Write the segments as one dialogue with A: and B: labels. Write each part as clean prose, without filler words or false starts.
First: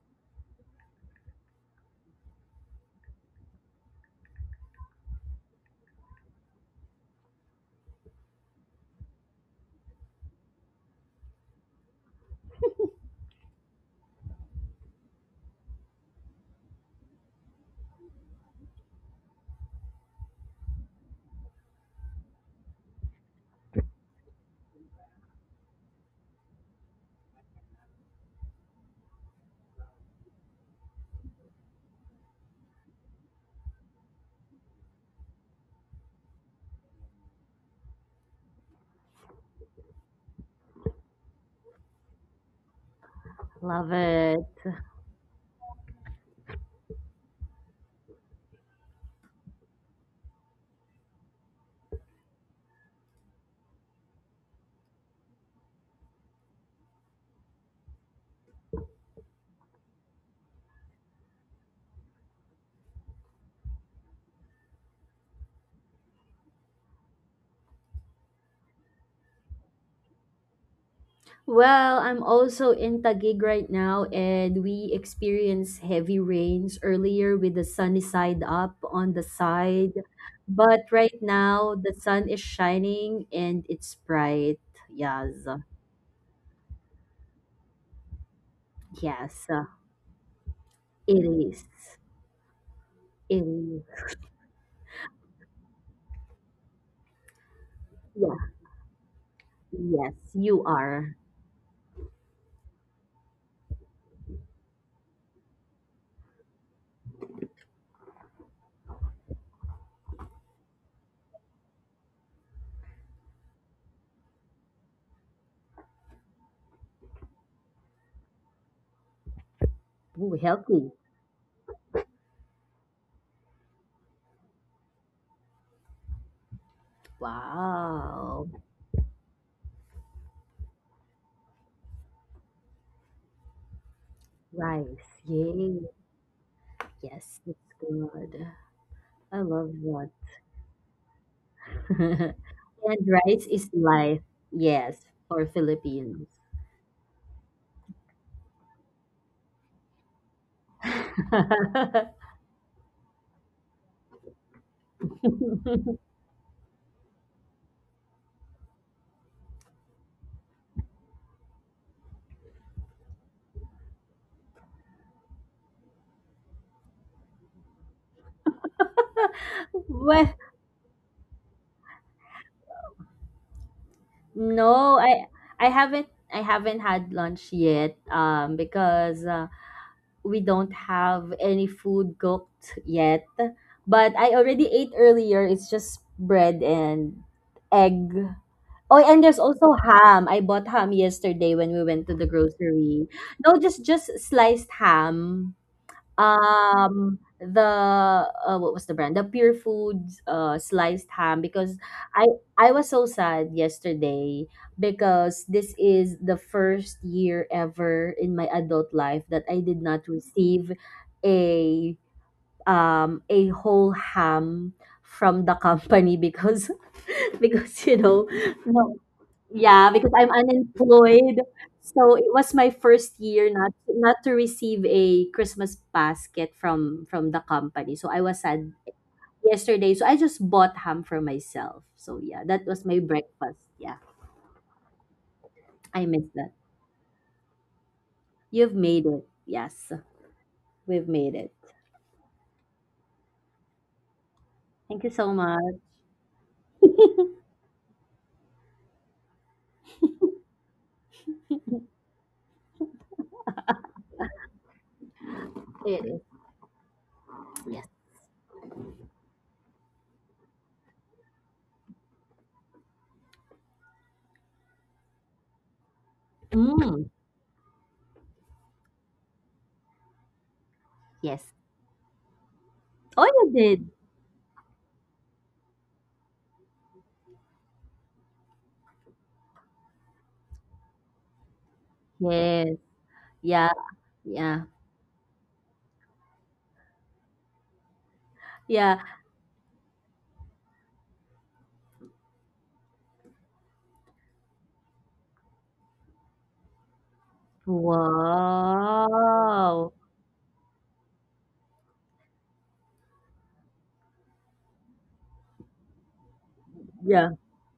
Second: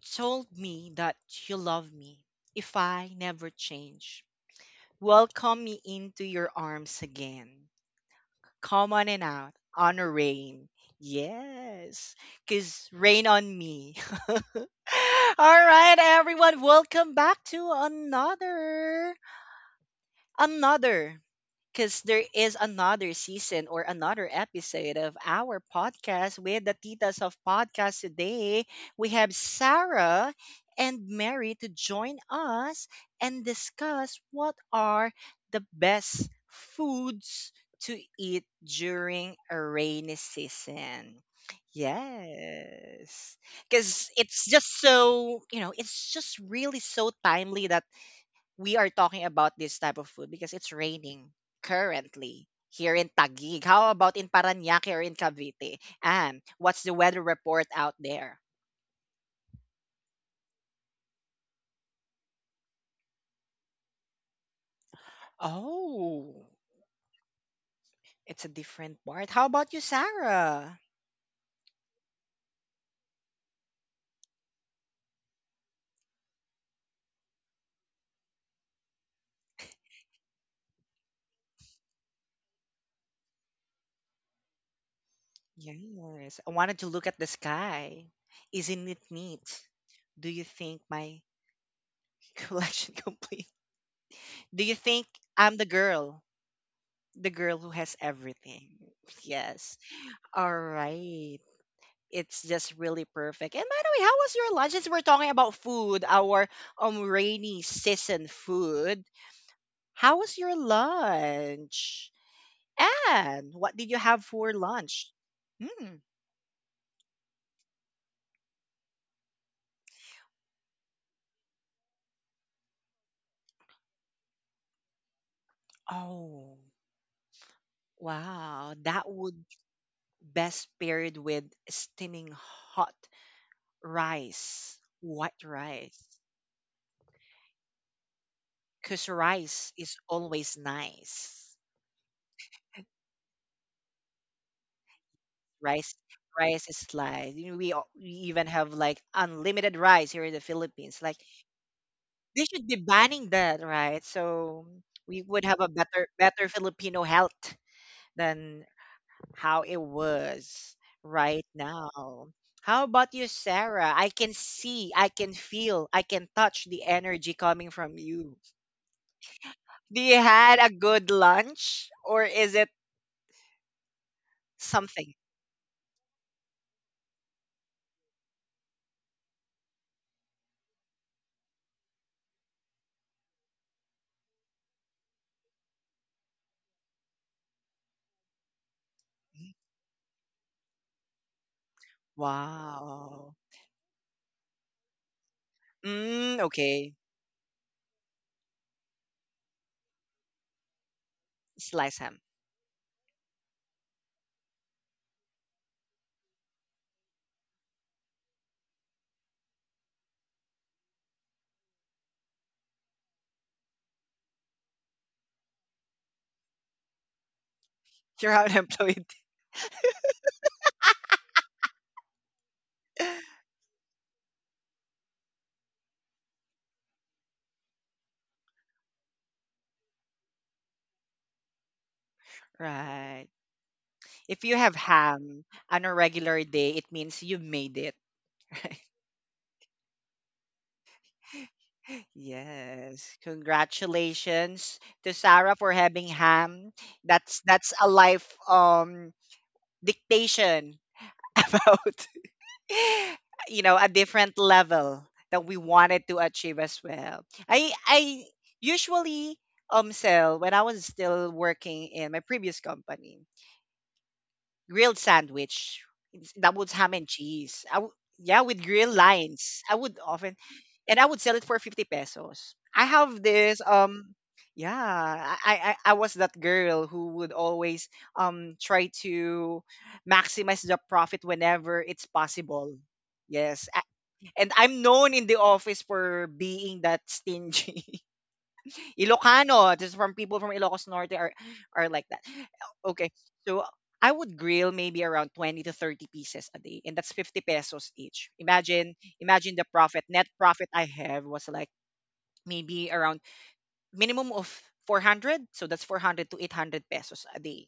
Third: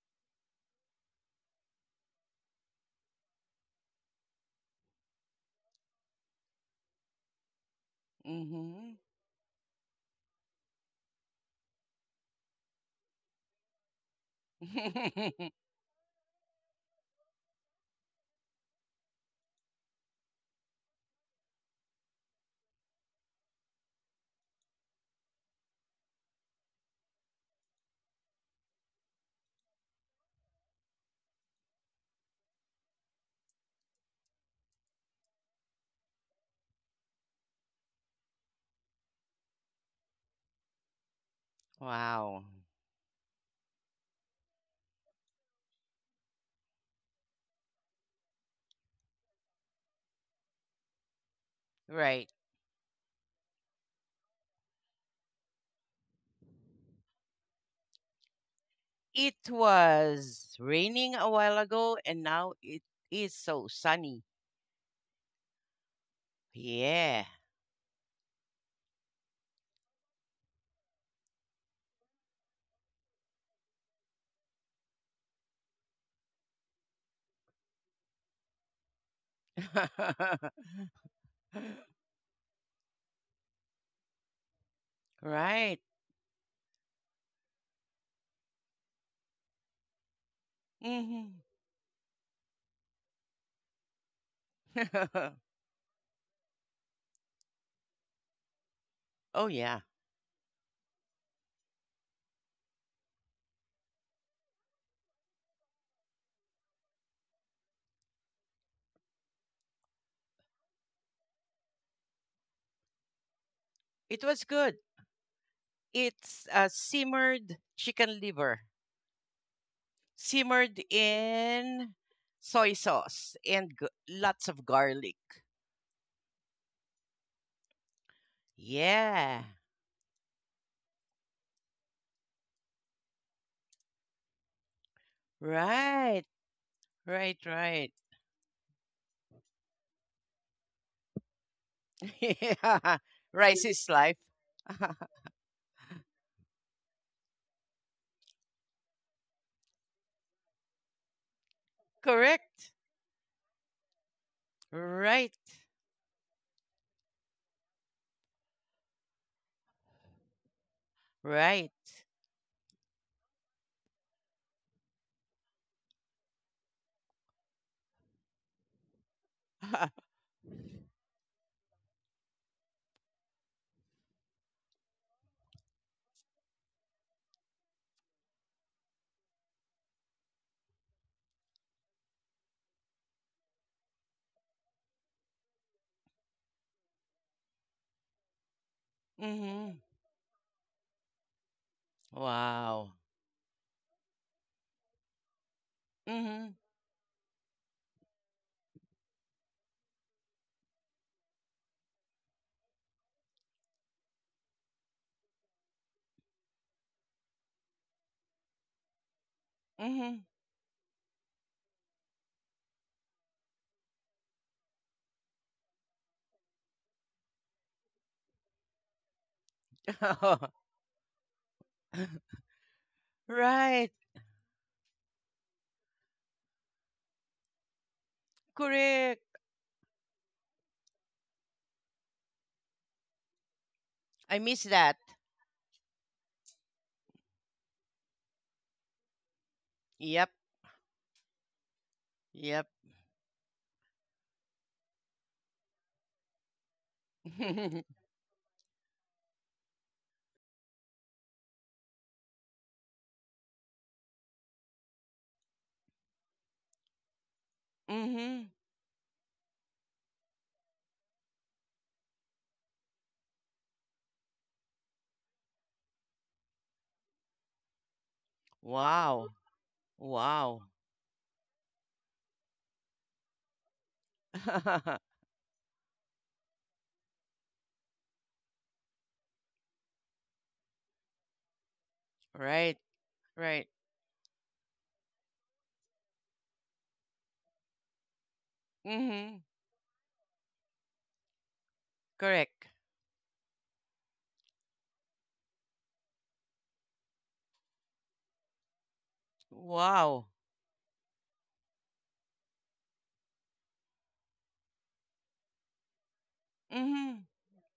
A: told me that you love me if I never change. Welcome me into your arms again.
B: Mm-hmm.
A: Come on and out. Honor rain. Yes, because rain on me. All right, everyone, welcome back to another because there is another season or another episode of our podcast with the Titas of Podcast today. We have Sarah and Mary to join us and discuss what are the best foods to eat during a rainy season.
B: Wow.
A: Yes.
C: Love
A: Because
C: it.
A: it's just really so timely that we are talking about this type of food because it's raining
B: Right.
A: currently here in Taguig. How about in Paranaque or in Cavite? And what's the weather report out there?
B: It was raining a while ago and now it is so sunny.
A: Oh,
B: Yeah.
A: it's a different part. How about you, Sarah?
C: Well, I'm also in Taguig right now, and we experienced heavy rains earlier with the sunny side up on the side. But right now, the sun is shining and it's bright. Yes,
B: Right.
A: Yes, I wanted to look at the sky. Isn't it
C: yes,
A: neat? Do you think
C: it
B: Mm-hmm.
A: my
C: is.
A: collection
C: It
A: complete?
C: is.
A: Do you think I'm the girl? The girl who has
C: Yeah,
A: everything.
B: Oh, yeah.
A: Yes.
C: yes, you
A: All
C: are.
A: right, it's just really perfect. And by the way, how was your lunch? Since we're talking about food, our rainy season food, how was your lunch? And what did you
B: It
A: have
B: was
A: for
B: good.
A: lunch? Hmm.
B: It's a simmered chicken liver,
C: Ooh,
B: simmered
C: healthy.
B: in soy sauce and lots of garlic.
A: Oh,
C: Wow.
A: wow. That
B: Yeah.
A: would best paired with steaming hot rice,
C: Rice.
A: white
C: Yay.
A: rice,
B: Right.
C: Yes,
B: Right,
C: it's
B: right.
C: good.
A: because
C: I love
A: rice is always nice.
C: that.
B: Yeah.
C: And rice
B: Rice
C: is
B: is life.
C: life. Yes, for
A: rice
C: Philippines.
A: rice is life. We even have like unlimited rice here in the Philippines. Like they
B: Correct.
A: should be banning that, right? So
B: Right.
A: we would have a better Filipino health than how it was right
B: Right.
A: now. How about you, Sarah? I can see, I can feel, I can touch the energy coming from you. Do you
C: Well,
A: had a good lunch or is it
C: no,
A: something?
C: I haven't had lunch yet because we don't have any food cooked yet. But I already ate earlier. It's just bread and egg. Oh, and there's
B: Mm-hmm.
C: also ham. I bought ham yesterday when we went to the
B: Wow.
C: grocery.
A: Wow.
C: No, just sliced ham.
B: Mm-hmm.
A: Mm, okay.
C: The what was the brand? The pure foods sliced ham, because
A: Slice
C: i
A: ham.
C: I was so sad yesterday, because this is the first year ever in my adult life that I did not receive a a whole ham from the company, because because you know.
A: You're
C: No.
A: unemployed.
C: Yeah, because I'm
B: Mm-hmm.
C: unemployed. So it was my first year not
B: Right.
C: not to receive a Christmas basket from the company. So I was sad
B: Correct.
C: yesterday. So I just bought ham for myself. So yeah, that was my
A: Right.
C: breakfast. Yeah.
B: I
A: If
B: miss
A: you have
B: that.
A: ham on
C: I
A: a
C: miss that.
A: regular day, it means you made it.
C: You've
A: Right.
C: made it. Yes.
B: Yep.
C: We've made it.
B: Yep.
A: Yes. Congratulations
C: Thank you
A: to
C: so
A: Sarah
C: much.
A: for having ham. That's a life dictation about a different level that we
C: It
A: wanted
C: is.
A: to achieve as well. I
C: Yes.
A: I
B: Mm-hmm.
A: usually sell when I was still working in my previous company. Grilled sandwich. That was ham
C: Mm,
A: and cheese. Yeah, with grilled
B: Wow.
A: lines. I would often,
B: Wow.
A: and I would
C: yes.
A: sell it for 50 pesos. I
C: Oh,
A: have
C: you
A: this,
C: did.
A: yeah, I was that girl who would always try to maximize the profit whenever it's
C: Yes.
B: Right.
A: possible.
B: Right.
C: Yeah.
A: Yes.
C: Yeah.
A: And I'm known in the office for being that stingy.
C: Yeah.
B: Mm-hmm.
A: Ilocano. This is from people from Ilocos Norte are like that.
B: Correct.
A: Okay. So I would grill maybe around 20 to 30 pieces a day and that's 50 pesos each. Imagine the
C: Wow.
A: profit
B: Wow.
A: net profit I have was like maybe around minimum of 400, so that's 400 to 800
B: Mm-hmm.
C: Yeah.
A: pesos a day.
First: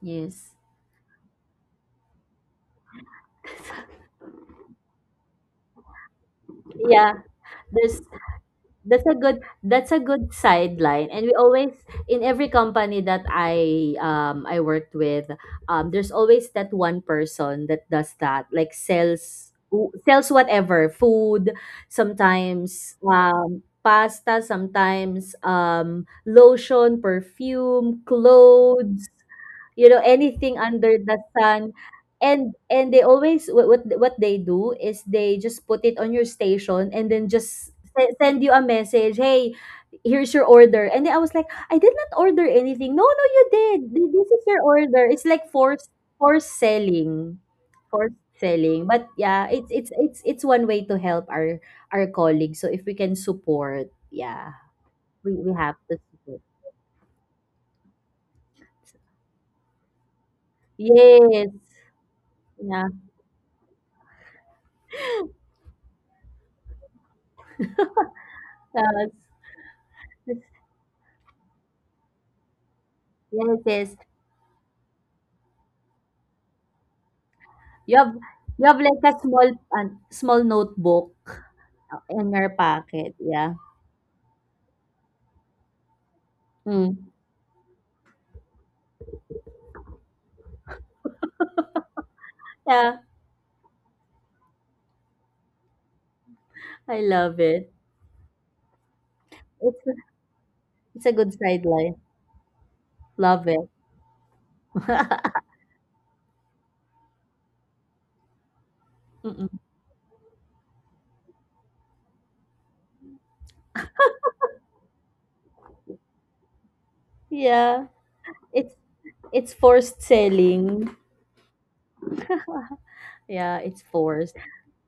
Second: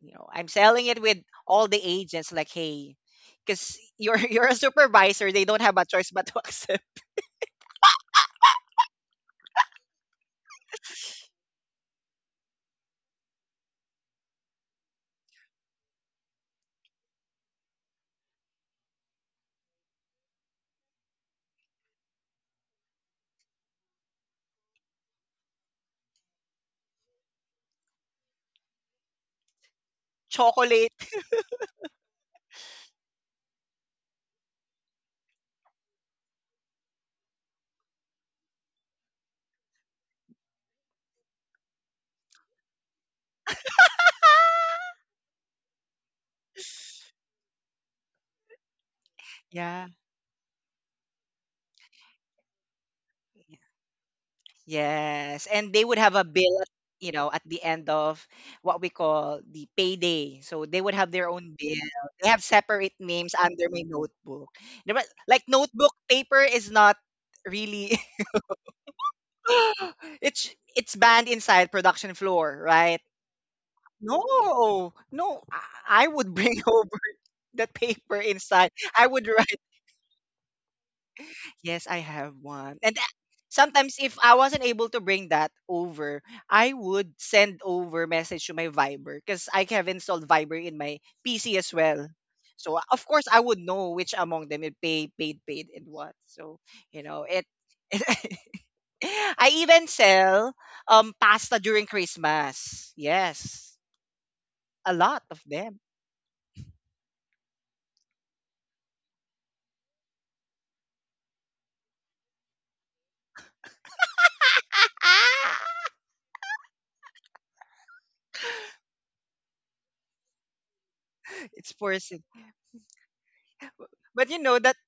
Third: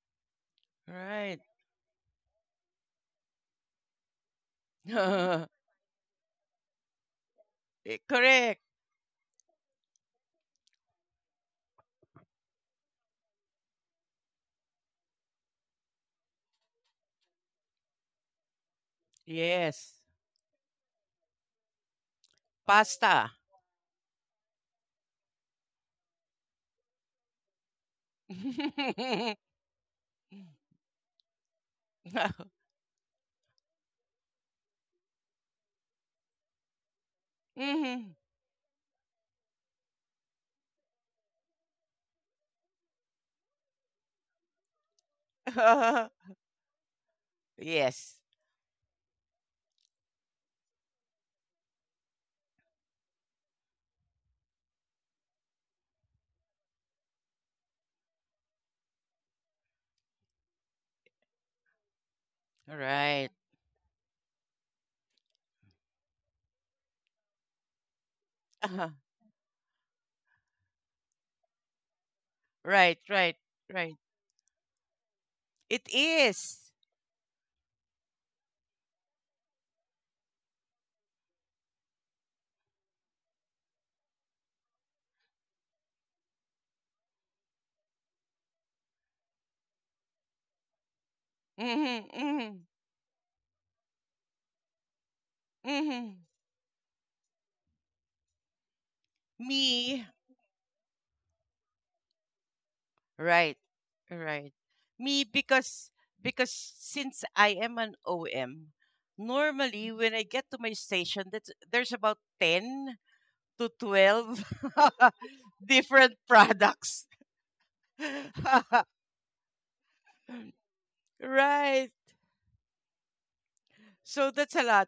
A: You know, I'm
C: Yes.
A: selling it with
B: Right.
A: all the agents like hey, because you're you're a supervisor, they don't have a choice but to accept
C: Yeah, there's
B: Correct.
C: that's a good sideline, and we always, in every company that I worked with, there's always that one person that does that, like sells who
B: Yes.
C: sells whatever food, sometimes
B: Pasta.
C: pasta, sometimes lotion, perfume, clothes, you know, anything
A: chocolate.
C: under the sun. And they always what they do is they just put it on your station and then just
B: Mhm.
C: send you a message. Hey, here's your order. And then I was like, I did not order anything. No, no, you did. This is your order. It's like forced selling,
B: Yes.
C: but yeah, it's
A: Yeah.
C: it's it's it's one way to help our colleagues, so if we can support, yeah, we,
A: Yes,
C: we
A: and
C: have
A: they
C: to
A: would have a
C: support.
A: bill at, you know, at the end of what we call the payday. So they would have their
C: Yes.
A: own bill. They have
C: Yeah.
A: separate
B: Right.
A: names under my notebook. You know, but like notebook paper is not really
B: Uh-huh.
C: That's...
A: it's it's banned inside production floor,
B: Right,
A: right?
B: right,
C: Yes,
B: right.
C: yes.
A: No, no,
B: It
A: I would bring
B: is.
A: over that
C: You have
A: paper
C: you
A: inside.
C: have like
A: I
C: a
A: would
C: small an small notebook
A: Yes, I
C: in
A: have
C: your
A: one. And
C: pocket, yeah.
A: sometimes if I wasn't able to bring that over, I
C: Mm.
A: would send over message to my Viber because I have installed Viber in my PC as well.
B: Mhm. Mhm.
A: So
C: Yeah,
A: of course I would know which among them is paid, and what.
B: Mhm.
A: So
C: I
A: you know
C: love
A: it.
C: it.
A: I even
C: It's
B: Me.
A: sell
C: it's a good
A: pasta during
C: sideline.
A: Christmas.
C: Love
B: Right.
C: it.
A: Yes,
B: Right.
A: a lot
B: Me
A: of them.
B: because since I am an OM,
C: Mm.
B: normally when I get to my station, that's there's about 10 to 12 different products.
C: Yeah, it's it's forced selling.
A: It's
B: Right.
A: porcelain.
C: Yeah, it's
A: But
B: So
C: forced.
A: you
B: that's
A: know
B: a lot.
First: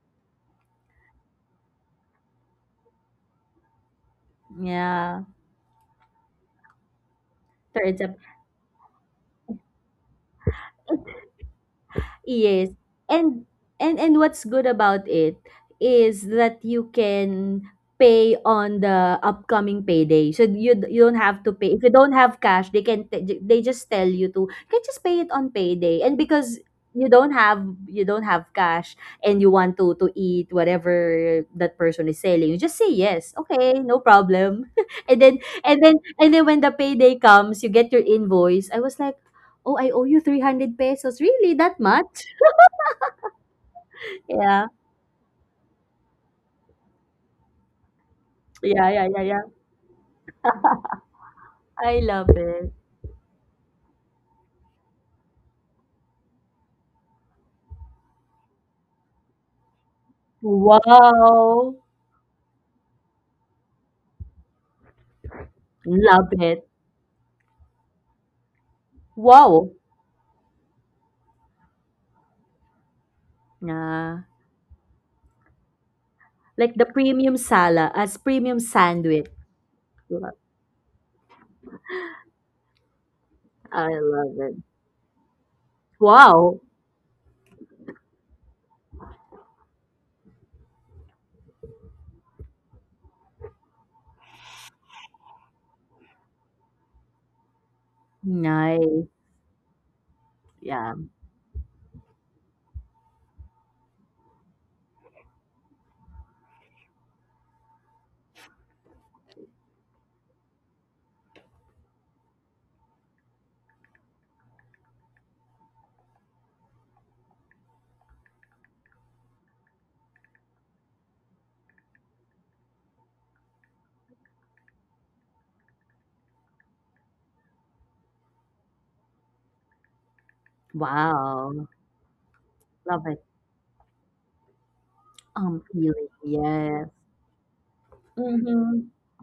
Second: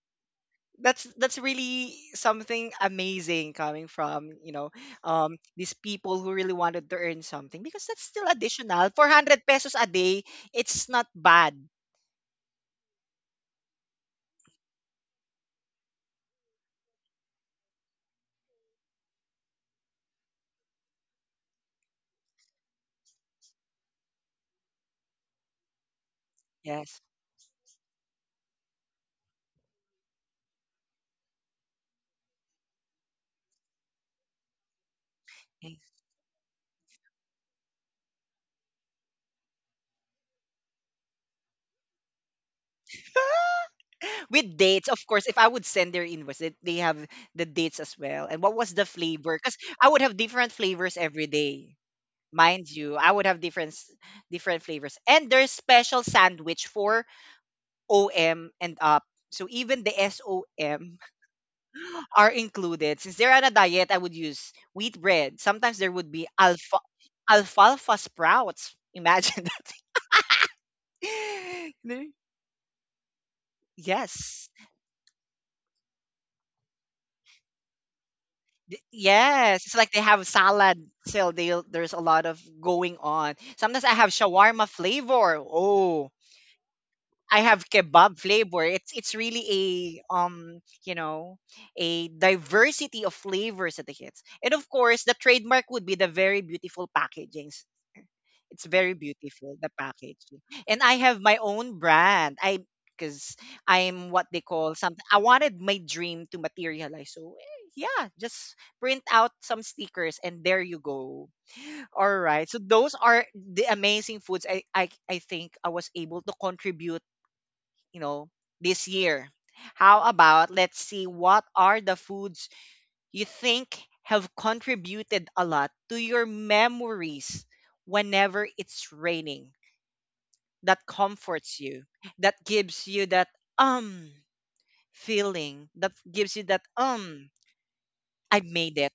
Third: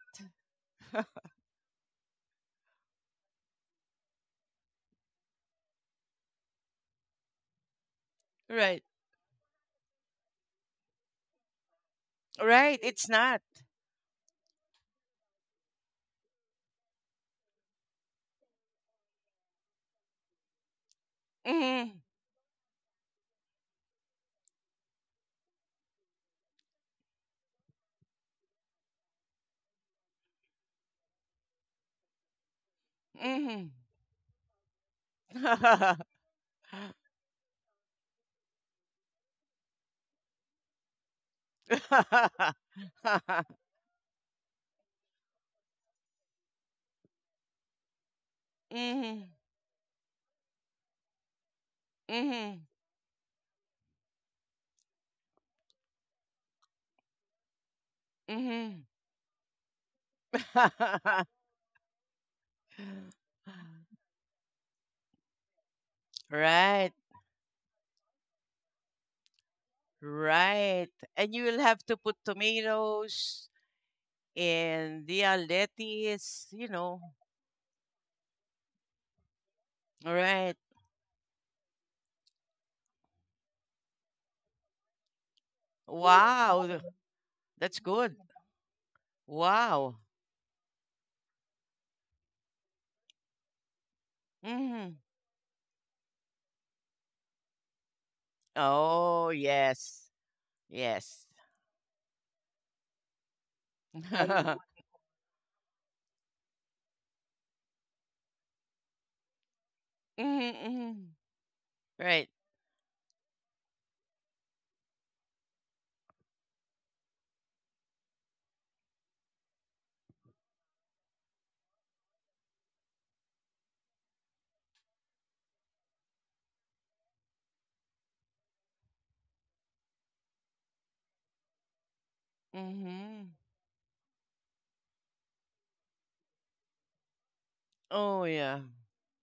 A: that's really something amazing coming from you know
C: Yeah,
A: these people who really wanted to earn something, because
C: turns
A: that's
C: up.
A: still
B: Right.
A: additional 400 pesos a day. It's not bad.
C: Yes.
B: Right, it's not.
C: And and what's good about it is that you can pay on the upcoming payday. So you don't have to pay. If you
B: Mhm.
C: don't have cash, they just tell you to, can just pay it on payday. And because
A: Yes,
C: you don't have you don't have cash and you want to eat whatever that person is selling, you just say yes,
B: Mhm.
C: okay, no problem. and then and
A: yes.
C: then and then when the payday comes, you get your invoice. I was like, oh, I owe you 300 pesos. Really? That much?
A: With
C: Yeah,
A: dates, of course. If I would send their invoice, they have the dates as well, and what was the
C: yeah, yeah, yeah,
B: Mhm.
A: flavor,
C: yeah.
A: because I would have different flavors every day,
C: I love
A: mind
B: Mhm.
C: it.
A: you. I would have different flavors, and there's special sandwich for OM and
B: Mhm.
A: up, so even the SOM
C: Wow,
A: are included. Since they're on a diet, I would use wheat bread. Sometimes there would be
C: love it.
B: Right.
A: alfalfa sprouts. Imagine that.
C: Wow.
B: Right. And you will have to
A: They-
B: put tomatoes
C: Nah,
A: yes.
B: and yeah, lettuce, you
C: like the
B: know.
C: premium sala as premium sandwich.
A: Yes. It's like they have
C: Lo-
B: Right.
A: salad. So there's a lot of going on. Sometimes I
C: I
A: have
C: love it.
A: shawarma flavor. Oh,
C: Wow,
B: Wow.
A: I have
B: That's good.
A: kebab flavor. It's really
B: Wow.
A: a um you know a diversity of flavors that it hits. And of
B: Mhm.
A: course, the trademark would be the very beautiful packagings. It's very
C: nice.
B: Oh,
A: beautiful the
B: yes.
A: packaging. And I
C: Yeah.
A: have
B: Yes.
A: my own brand. I Because I'm what they
B: Mhm.
A: call something. I wanted my dream to materialize. So eh, yeah, just print out some stickers and there you
B: Mhm.
A: go. All
B: Right.
A: right. So those are the amazing foods I think I was able to contribute, you know, this year. How about let's see what are the foods you think have contributed a lot to your memories whenever it's raining, that
C: Wow,
A: comforts you, that
C: love
A: gives
C: it.
B: Mhm.
A: you that um feeling,
C: Feeling.
A: that gives you
C: Yes.
A: that
B: Oh, yeah.
A: I made
C: Mm-hmm.
A: it.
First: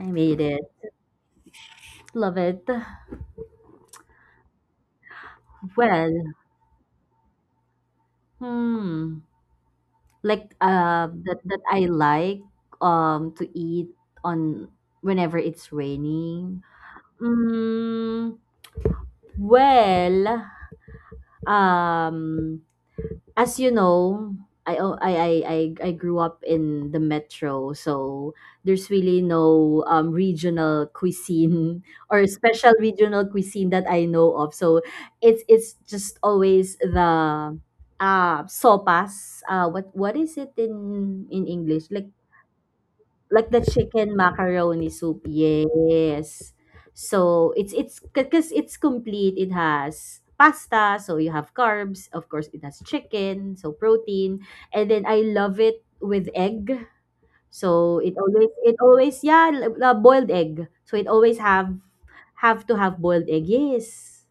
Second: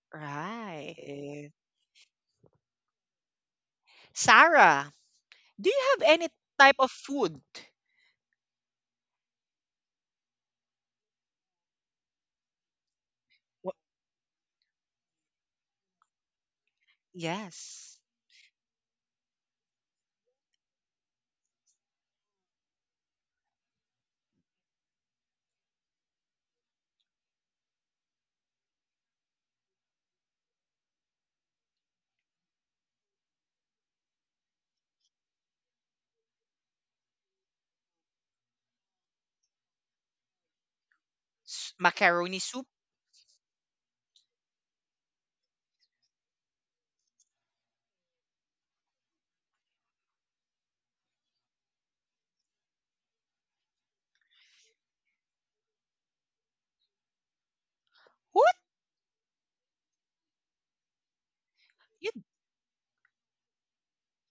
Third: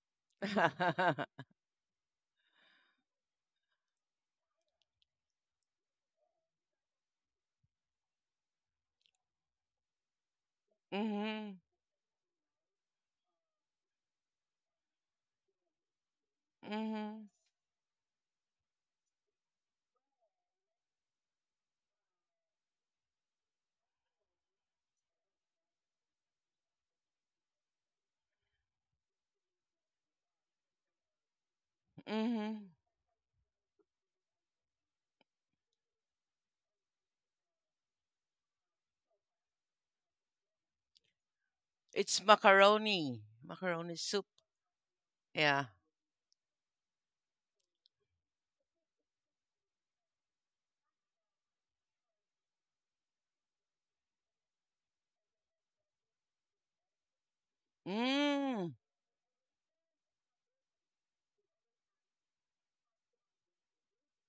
C: I made it.
A: Right.
C: Love it.
A: Sarah, do you have
C: Well,
A: any type of food?
C: hmm. Like that
B: Mhm.
C: I like to
A: Wha-
C: eat on whenever it's raining.
B: Mhm.
A: Yes.
C: Mm, well, um, as you know, I, o- I, I grew up in the metro, so there's really no regional cuisine or special
B: Mhm.
C: regional cuisine that I know of. So it's just always the sopas. What is it in
A: S-
C: English?
B: It's
A: Macaroni soup?
B: macaroni.
C: Like the
B: Macaroni
C: chicken
B: soup.
C: macaroni soup,
B: Yeah.
C: yes. So it's because it's complete. It has pasta, so you have carbs. Of course, it has chicken, so protein. And then I love it with egg. So
A: What?
B: Mm.
C: it always boiled egg. So it always
A: You,
C: have to have boiled egg. Yes.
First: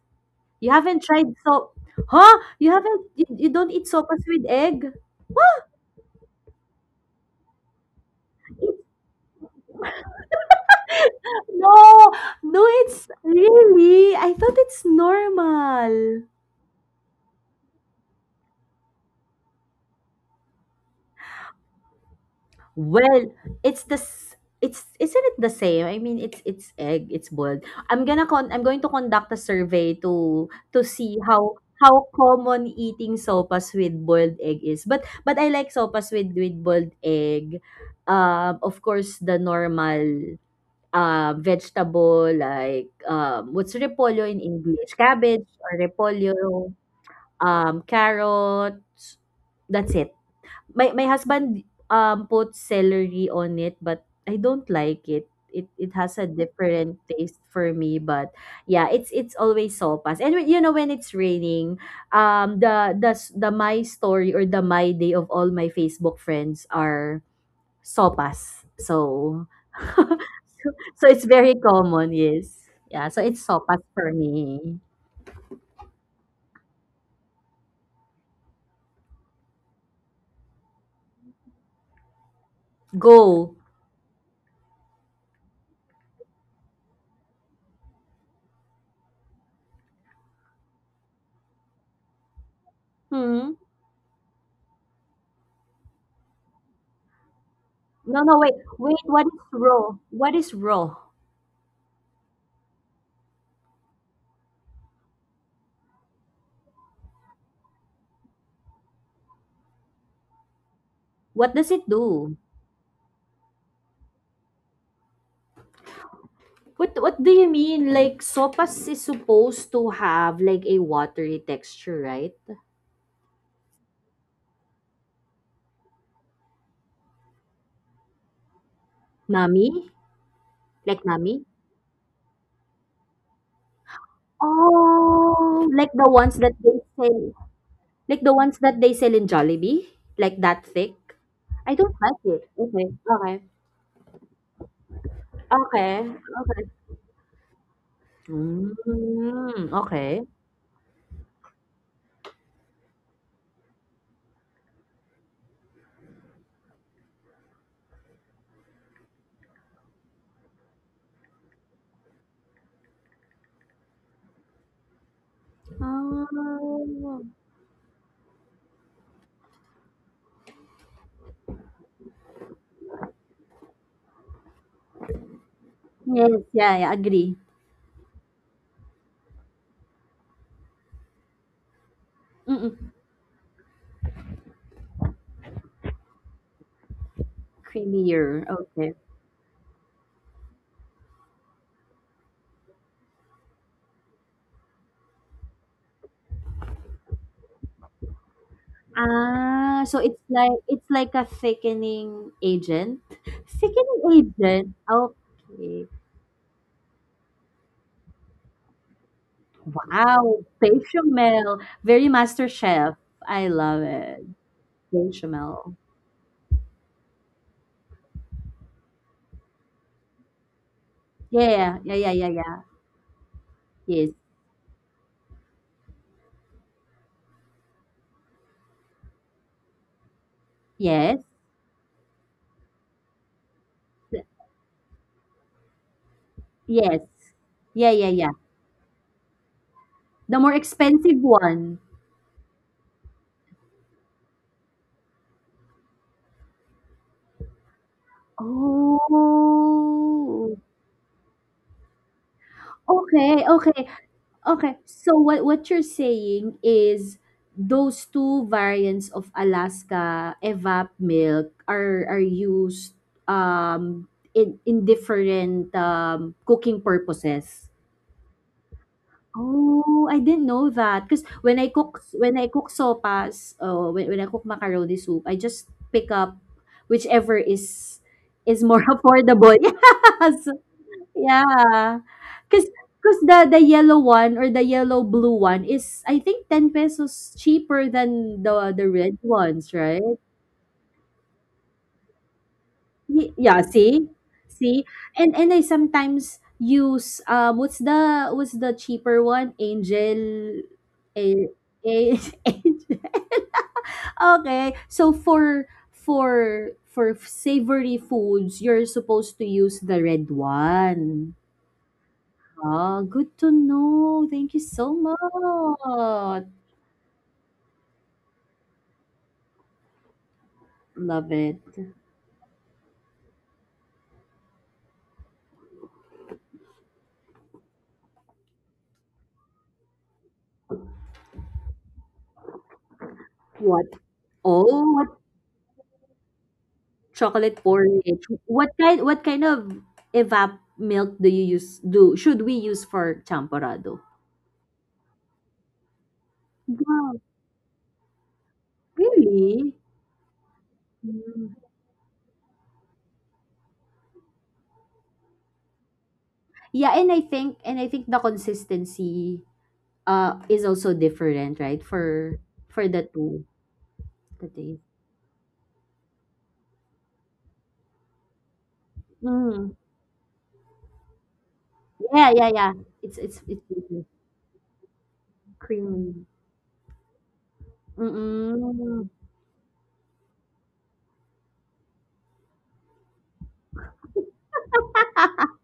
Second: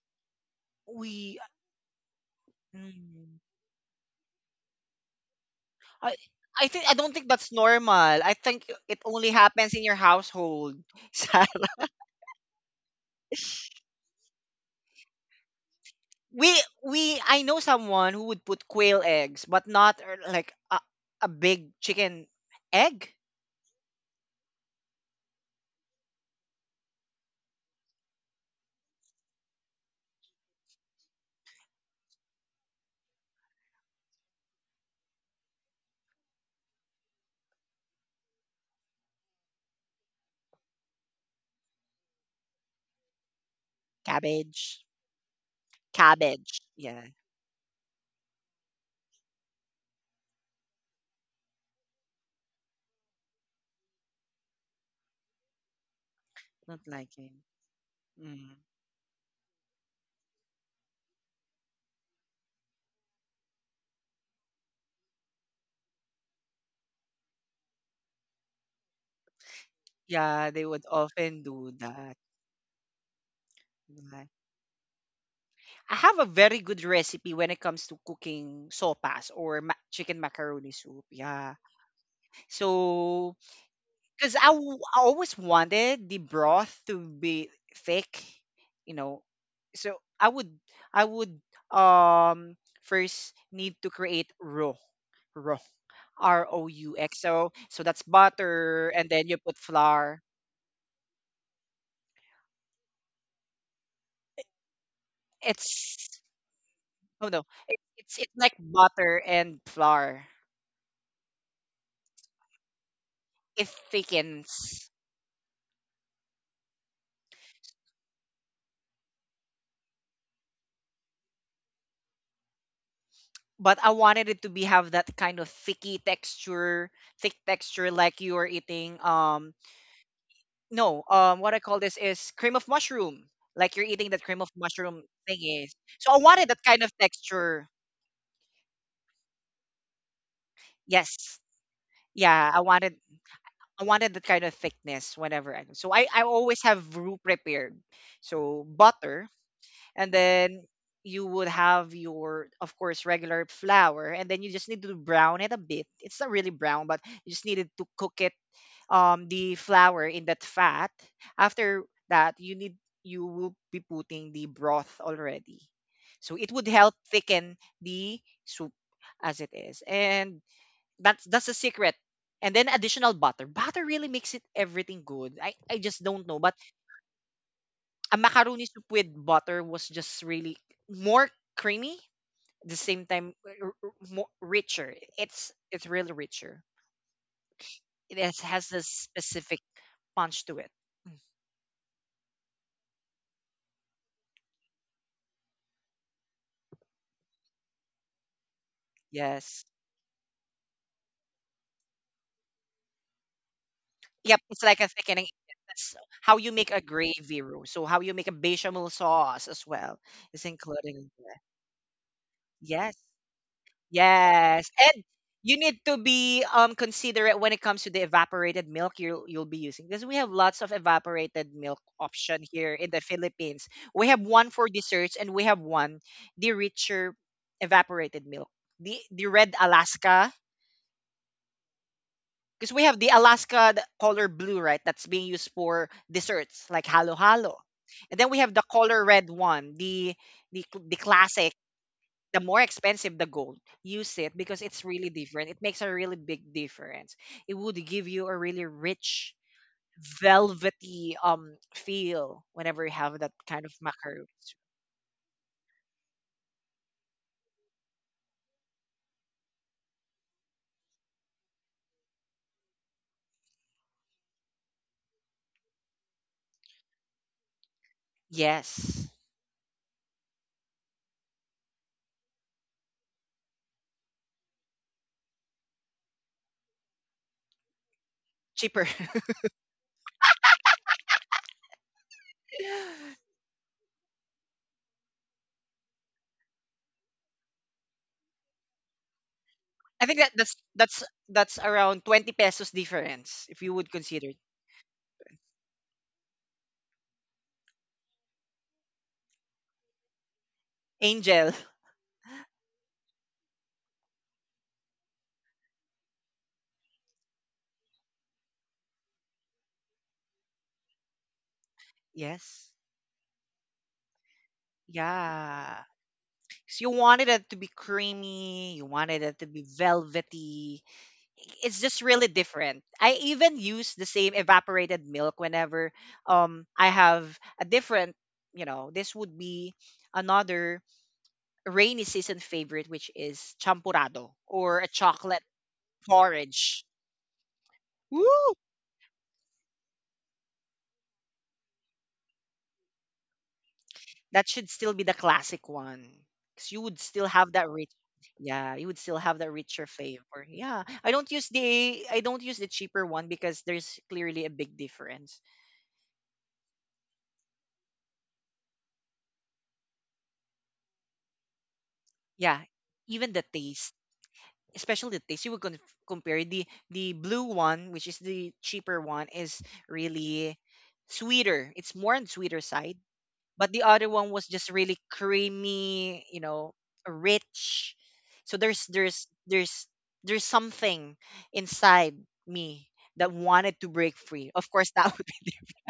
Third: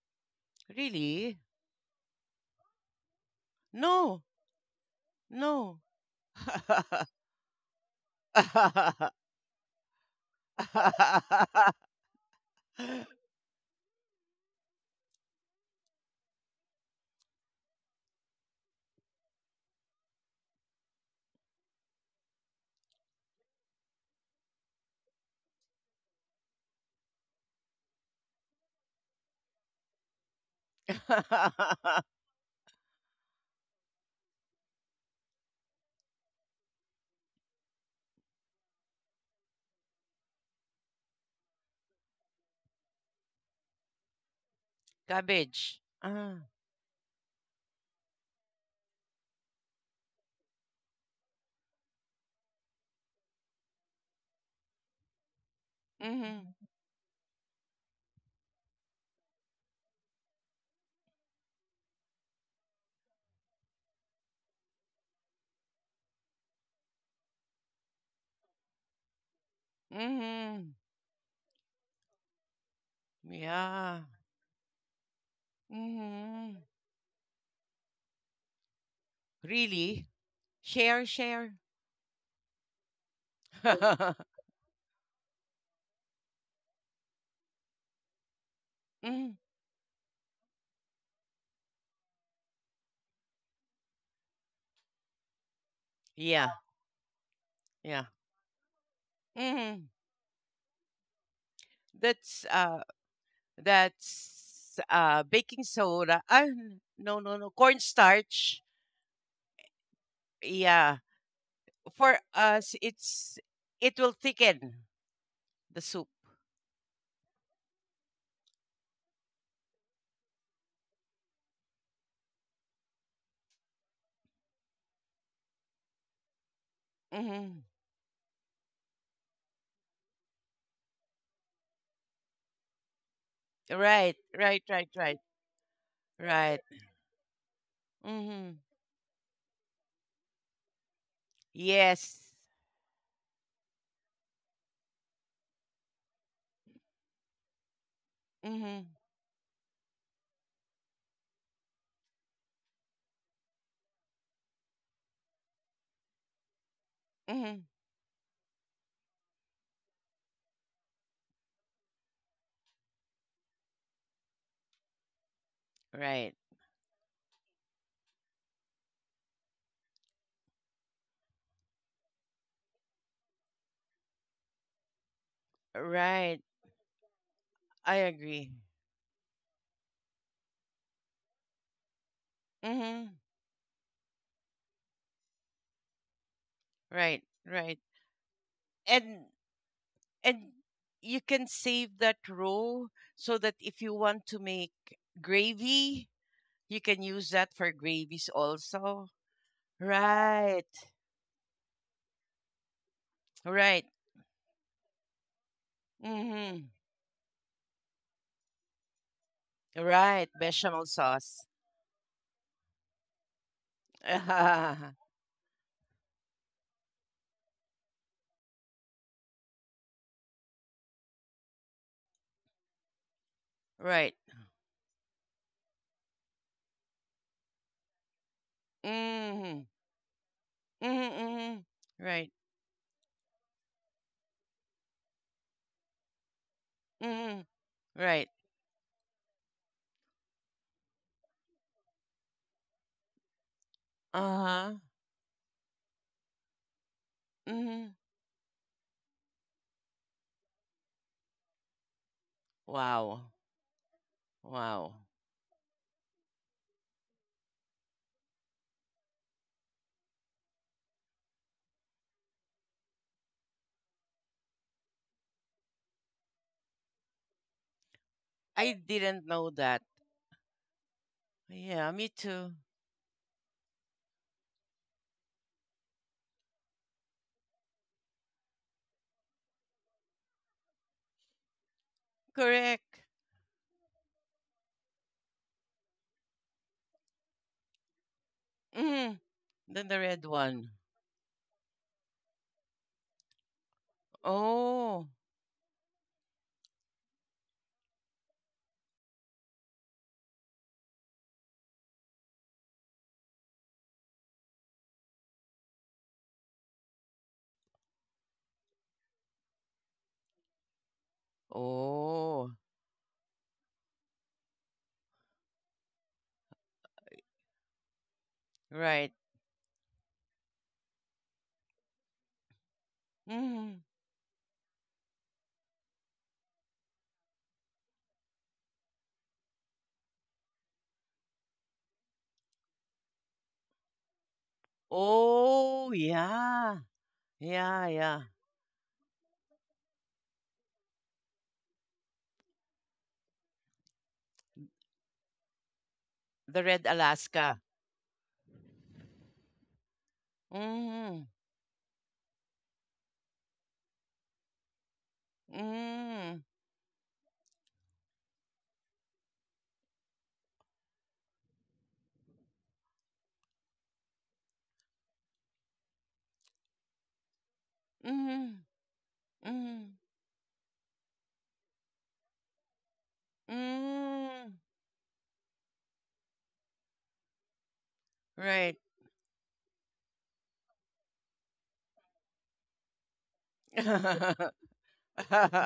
C: You haven't tried
A: we.
B: Really?
C: so Huh? You haven't
A: Mm.
C: you, you don't eat
B: No.
C: sopas with egg?
B: No.
A: I I think I don't think that's normal. I think it only happens in your household. Sal.
C: No, no, it's really, I thought it's normal.
A: we we I know someone who would put quail eggs, but not like a big chicken egg,
C: Well, it's the s- it's, isn't it the same? I mean, it's egg, it's boiled. I'm going to conduct a survey to see how common eating sopas with boiled egg is. But I like sopas with boiled egg. Of course, the normal vegetable like what's repolyo in
A: cabbage,
C: English? Cabbage or
B: Cabbage. Ah.
A: cabbage.
C: repolyo.
A: Yeah,
C: Um, carrots, that's it. My husband put celery on it, but I don't like it. It has a
B: Mhm.
A: not
C: different
A: like it.
C: taste for me, but
A: Mm.
C: yeah, it's always sopas. And you know, when it's raining, the my story, or the my day of all my Facebook friends are sopas. So
A: Yeah, they
B: Mhm.
A: would
C: so it's
A: often
C: very
A: do
C: common,
A: that.
C: yes. Yeah, so it's sopas
B: Yeah.
C: for
A: Like-
C: me.
A: I have a very
B: Mhm.
A: good recipe when it comes to cooking sopas or
B: Really?
A: chicken macaroni soup.
B: Share,
A: Yeah.
B: share.
A: So
C: Go.
A: because I always wanted the broth to be thick, you know.
B: Mm.
A: So I would um first
C: Hmm?
A: need to create roux, R
B: Yeah.
A: O U X. So so that's
B: Yeah.
C: No, no, wait,
A: butter,
C: wait.
A: and then
C: What
A: you
C: is
A: put
B: Mhm.
C: raw?
A: flour.
C: What is raw?
B: That's uh That's baking
A: It's
B: soda. Ah, no,
A: oh
B: no,
A: no,
B: no.
A: it's it's like
B: Cornstarch.
A: butter and flour.
B: Yeah.
C: What does it
B: For
C: do?
B: us, it's
A: It
B: it will thicken
A: thickens,
B: the soup.
C: What do you mean? Like sopas is supposed to have like a watery texture, right?
A: but I wanted it to be have that kind of thicky texture, thick
B: Mm-hmm.
A: texture, like you are eating
C: Nami,
A: no,
C: like nami.
A: what I call this is cream of mushroom. Like you're eating
B: Right,
A: that cream of
B: right, right,
A: mushroom
B: right,
A: thingies.
C: Oh, like
A: So
C: the
A: I
C: ones
A: wanted
C: that
A: that
B: right.
A: kind
C: they
A: of
C: sell,
A: texture.
C: like the
B: Mm-hmm.
C: ones that they sell in Jollibee, like that thick.
A: Yes.
C: I don't like
B: Yes.
A: Yeah,
C: it.
A: I wanted
C: Okay,
A: I wanted that kind of thickness whenever I so
C: okay,
A: I always
C: okay, okay.
A: have roux prepared. So
B: Mm-hmm.
A: butter
C: Mm,
A: and
C: okay.
A: then you would have your of course regular flour, and then you just need to brown it a bit. It's not really brown, but you just
B: Mm-hmm.
A: needed to cook it the flour in that fat. After that you need you will be putting the broth already, so
B: Right,
A: it would help
C: Oh,
A: thicken the soup as it is. And that's a secret. And then additional butter, butter really makes it everything good. I just don't know,
B: right.
C: yes,
A: but
C: yeah, yeah, agree.
B: I
A: a
B: agree.
A: macaroni soup with butter was just really more creamy at the
C: Mm-mm.
A: same
B: Mm-hmm.
A: time, more richer, it's really richer.
B: Right, right.
A: It
C: Creamier.
A: has this
C: Okay.
B: And
A: specific
B: and
A: punch to it.
B: you can save that row so that if you want to make gravy, you can use that for gravies also.
A: Yes.
C: Ah, so
B: Right.
C: it's like a thickening agent?
B: Right.
C: Thickening
A: Yep, it's like a
C: agent?
A: thickening. That's
C: Okay.
A: how you make a
B: Mm-hmm.
A: gravy roux. So how you make a bechamel sauce as well is
B: Right.
C: Wow,
A: included
B: Bechamel
A: in there.
B: sauce.
C: bechamel. Very master
A: Yes.
C: chef. I love it.
A: Yes. And
B: Right.
A: you need
C: Bechamel.
A: to be considerate when it comes to the evaporated milk you'll be using, because we have lots of evaporated milk
C: Yeah, yeah, yeah,
A: option
C: yeah,
A: here
C: yeah.
A: in the Philippines. We have
C: Yes.
A: one for desserts and we have one the richer evaporated milk. The red
B: Mm-hmm.
A: Alaska.
B: Mm-hmm.
C: Yes.
B: Mm-hmm. Right.
A: Because we have the Alaska color blue, right? That's being used for desserts like halo
C: Yes.
A: halo.
B: Mm-hmm.
C: Yeah,
A: And then
C: yeah,
A: we
B: Right.
C: yeah.
A: have the color red one,
C: The more
A: the
C: expensive
A: classic,
C: one.
A: the more expensive, the gold. Use it because it's
B: Uh-huh.
A: really different. It makes a really big difference. It would give
B: Mm-hmm.
A: you a really rich
C: Oh.
A: velvety feel whenever you have that
B: Wow.
A: kind
C: Okay,
A: of
C: okay.
A: macaroons.
C: Okay,
B: Wow.
C: so what you're saying is those two variants of Alaska evap milk are used in different cooking purposes.
B: I
A: Yes.
B: didn't know that.
C: Oh, I didn't know that. Because when I
B: Yeah,
C: cook
B: me too.
C: sopas, when I cook macaroni soup, I just pick up whichever is
A: Cheaper.
C: more affordable. Yeah, yeah, cause
B: Correct.
C: cause the yellow one or the yellow blue one is, I think, 10 pesos cheaper than the
B: Mm-hmm.
C: red ones,
A: I
B: Then
A: think
B: the
C: right?
A: that
B: red
A: that's
B: one.
A: that's that's around 20 pesos difference
C: Ye
A: if you
C: yeah,
A: would consider
C: see?
A: it.
C: See?
B: Oh.
C: And I sometimes use what's the cheaper one? Angel,
A: Angel.
C: a, a angel. Okay. So for for savory foods, you're supposed to use the red one.
A: Yes.
B: Oh.
C: Ah, good to know. Thank you so
A: Yeah.
C: much.
A: 'Cause you wanted it to be creamy, you wanted
B: Right.
A: it to be velvety.
C: Love it.
A: It's just really different. I even use
B: Mm-hmm.
A: the same evaporated milk whenever I have a different, you know, this would be another rainy season favorite, which is
C: What?
A: champurado or a
C: Oh, what
A: chocolate
B: Oh,
A: porridge.
B: yeah.
C: chocolate
B: Yeah, yeah.
C: porridge?
A: Woo!
C: What kind? What kind of evap milk do you use? Do should we use for champorado?
A: That should still be the classic one. Cause you
B: The
A: would
B: Red
A: still
C: Wow,
A: have that
B: Alaska.
A: rich yeah, you would still have that richer
C: really?
A: flavor. Yeah.
B: Mm.
C: Mm.
A: I don't use the cheaper one, because there's clearly a big difference.
B: Mm.
C: Yeah, and I think the consistency is also different, right?
A: Yeah.
C: For the
A: Even the
C: two,
A: taste,
C: the taste.
A: especially the taste, you would compare the blue one, which is the
B: Mm.
A: cheaper one, is
C: Mm.
B: Mm.
A: really sweeter. It's more on
C: Yeah,
A: sweeter
C: yeah,
A: side,
C: yeah. It's it's
A: but the
C: it's
A: other one was just
B: Mm.
A: really creamy,
C: creamy.
A: rich. So
B: Right.
C: Mm-mm.
A: there's something inside me that wanted to break free. Of course, that would be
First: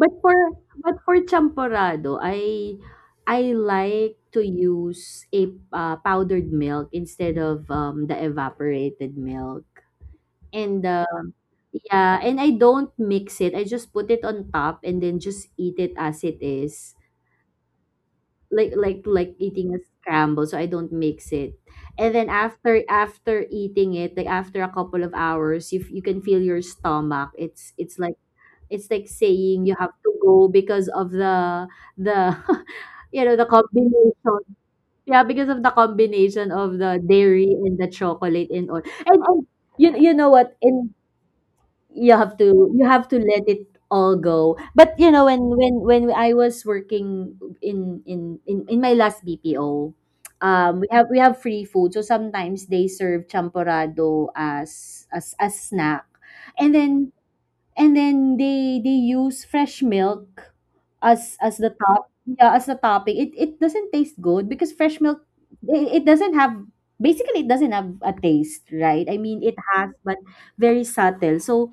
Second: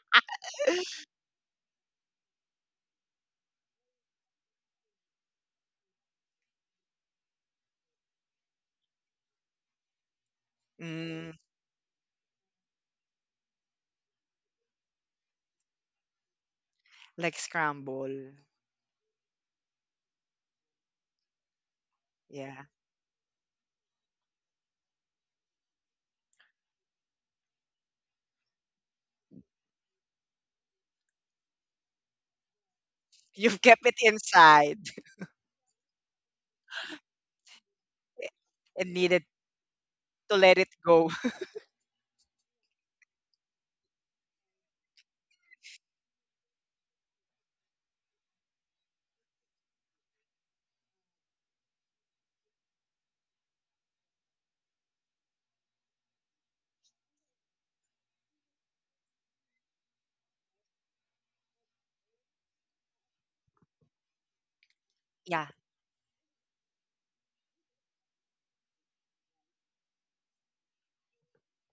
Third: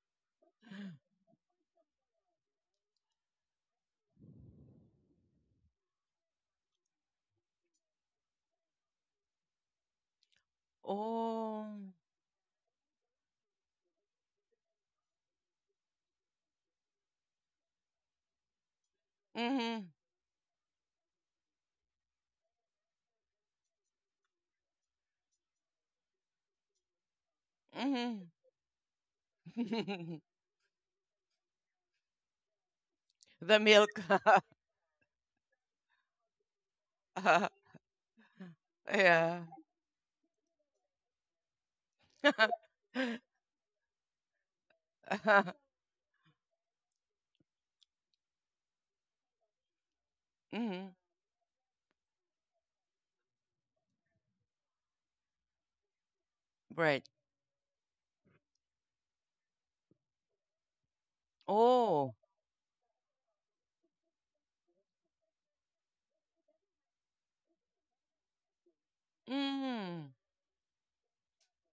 C: But for champorado, I like to use a powdered milk instead of the evaporated milk. And
A: mm,
B: Oh.
C: yeah, and I don't mix it. I just put it on top and then just eat it as it is.
A: like scramble.
C: Like eating a
B: Mm.
C: scramble, so I don't mix it. And then
A: Yeah.
C: after eating it, like after a couple of hours, if you can feel your stomach, it's like
B: Mm.
C: saying you have to go because of the you know, the
B: The
A: You've kept it
B: milk.
C: combination.
A: inside
C: Yeah, because of the combination of the dairy and the chocolate and all.
A: and
C: And,
A: needed
B: Yeah.
C: and you know
A: to let
C: what?
A: it
C: And
A: go.
C: you have to let it all go. But you know, when when I was working in in my last BPO, we
B: Hmm.
C: have free food. So sometimes they serve champorado as a snack. And
B: Right.
C: then they use fresh milk as
B: Oh.
C: the topping. It doesn't taste good, because fresh milk,
A: Yeah,
C: it doesn't have, basically it doesn't have a taste, right? I mean, it has,
B: Mm.
C: but very subtle. So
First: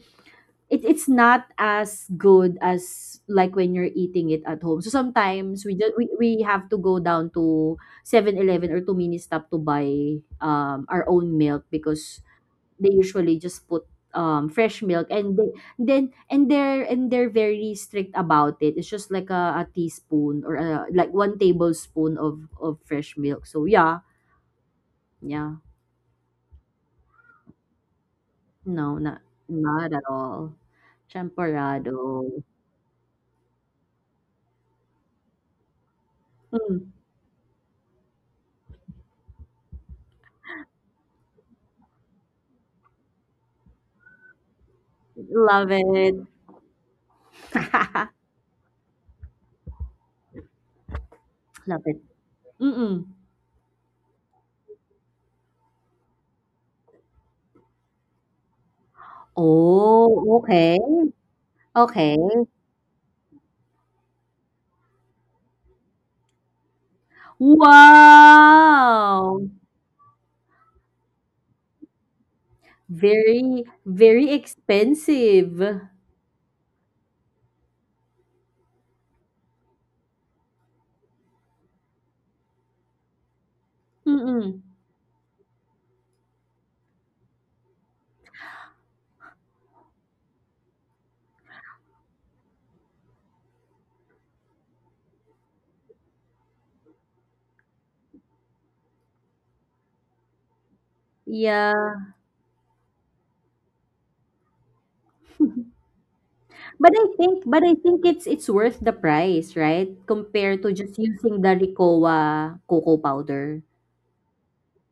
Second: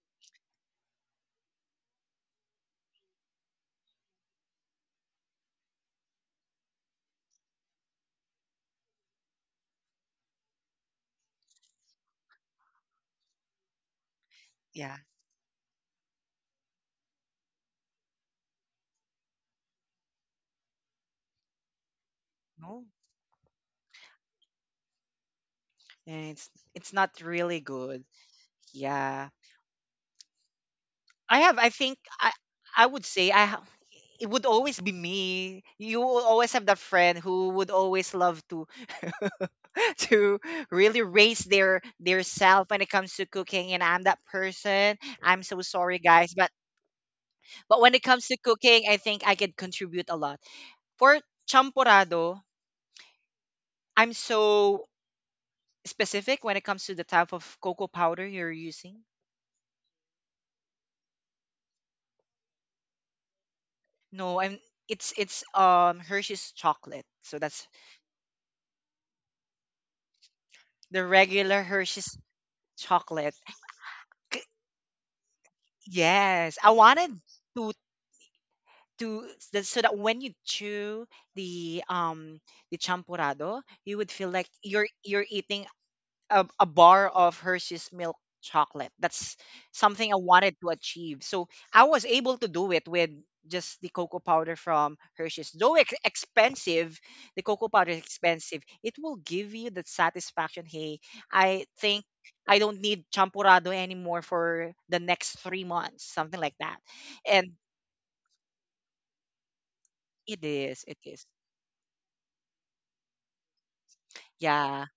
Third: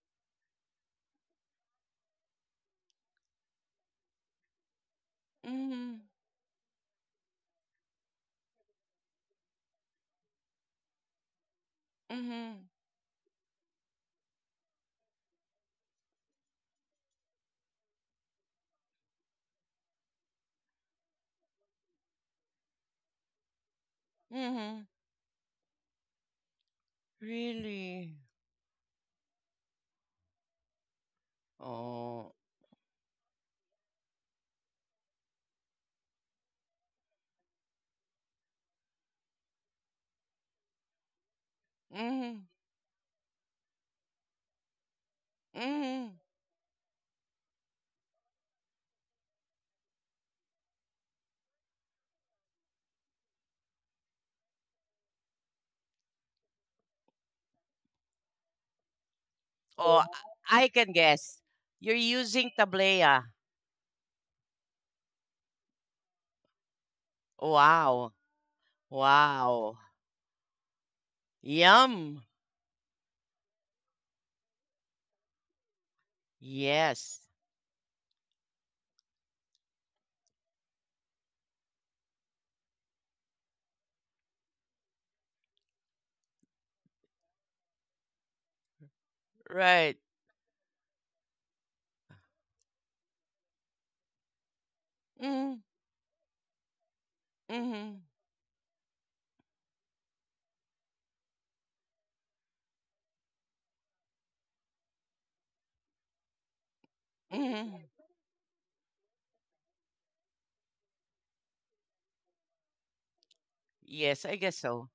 C: it's not as good as like when you're eating it at home. So sometimes we just
B: Mm.
C: we have to go down to 7-Eleven or to mini stop to buy our own milk, because
B: Mm.
C: they usually just put fresh
A: yeah.
C: milk, and they're and they're very strict about it. It's just like a teaspoon or like 1 tablespoon of
A: No,
C: fresh milk. So yeah,
B: Mm.
C: yeah,
A: and it's not really good.
B: Really.
C: no, not
A: Yeah,
C: not at all,
A: I have. I think
B: Oh.
C: champorado.
A: I would say it would always be me. You will always have that
C: Mm,
A: friend who would always love to to really raise their
B: Mm.
A: self when it comes to cooking, and I'm that person. I'm so
C: love
A: sorry
C: it.
B: Mm.
A: guys, but when it comes to cooking, I think I could contribute a lot. For
C: Love it.
A: champorado,
C: Mm-mm.
A: I'm so specific when it comes to the type of cocoa powder you're using.
B: Oh, yeah.
C: Oh,
B: I
C: okay,
B: can guess. You're
C: okay.
B: using tablea.
A: No, I'm It's Hershey's chocolate. So that's
B: Wow.
C: Wow,
B: Wow.
A: the regular Hershey's
B: Yum.
A: Chocolate.
C: very, very
A: K-
C: expensive.
A: Yes, I wanted
B: Yes.
A: to so that when you chew the the champurrado, you would feel like
C: Mm-mm.
A: you're eating a bar of Hershey's milk chocolate. That's
B: Right.
A: something I wanted to achieve. So I was able to do it with just the cocoa powder from Hershey's.
B: Mm,
A: Though expensive, the cocoa powder is
B: mm-hmm.
A: expensive. It will give you that satisfaction. Hey, I think
C: Yeah.
A: I don't need champurrado anymore for the next 3 months, something like that.
C: But I think,
A: And
B: Mm-hmm.
C: it's worth the price, right?
A: it
C: Compared to
A: is, it
C: just
A: is.
C: using the Ricoa cocoa powder.
B: Yes, I guess
A: Yeah,
B: so.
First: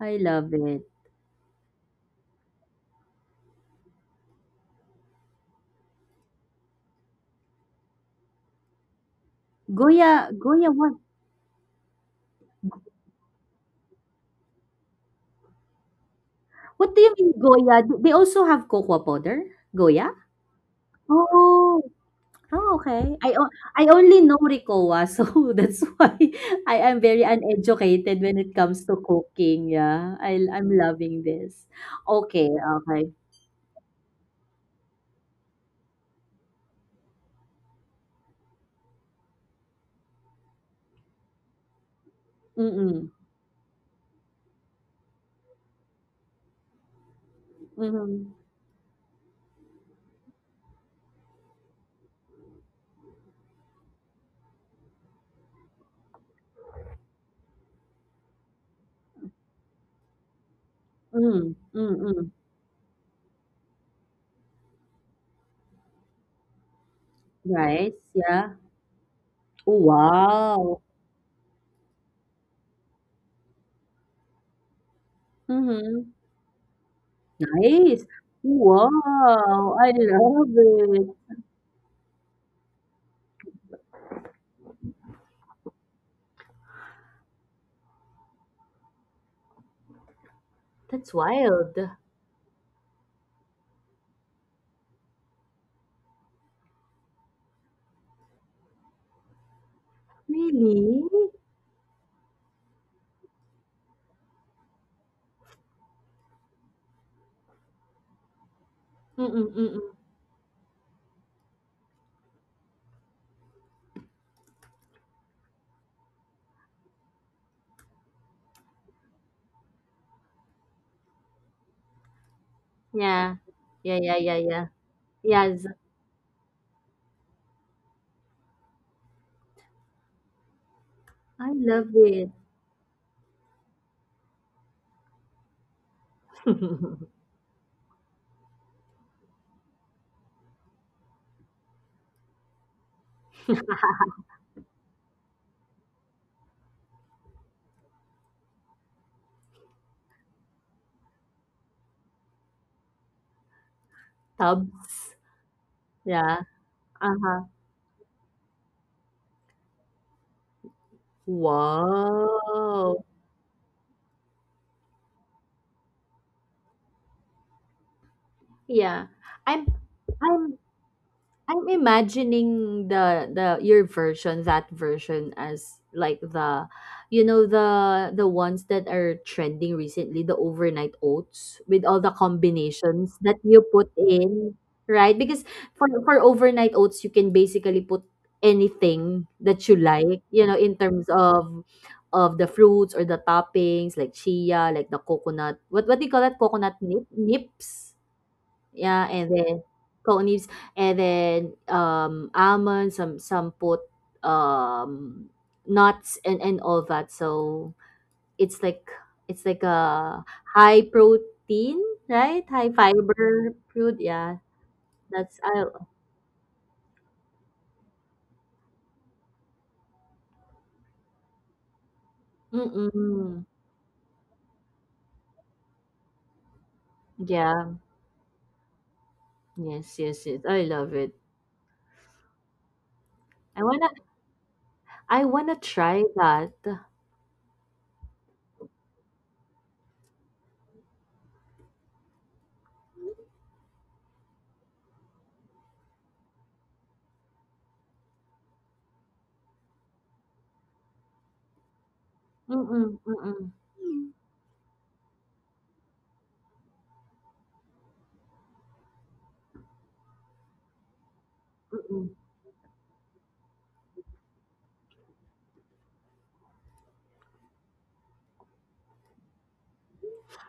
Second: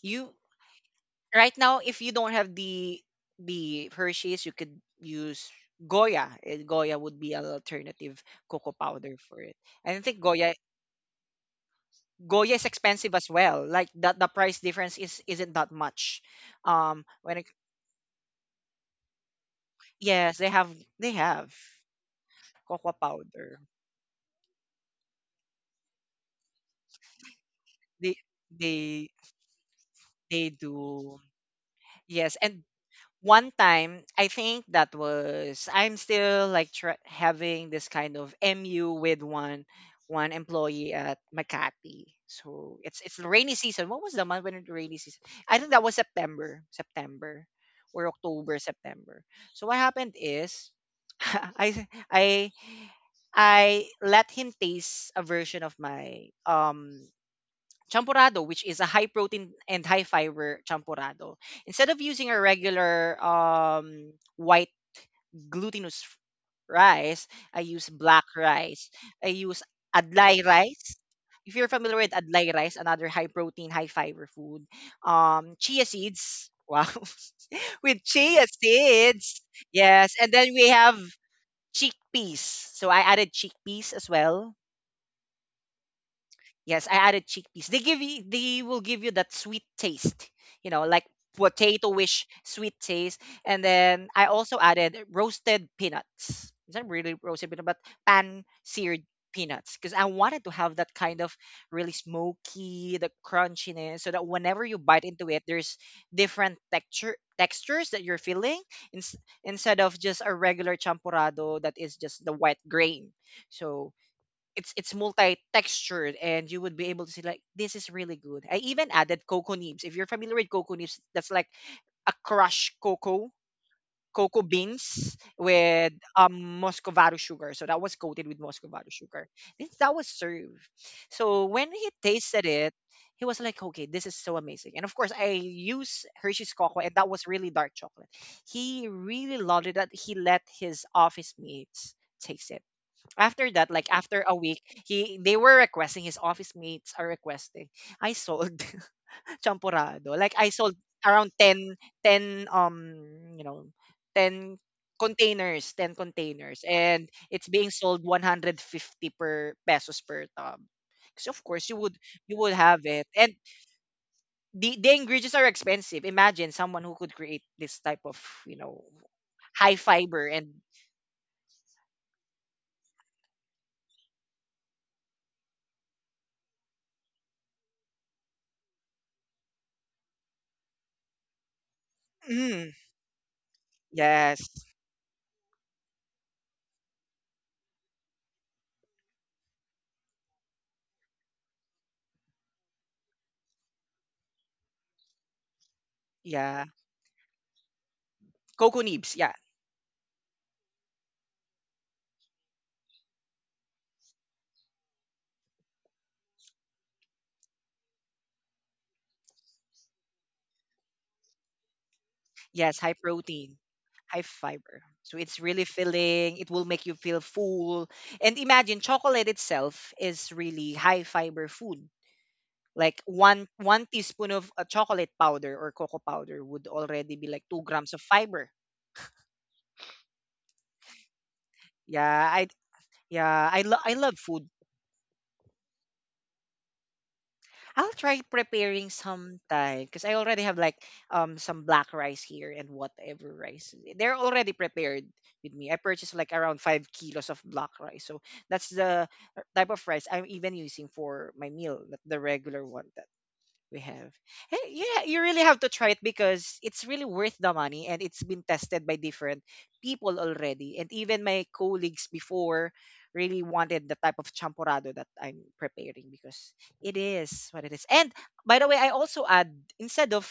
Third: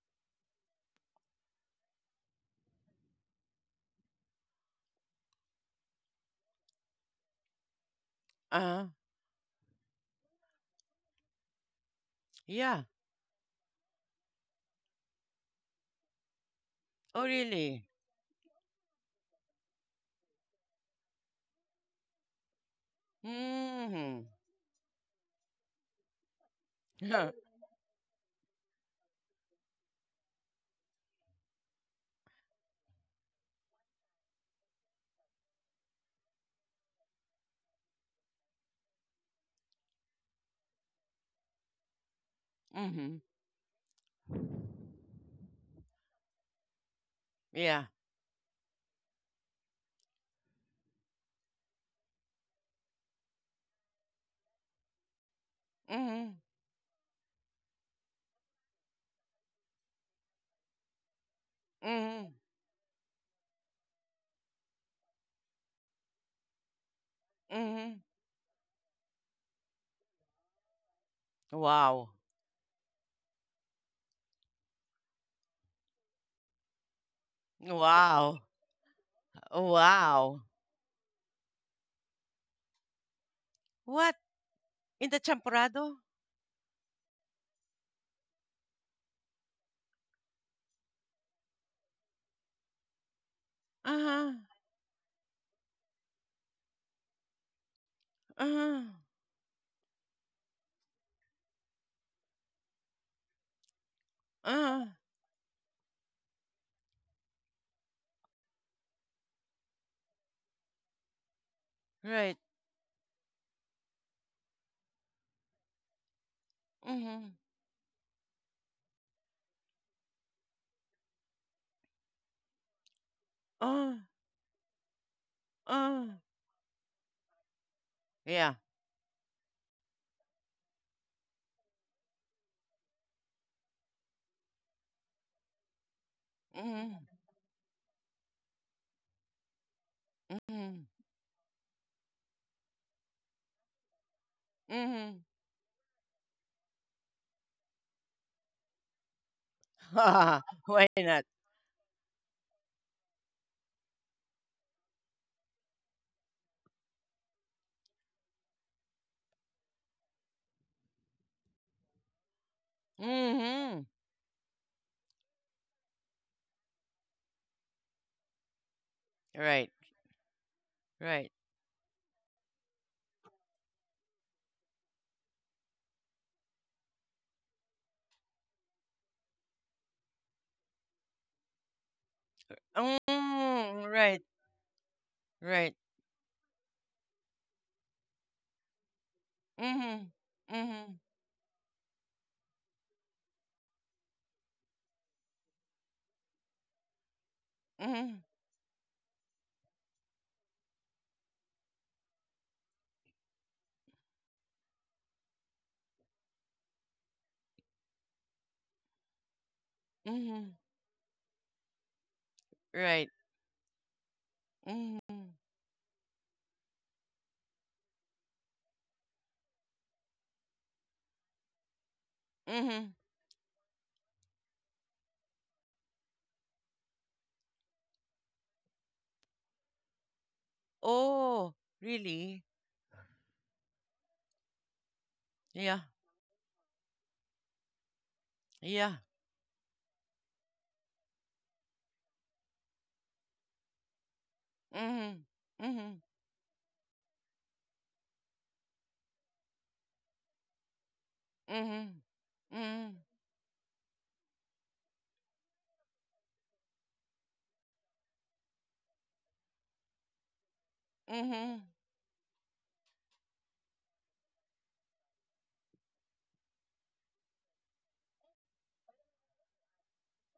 C: I
A: you.
C: love it.
A: Right now, if you don't have the Hershey's, you could use Goya. Eh, Goya would be an alternative cocoa
B: Uh-huh.
A: powder for it. And I think
C: Goya, What?
A: Goya is
B: Yeah.
A: expensive as well. Like that the price difference is isn't that much.
C: What do
A: Um,
C: you
B: Oh,
C: mean,
A: when it,
C: Goya?
B: really?
C: Do they also have cocoa powder? Goya?
A: yes, they have
C: Oh. Oh,
A: cocoa
C: okay.
A: powder.
C: I only
B: Mm-hmm.
C: know Ricoa, so that's why I am very
B: Huh.
A: They
C: uneducated when it comes to
A: they
C: cooking. Yeah, I
A: they
C: I'm
A: do.
C: loving this.
A: Yes,
C: Okay,
A: and
C: okay.
A: one time, I think that was I'm still like tr- having this kind of MU with one employee at Makati. So
C: Mm,
A: it's
B: Mm-hmm.
A: the rainy season. What was the month when it rainy season? I think that was September
C: mm,
B: Yeah.
A: or
C: mm,
A: October, September. So what happened is I I let him taste a version of
B: Mm-hmm.
A: my champurrado, which is a high protein and high fiber
C: mm,
A: champurrado,
C: mm,
A: instead
C: mm,
A: of
B: Mm-hmm.
A: using a regular white glutinous rice. I
C: rice.
B: Mm-hmm.
A: use
C: Yeah.
A: black rice. I use adlai
C: Wow!
A: rice. If you're
B: Wow.
A: familiar with adlai rice, another high protein, high fiber food,
C: Mhm.
A: chia seeds. Wow.
C: Nice.
A: With
B: Wow.
A: chia seeds.
C: Wow, I
A: Yes.
C: love
B: Wow.
A: And then we
C: it.
A: have chickpeas. So I added chickpeas
B: What?
A: as well.
B: In the champorado?
A: Yes, I added chickpeas. They will give you that sweet taste, you know,
C: That's
A: like
C: wild.
A: potato-ish sweet taste. And then
B: Uh-huh.
A: I also added roasted peanuts. Is that really roasted peanut, but
B: Uh-huh.
A: pan-seared peanuts, because I wanted to
C: Really?
A: have that kind of really smoky, the crunchiness, so that whenever
B: Uh-huh.
A: you bite into it, there's different texture textures that you're feeling, ins-
C: Mm-mm, mm-mm.
A: instead of just a regular champurrado that is
B: Right.
A: just the white grain. So it's multi-textured, and you would be able
B: Mm-hmm.
A: to see, like, this is really good. I even added cocoa nibs. If you're familiar with cocoa nibs, that's like a crushed
C: Yeah. Yeah,
B: Uh-huh.
C: yeah, yeah, yeah.
A: cocoa beans
C: Yes,
B: Uh,
A: with muscovado sugar. So that was coated
B: yeah.
A: with muscovado sugar. That was served.
C: I
A: So
C: love
A: when he
C: it.
A: tasted it, he was like, okay, this is so amazing. And of course, I use Hershey's Cocoa,
B: Mm.
A: and that was really dark chocolate. He really loved it that he let
B: Mhm.
A: his office mates taste it after that, like after a
B: Mhm.
A: week.
B: Mhm.
A: He they were requesting His office mates are requesting. I sold champurado, like I
B: Why
A: sold
B: not?
A: around 10, you know 10
C: Tubs.
A: containers, 10
C: Yeah.
A: containers, and
C: Uh-huh.
A: it's being sold 150 per pesos per tub, because of course you would
C: Wow.
B: Mm.
A: have it, and
B: Mhm.
A: the ingredients are expensive. Imagine someone who could create this type of, you
C: Yeah.
A: know,
C: I'm
B: Right.
A: high
C: I'm
A: fiber and
B: Right.
C: I'm imagining the your version, that version as like the the ones that are trending recently, the overnight oats with all the
A: mm,
C: combinations that you put
B: Mm, right.
C: in,
A: yes.
C: right? Because
B: Right.
C: for overnight oats you can basically put anything that you like,
B: Mm.
C: in terms
B: Mhm.
C: of the fruits or the toppings like chia, like the coconut. What do you call that? Coconut
A: Yeah,
C: nip, nips
B: Mhm. Mhm.
C: yeah,
A: cocoa
C: and
A: nibs.
C: then
A: Yeah.
C: coconuts, and then almonds, some put um nuts and all that. So it's like it's like a
B: Mhm.
C: high protein, right? High
A: Yes,
B: Right.
A: high
C: fiber
A: protein,
C: food. Yeah,
A: high
B: Mm.
A: fiber.
C: that's
B: Mhm.
A: So
C: I.
A: it's really filling. It will make you feel full. And imagine chocolate itself is really high fiber food.
B: Mhm.
A: Like
C: Mm-mm.
A: one teaspoon of chocolate powder or cocoa powder would already
C: Yeah.
A: be like 2 grams of fiber.
C: Yes. Yes. Yes. I love it.
B: Oh, really?
A: Yeah, I
C: I
A: yeah,
C: wanna.
A: I love food.
C: I wanna
B: Yeah.
C: try that.
A: I'll try
B: Yeah.
A: preparing sometime because I already have like some black rice here and whatever rice. They're already prepared
B: Mm.
A: with me. I
B: Mhm.
A: purchased like around 5 kilos of black rice. So that's the type of rice I'm even using for my meal,
B: Mhm.
A: not the regular
C: Mm-mm.
A: one.
B: Mhm.
C: Mm-mm.
A: We have. Hey, yeah, you really have to try it because it's really worth the money, and it's been tested by different people already. And
B: Mhm.
A: even my
B: Mhm.
C: Mm-mm.
A: colleagues before really wanted the type of champorado that I'm preparing, because it is what it is. And by the way, I also add, instead of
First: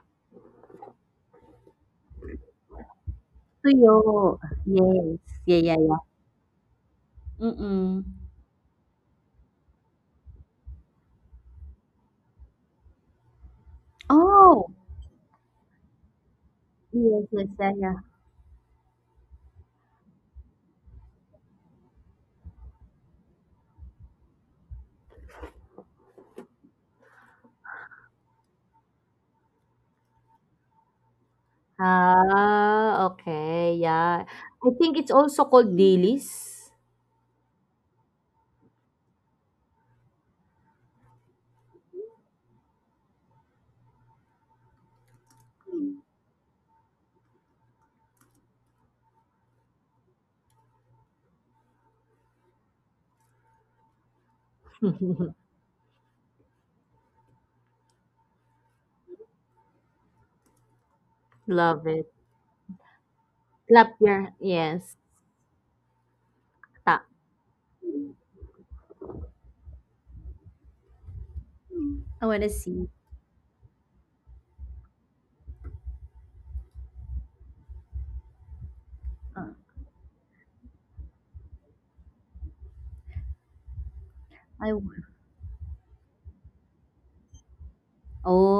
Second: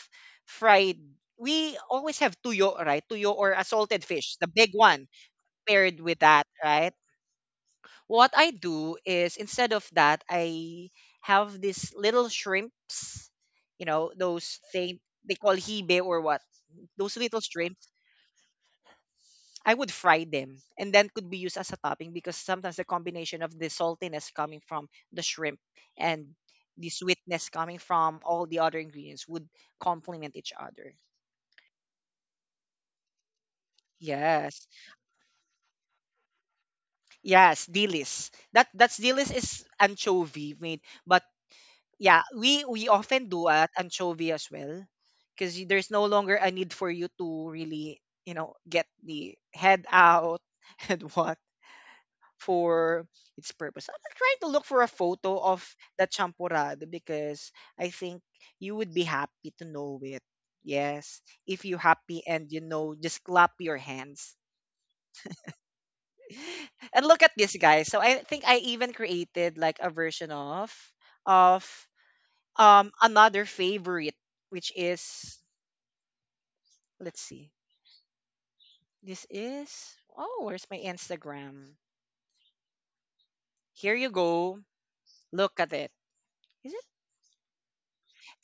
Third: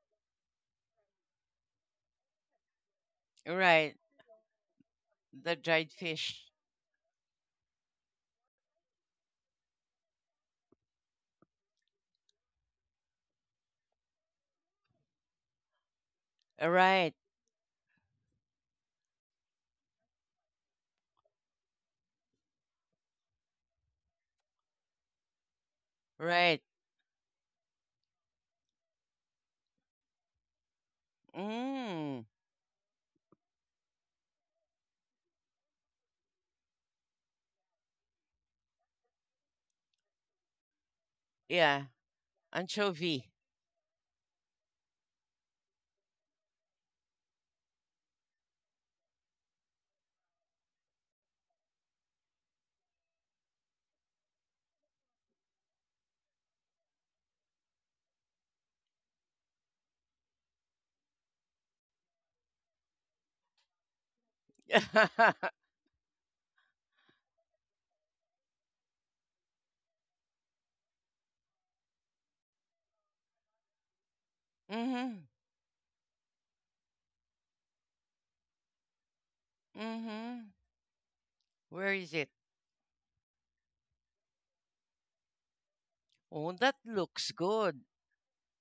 A: fried, we always have tuyo, right? Tuyo, or a
C: Tuyo.
B: Right.
A: salted fish, the big one,
C: Yes.
B: The
C: Yeah. Yeah.
B: dried
C: Yeah.
A: paired with that,
B: fish.
A: right?
C: Mm-mm.
A: What I do is instead of that, I have these little shrimps, you know, those
C: Oh.
A: thing they call hibe or what, those
B: Right.
C: Yes.
A: little
C: Yes. Yeah.
A: shrimps.
C: Yeah.
A: I would fry them and then could be used as a topping, because sometimes the combination of the saltiness coming from the shrimp and
B: Right.
A: the sweetness coming from all the other ingredients would complement each other.
B: Mm.
C: Ah, okay, yeah.
A: Yes.
C: I think it's also called dilis.
A: Yes, dilis. That that's dilis is anchovy made, but
B: Yeah.
A: yeah, we often
B: Anchovy.
A: do at anchovy as well, because there's no longer a need for you to really, you know, get the head out and what for its purpose. I'm trying to look for a photo of the champurrado because I think you would be happy to know it. Yes, if you
C: Love
A: happy,
C: it.
A: and you know, just clap your
C: Clap
A: hands.
C: your yes.
A: And look
C: Ta.
A: at this guys. So I think I even created like a version of of
C: I want to see.
A: another favorite, which is,
B: Mhm,
A: let's see, this
C: Uh,
A: is, oh,
B: mhm.
A: where's my Instagram?
B: Where is it?
A: Here you go,
C: I w-
A: look at it.
B: Oh, that
A: Is it,
B: looks good.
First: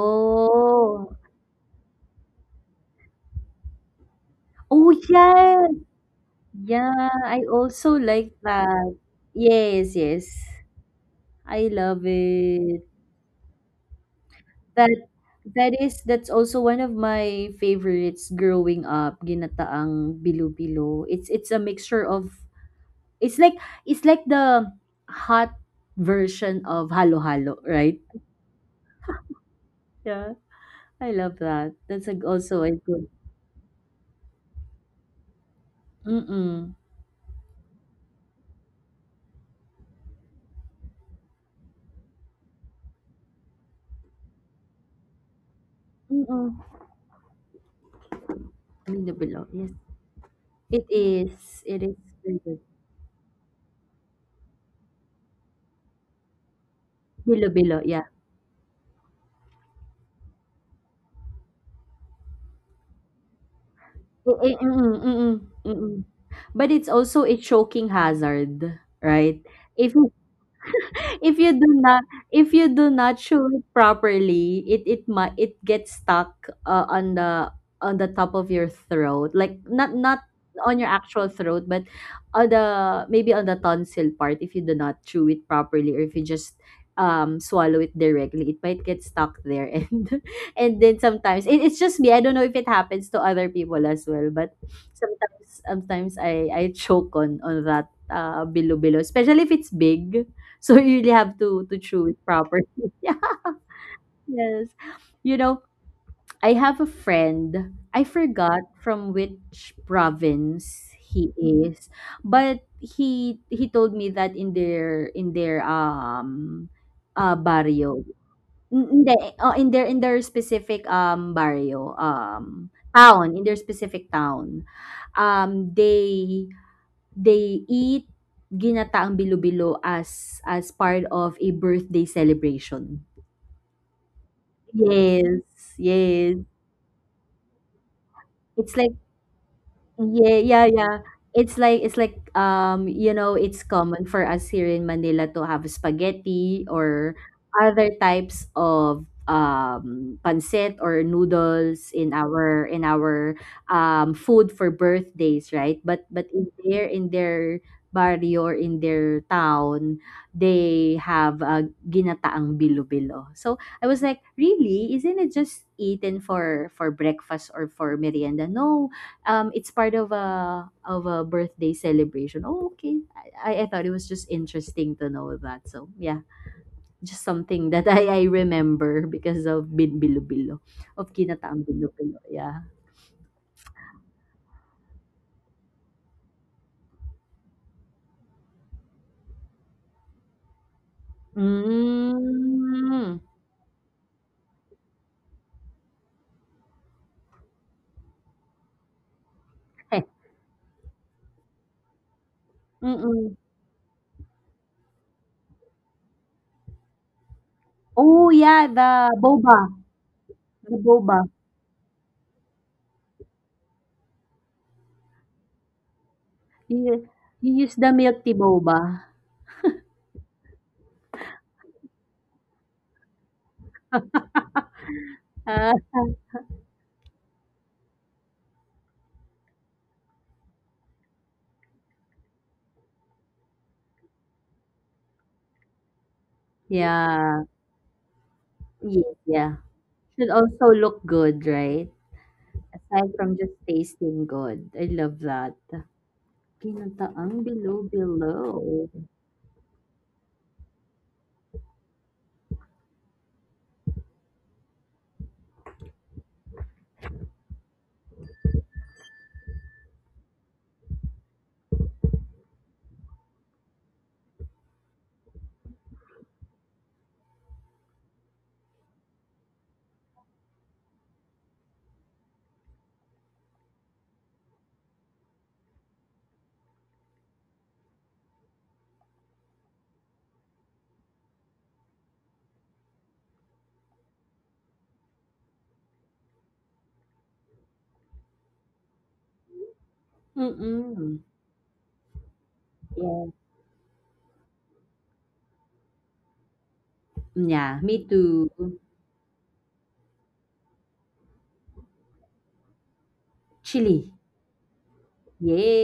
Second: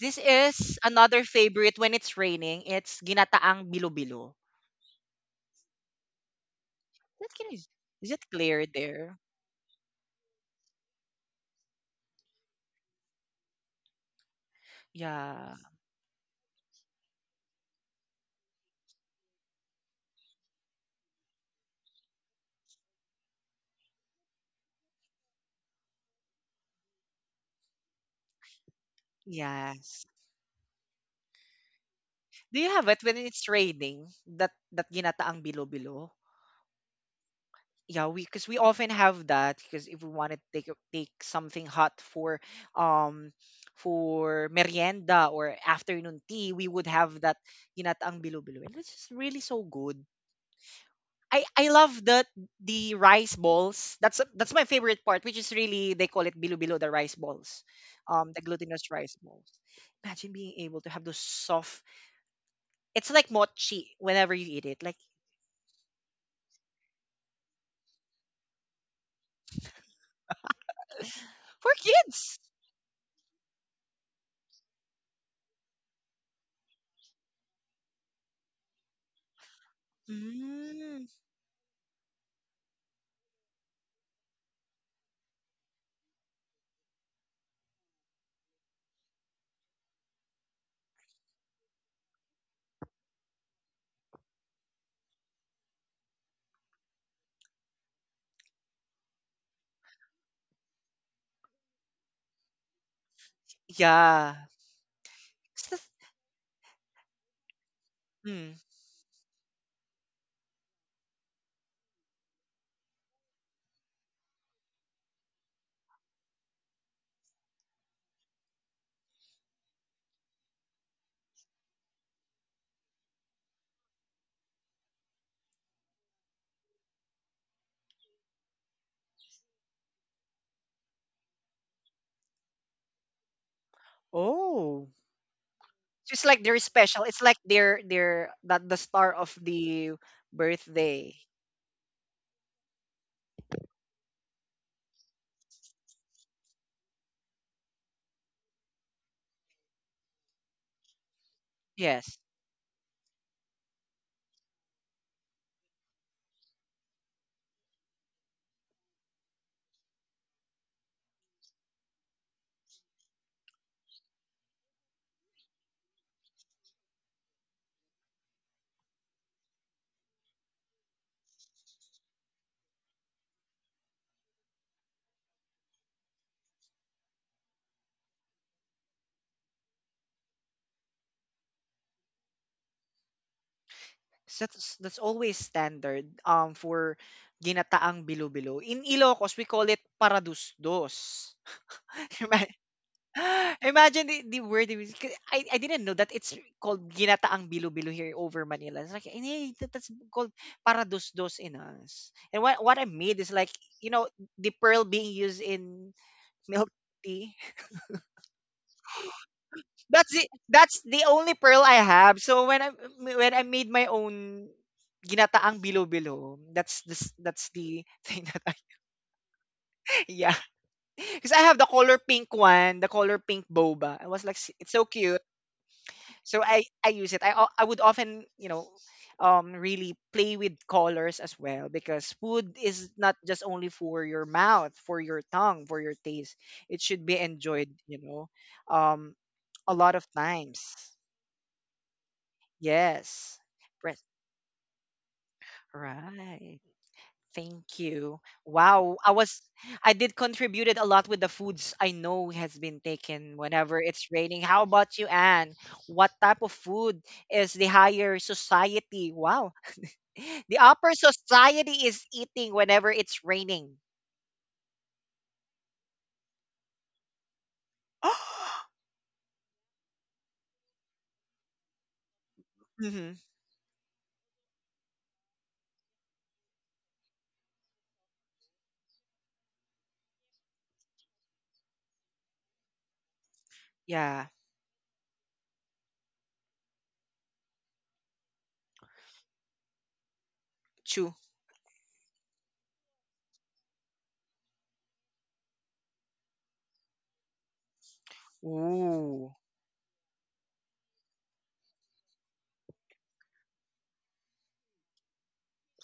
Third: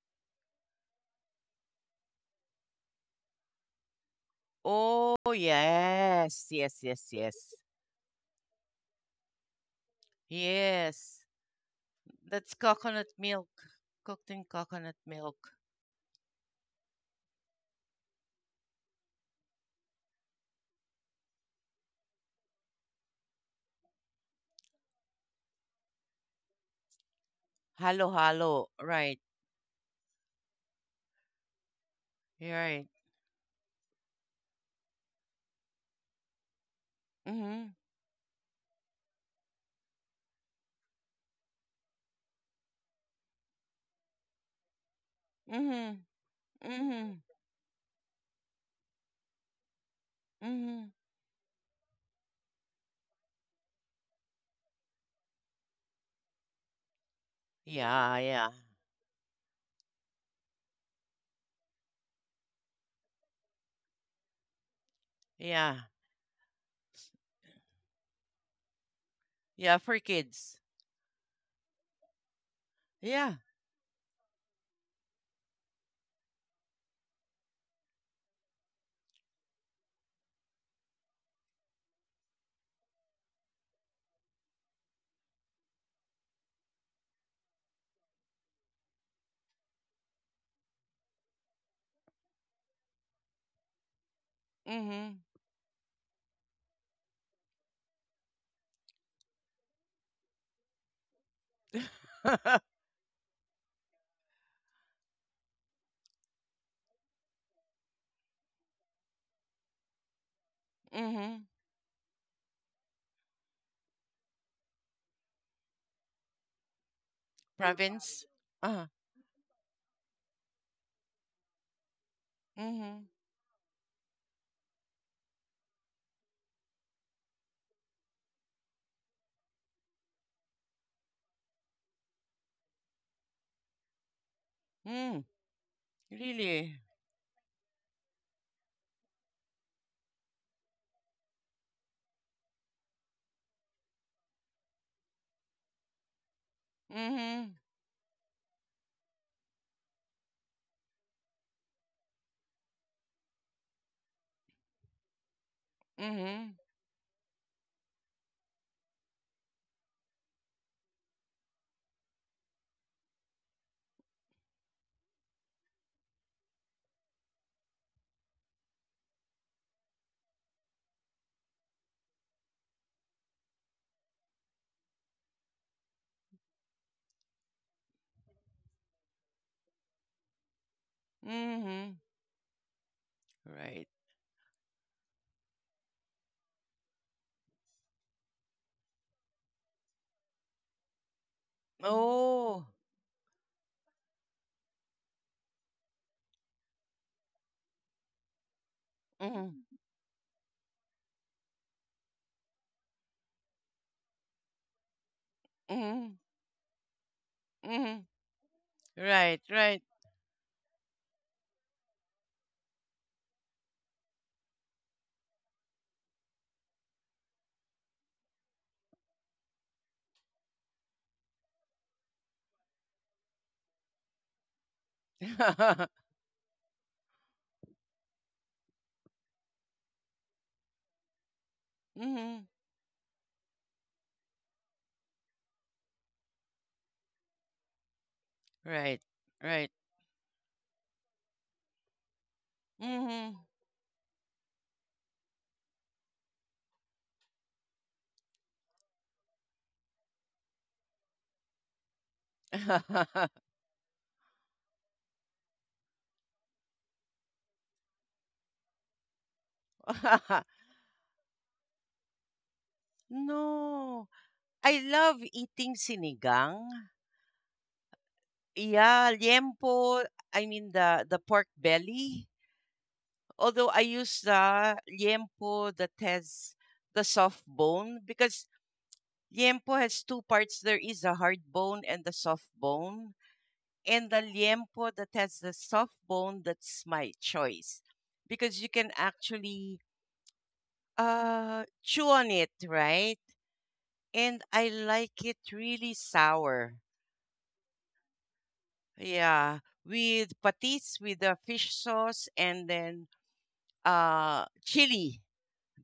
A: this is another favorite when it's raining, it's ginataang bilo-bilo.
C: Oh
B: Oh,
C: yes.
B: yes, yes, yes,
C: Yeah,
A: That
C: I
A: can
B: yes.
A: is
C: also
A: is it
C: like
A: clear
C: that.
A: there?
C: Yes, yes.
B: Yes,
C: I love
B: that's
C: it.
B: coconut milk. Cooked in
C: That
B: coconut milk.
A: Yeah.
C: that is that's also one of my favorites growing up, ginataang bilo-bilo. It's a mixture of. It's like the hot version of halo-halo, right?
B: Halo halo, right.
A: Yes.
C: Yeah, I love that. That's a,
B: You're
A: Do
C: also a
A: you
B: right.
A: have
C: good.
A: it when it's raining, that that ginataang bilo-bilo?
C: Mm-mm.
B: Mhm.
A: Yeah, we, because we often have that, because if we want to take something hot um for merienda or
B: Mhm.
A: afternoon
C: Mm-mm.
A: tea, we would have
B: Mhm.
A: that ginataang bilo-bilo, and it's just
C: Bilo-bilo.
A: really so
C: Yes.
A: good.
C: It
B: Mhm.
C: is.
A: I
C: It is
A: love that,
C: very good.
A: the rice balls. That's my favorite part, which is really, they call it bilo-bilo, the rice balls,
C: Bilo-bilo. Yeah.
B: Yeah,
A: the
B: yeah.
A: glutinous rice balls. Imagine being able to have those soft. It's like mochi whenever you eat it,
C: Mm-mm,
A: like
C: mm-mm,
B: Yeah.
C: mm-mm. But it's also a choking hazard, right?
B: Yeah,
C: If
B: for
C: you
B: kids.
C: if you do
A: for
C: not
A: kids.
C: if you do not
B: Yeah.
C: shoe it properly it might it gets stuck on the top of your throat like not not on your
A: Mm,
C: actual throat but on the maybe on the tonsil part if you do not chew it properly or if you just swallow it directly it might get stuck there and then sometimes it's just me, I don't know if it happens to other people as well, but
B: Mhm.
C: sometimes I choke on that bilo bilo especially if it's big. So you really have to
B: Mhm.
C: chew it properly. Yeah.
A: yeah.
C: Yes. You know,
A: It's
C: I have a friend. I
A: the-
C: forgot from which province he is, but he told me that in their barrio.
B: Province. Uh, huh.
C: N- Hindi, oh, in their specific barrio
B: Mhm.
C: town, in their specific town um they they eat ginataang bilo-bilo as part of a birthday celebration.
A: Oh.
B: Mm.
C: Yes,
A: So it's
C: yes.
A: like they're
B: Really.
A: special. It's like they're that
C: It's
A: the
C: like.
A: star of the
C: Yeah, yeah, yeah.
A: birthday.
C: It's like you know it's common for us here in Manila to have spaghetti or
B: Mhm.
C: other types of pancit or noodles
A: Yes.
C: in our food for birthdays, right? But
B: Mhm.
C: in their barrio or in their town, they have ginataang bilo-bilo. So I was like, really? Isn't it just eaten for breakfast or for merienda? No, it's part of a birthday celebration. Oh, okay. I thought it was just interesting to know that. So yeah, just something that I remember because of Bin Bilo of Kinataang Bilo.
B: Mm-hmm.
C: Yeah.
B: Right.
A: So that's always standard for ginataang bilo-bilo. In Ilocos, we call it paradusdos. Ima-
B: Oh.
C: Mm.
A: Imagine the word. I didn't know that it's called ginataang bilo-bilo here over Manila. It's like,
B: Mm-hmm.
A: hey, that's
C: Heh.
A: called paradusdos in us. And what I made is
C: Mm-mm.
A: like, you know, the pearl being used in
B: Mm-hmm.
A: milk tea.
B: Mm-hmm.
C: Oh yeah, the
B: Right.
C: boba,
B: Right.
C: the
A: That's the
C: boba.
A: only pearl I have. So when I made my own ginataang bilo-bilo, that's the
C: You,
A: that's
C: you use
A: the
C: the milk
A: thing
C: tea
A: that I
C: boba.
A: yeah. Because I have the color pink one, the color pink boba. I was like, "S- it's so cute."
C: Ah,
B: Mm-hmm.
A: So I use it. I would often, you know, really play with colors as well, because food is not just only for your mouth, for your tongue, for your taste. It should be
C: yeah.
A: enjoyed. You know,
B: Right.
A: um,
C: Yes, yeah.
B: Right.
A: a lot of
C: Should
A: times.
C: also look good, right? Aside
B: Mm-hmm.
C: from
A: Yes.
C: just
A: Breath.
C: tasting good. I love that.
A: Right.
C: Pinuntaang
A: Thank
C: below
A: you.
C: below.
A: Wow. I was, I did contributed a lot with the foods I know has been taken whenever it's raining. How about you, Anne? What type of food is the higher society? Wow. The upper society is eating whenever it's raining.
B: No. I love eating sinigang. Yeah, liempo. I mean the pork belly.
A: Hmm.
B: Although I use the liempo that has the soft bone because liempo has two parts. There is a hard bone and the soft bone. And the
A: Yeah.
B: liempo that has the soft bone, that's my choice because you can actually
A: Chew.
C: Mm.
B: chew on it,
C: Yes.
B: right?
C: Yeah,
B: And I like it really sour,
C: yeah, me too.
A: Ooh.
B: yeah, with patis, with the fish sauce, and then
C: Chili.
B: chili,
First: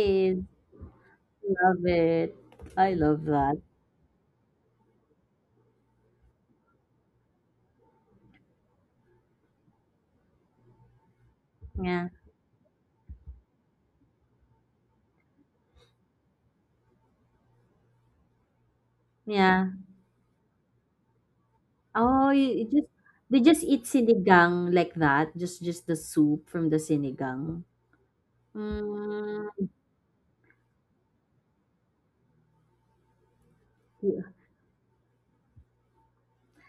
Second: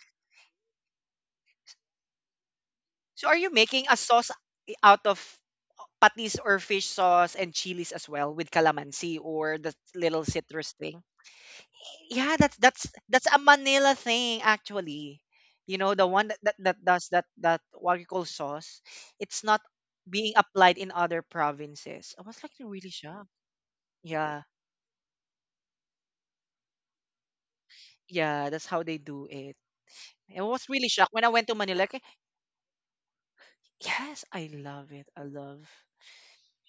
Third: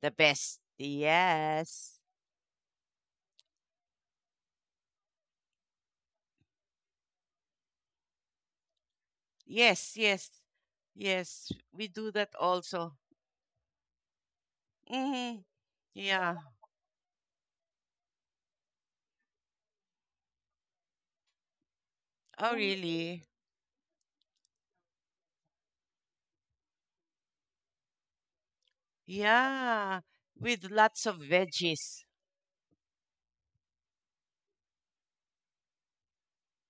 B: the best.
C: love
B: Yes,
C: it. I love
A: So are you
C: that.
A: making a sauce out of patis or fish sauce and chilies as well, with calamansi or the
B: yes,
A: little
B: yes,
A: citrus thing?
B: yes, we
C: Yeah,
B: do that
A: Yeah, that's
B: also.
A: that's a Manila thing actually.
B: Hmm.
A: You know, the one
B: Yeah.
A: that that does that, that what you call sauce, it's not
C: yeah.
A: being applied in other provinces. I
C: Oh,
A: was
C: you
B: Oh,
A: like
C: you just
A: really
B: really?
A: shocked.
C: they just eat
A: Yeah,
C: sinigang like that. Just the soup from the sinigang.
A: yeah, that's how they do it.
C: Mm,
B: Yeah,
A: I was
B: with
A: really
B: lots
A: shocked
B: of
A: when I went to Manila. Like,
B: veggies.
C: yeah,
A: yes, I love it. I love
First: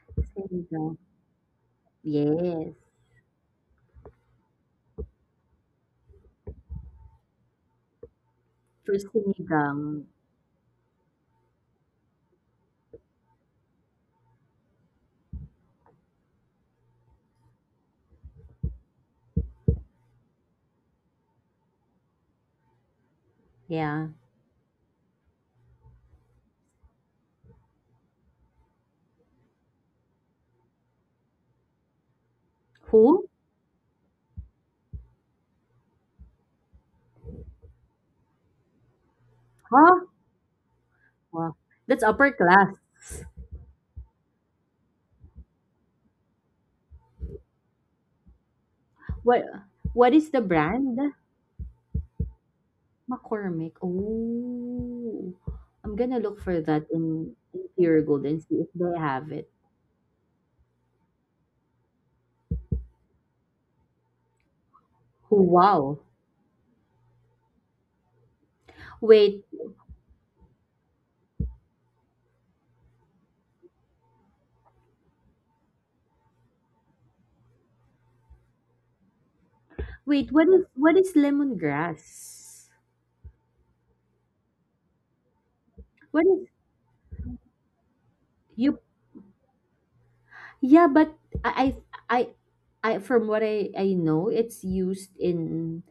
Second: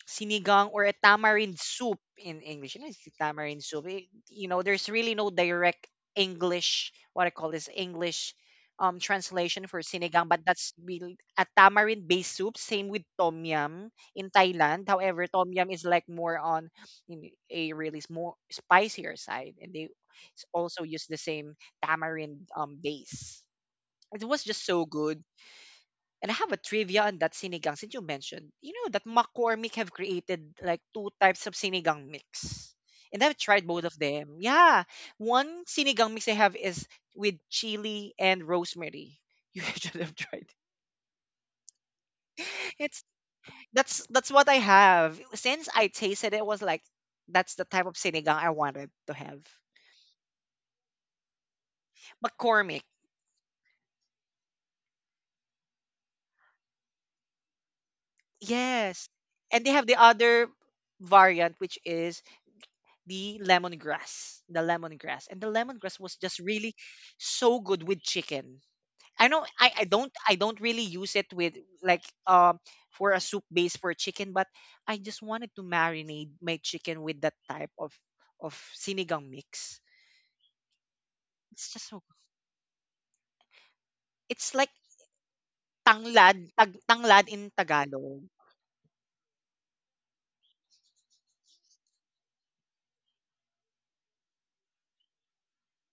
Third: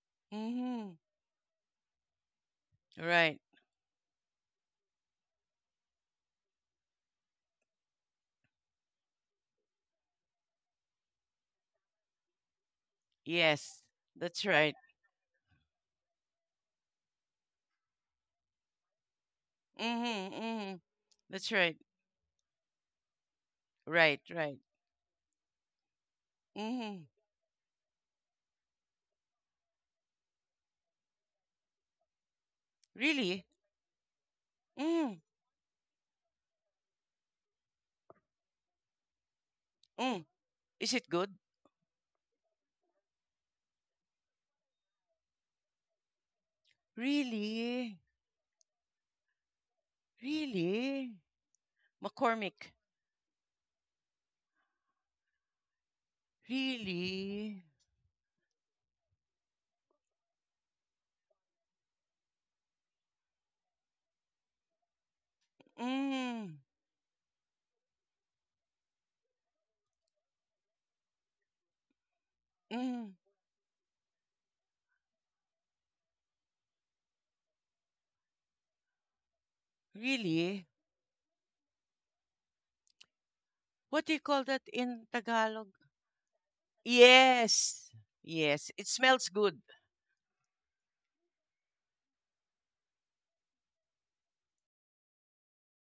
A: sinigang, or
B: Mm-hmm.
A: a
C: sinigang.
A: tamarind soup in English.
C: Yes,
A: You know, it's
B: Right.
A: tamarind soup. Eh, you know, there's really no direct English, what I call this English
C: for
A: translation
C: sinigang.
A: for sinigang, but that's really a tamarind based soup. Same with tom
B: Yes.
A: yum in
B: That's right.
A: Thailand. However, tom yum is like more on in a really more spicier side, and they
B: Mm-hmm. Mm-hmm.
A: also use the same
B: That's right.
A: tamarind base.
C: Yeah.
B: Right.
A: It was
B: Right.
A: just so good, and I have a trivia
B: Mm-hmm.
A: on that sinigang since you mentioned. You know that McCormick have created like 2 types of sinigang mix. And
C: Who?
A: I've
B: Really?
A: tried both of them. Yeah.
B: Mm.
A: One sinigang mix I have is with chili and rosemary. You should
C: Huh?
A: have
B: Mm.
A: tried.
B: Is it good?
C: Wow. That's upper class.
A: It's that's what I have. Since I tasted it, it was like that's the type of
B: Really?
A: sinigang I wanted to have.
C: What? What is the brand?
B: Really? McCormick.
A: McCormick.
C: McCormick, oh. I'm gonna look for that in
B: Really?
C: Pure Gold and see if they
A: Yes.
C: have it.
A: And they have the other variant, which is
C: Oh,
A: the lemongrass
C: wow.
A: was just
B: Mm.
A: really so good with chicken. I know,
C: Wait,
A: I don't really use it with like, for
B: Mm.
A: a soup base for chicken, but I just wanted to marinate my chicken with that type of sinigang mix.
C: wait,
B: Really?
C: what is
A: It's just so
C: lemongrass?
B: What do you call
A: It's
B: that
A: like
B: in Tagalog?
C: What
A: tanglad,
C: is
A: tanglad in
B: Yes.
A: Tagalog.
B: Yes.
C: you
B: It smells good.
C: yeah, but I I I from what I know, it's used in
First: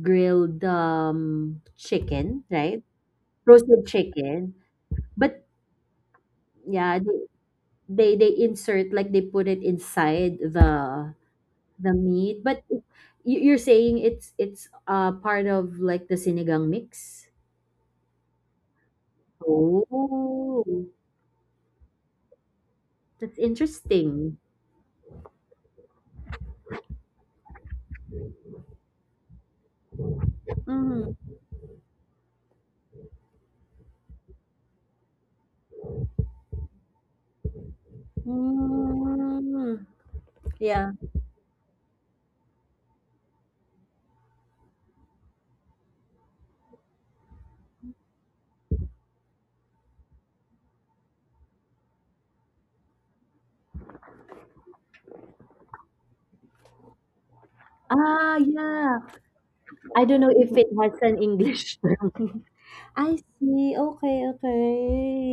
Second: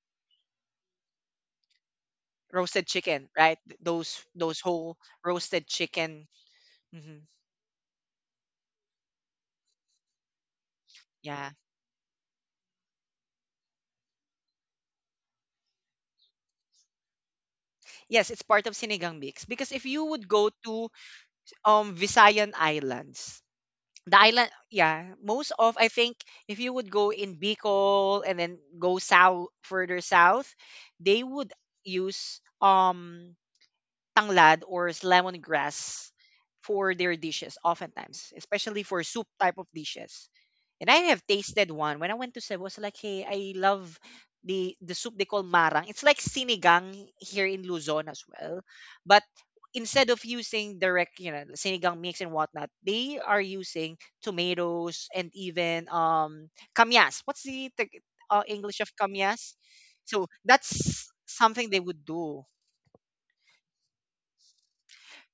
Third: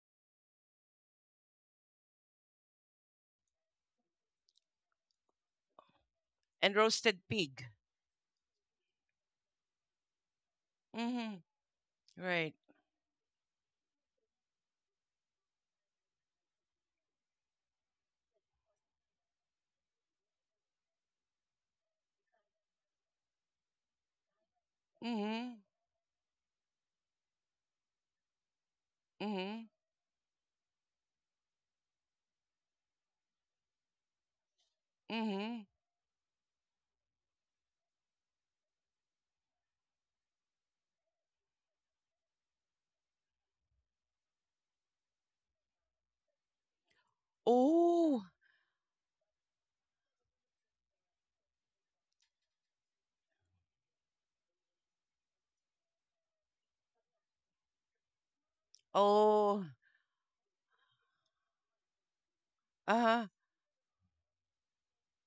C: grilled chicken, right?
A: Roasted chicken, right? Th-
C: Roasted
A: Those
C: chicken.
A: those whole
C: But
A: roasted chicken.
B: And
C: yeah,
A: Hmm.
B: roasted pig.
C: they insert like they put it inside the
B: Mm-hmm.
A: Yeah.
C: The meat,
B: Right.
C: but it, you- you're saying it's part of like the sinigang mix?
A: Yes, it's part of sinigang mix because if you would go
C: Oh,
A: to Visayan
C: that's
A: Islands. The
C: interesting.
A: island, yeah, most
B: Mm-hmm.
A: of, I think, if you would go in Bicol and then go south,
B: Mm-hmm.
A: further south,
C: Mm.
A: they would use tanglad or
B: Mm-hmm.
A: lemongrass for their dishes oftentimes, especially for soup type of
C: Mm.
A: dishes. And
C: Yeah.
A: I have tasted one when I went to Cebu. I was like, hey, I love the soup they call marang. It's like sinigang here in Luzon as
B: Oh.
A: well, but instead of using direct, you know, sinigang mix and whatnot, they are using tomatoes and even kamyas. What's the
C: Ah,
A: English of
C: yeah.
A: kamyas?
B: Oh.
C: I don't
A: So
C: know if it has
A: that's
C: an
A: something they
C: English
A: would do,
C: term. I
B: Uh-huh.
C: see. Okay,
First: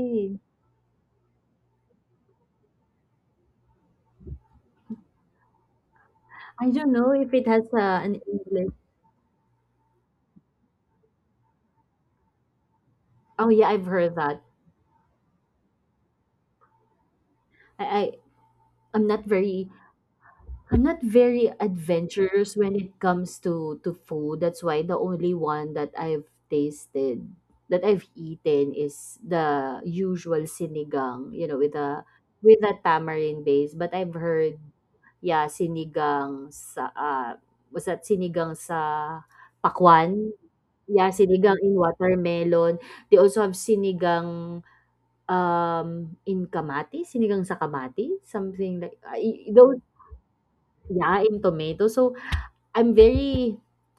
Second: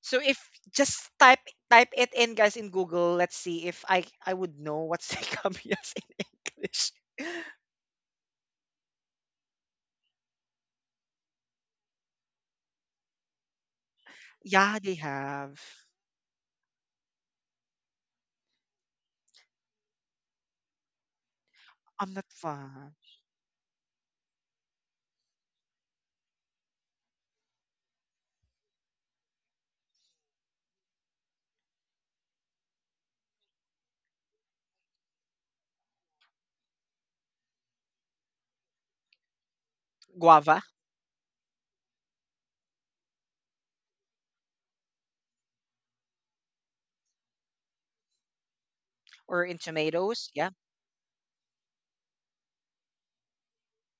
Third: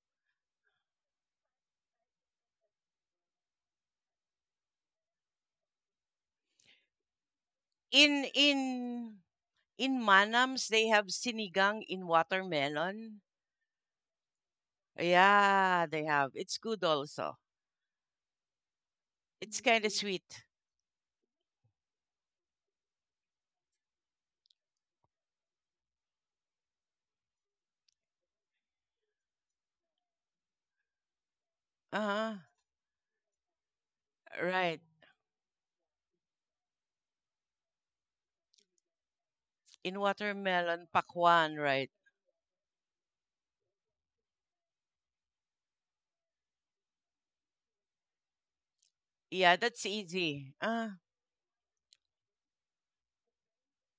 A: so if, just type it in, guys, in Google, let's see if I would know what's kamyas in
C: I don't
A: English.
C: know if it has an
B: In in
C: English.
B: in Manams they have sinigang in watermelon.
C: Oh yeah, I've heard that.
A: Yeah, they have.
B: Yeah, they have. It's good also.
C: I, I I'm not
B: It's
C: very
B: kind of Mm. sweet.
C: I'm not very
A: I'm not
C: adventurous when
A: fun.
C: it comes to food. That's why the only one that I've tasted that I've eaten is the usual sinigang, you know,
B: Uh-huh.
C: with a tamarind base. But I've heard,
B: Right.
C: yeah, sinigang sa was that sinigang sa
B: In
C: pakwan?
A: Guava,
B: watermelon
C: Yeah,
B: pakwan,
C: sinigang in
B: right?
C: watermelon. They also have sinigang um in Kamati, sinigang sa Kamati, something like
A: or
B: Yeah,
A: in
C: those.
B: that's
A: tomatoes. Yeah,
B: easy. Uh,
C: Yeah, in tomato. So, I'm very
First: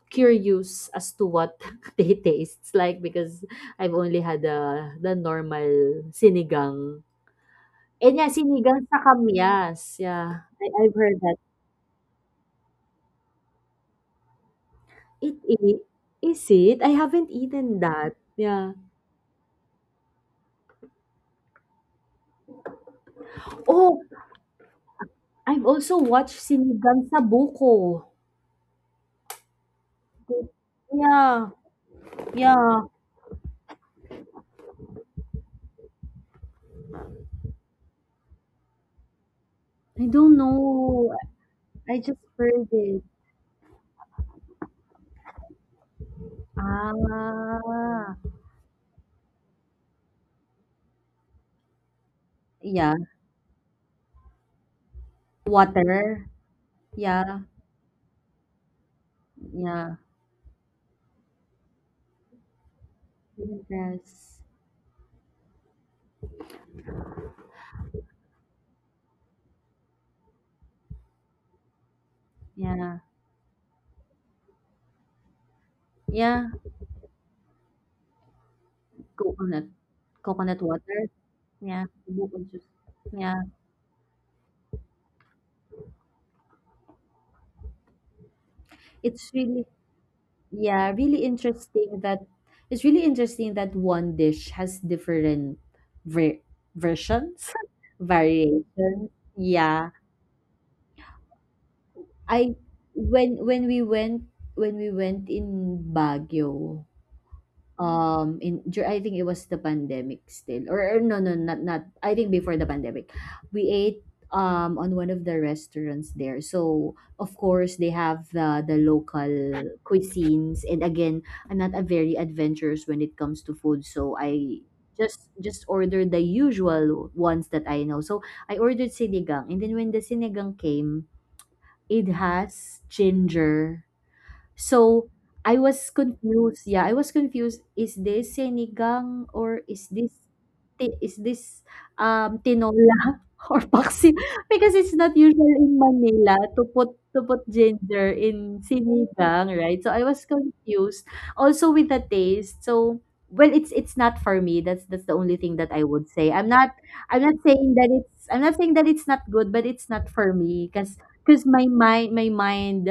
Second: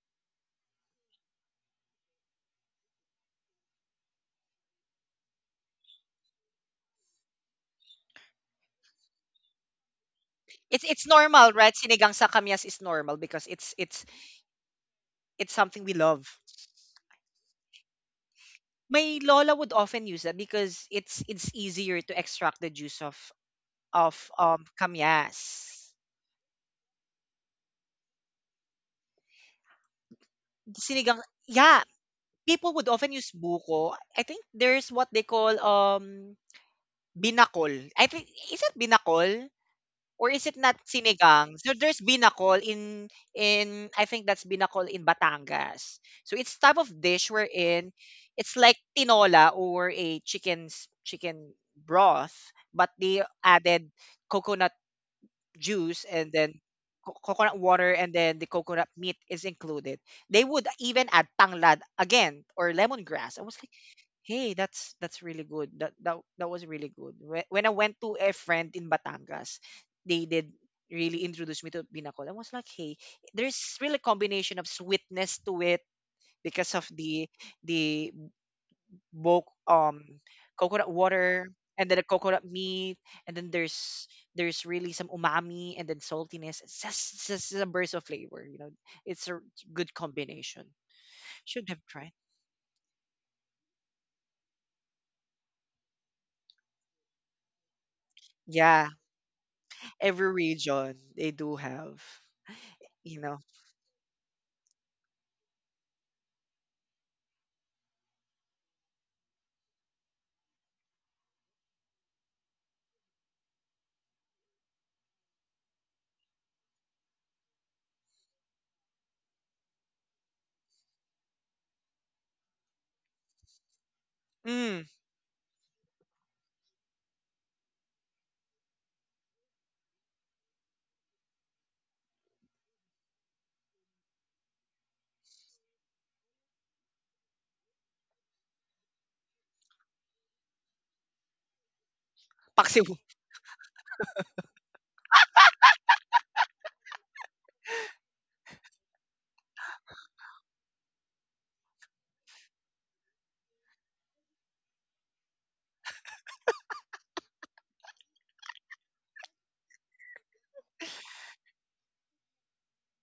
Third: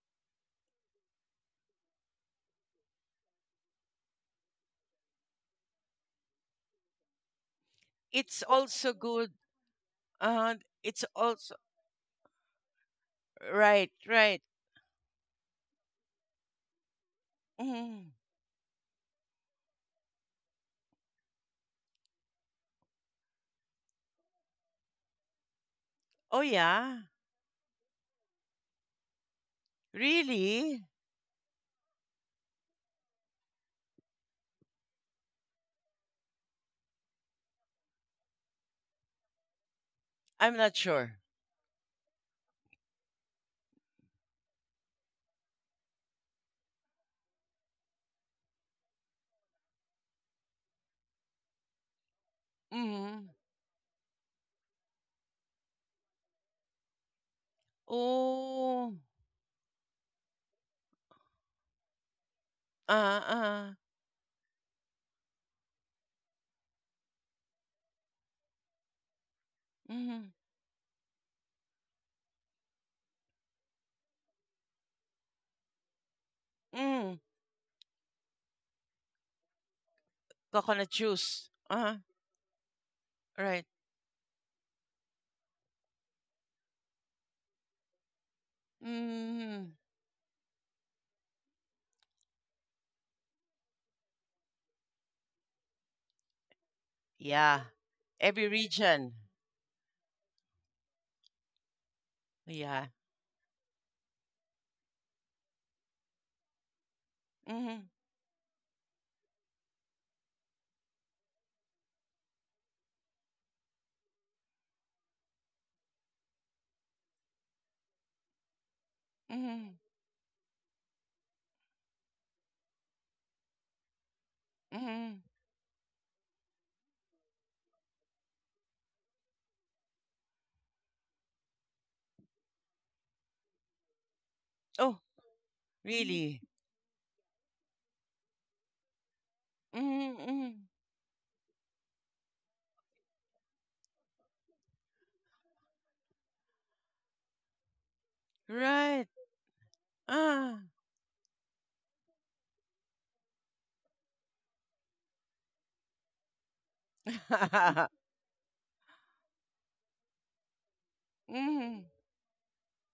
C: curious as to what they tastes like because I've only had the normal sinigang. And yeah,
B: it's
C: sinigang
B: also
C: sa
B: good.
C: kamyas. Yeah,
B: Uh,
C: I,
A: it's
C: I've
B: it's
A: it's
C: heard that.
A: normal,
B: also
A: right? Sinigang sa kamyas is normal because it's
B: right,
A: it's
B: right.
C: It,
A: it's something we love.
C: is it? I haven't eaten
B: Mhm.
C: that. Yeah.
A: My lola would often use that because it's easier to extract the juice of
C: Oh, I've
A: kamias.
C: also watched
B: Oh yeah.
C: sinigang sa buko.
B: Really?
A: Sinigang,
C: Yeah,
A: yeah. People would
C: yeah.
A: often use buko. I think there's what they call Binakol. I think, is it binakol
C: I
A: or is
C: don't
A: it
B: I'm
A: not
B: not
C: know.
B: sure.
A: sinigang? So there's
C: I just
A: binakol
C: heard
A: in,
C: it.
A: I think that's binakol in Batangas. So it's type of dish wherein
C: Ah,
A: it's like tinola, or a chicken broth, but
C: yeah.
A: they
B: Mhm.
A: added coconut juice, and
C: Water.
A: then
C: Yeah,
A: coconut water, and then the coconut
B: Oh.
A: meat is included.
C: yeah,
A: They would even add tanglad again, or lemongrass. I was
B: Uh-uh.
C: lemongrass,
A: Hey, that's really good. That was really good. When I went to a friend in Batangas, they
B: Mhm.
A: did really introduce me to binakol. I was like, hey,
C: yeah,
A: there's really combination of sweetness to it
C: yeah,
A: because of
B: Mm.
A: the bulk,
C: coconut, coconut
A: coconut
B: Coconut
C: water,
A: water,
B: juice.
A: and
C: yeah,
A: then the
B: Uh-huh.
A: coconut
C: coconut juice,
A: meat, and
C: yeah.
A: then
B: Right.
A: there's really some umami and then saltiness. It's just a burst of flavor. You know, it's
C: It's
A: a
C: really,
B: Mm-hmm.
A: good combination.
C: yeah, really
A: Should have
C: interesting
A: tried.
C: that it's really interesting that one dish has different ver versions,
B: Yeah. Every
A: Yeah,
C: variations.
B: region.
C: Yeah,
A: every region they do have.
C: I
B: Yeah.
A: You know?
C: when when we went when we went in Baguio,
B: Mm-hmm.
C: in dur- I think it was the pandemic still or no no not not I think before the pandemic we ate on one of the restaurants there so of course they have the local
B: Mm-hmm.
C: cuisines and again I'm not a very adventurous when it comes to food so I
A: Mm,
B: Mm-hmm.
C: just ordered the usual ones that I know so I ordered sinigang and then when the sinigang came it has ginger
B: Oh,
C: so I was
B: really?
C: confused. Yeah, I was confused. Is this sinigang or is this
B: Mm-hmm. Mm-hmm.
C: ti- is this
A: paksiw.
C: tinola or paksi? Because it's not usual in Manila to put ginger in
B: Right.
C: sinigang, right? So I was
B: Ah.
C: confused. Also with the taste. So well, it's not for me. That's the only thing that I would say. I'm not saying that it's I'm not saying that it's not good, but it's not for me because
B: Mm-hmm.
C: my mind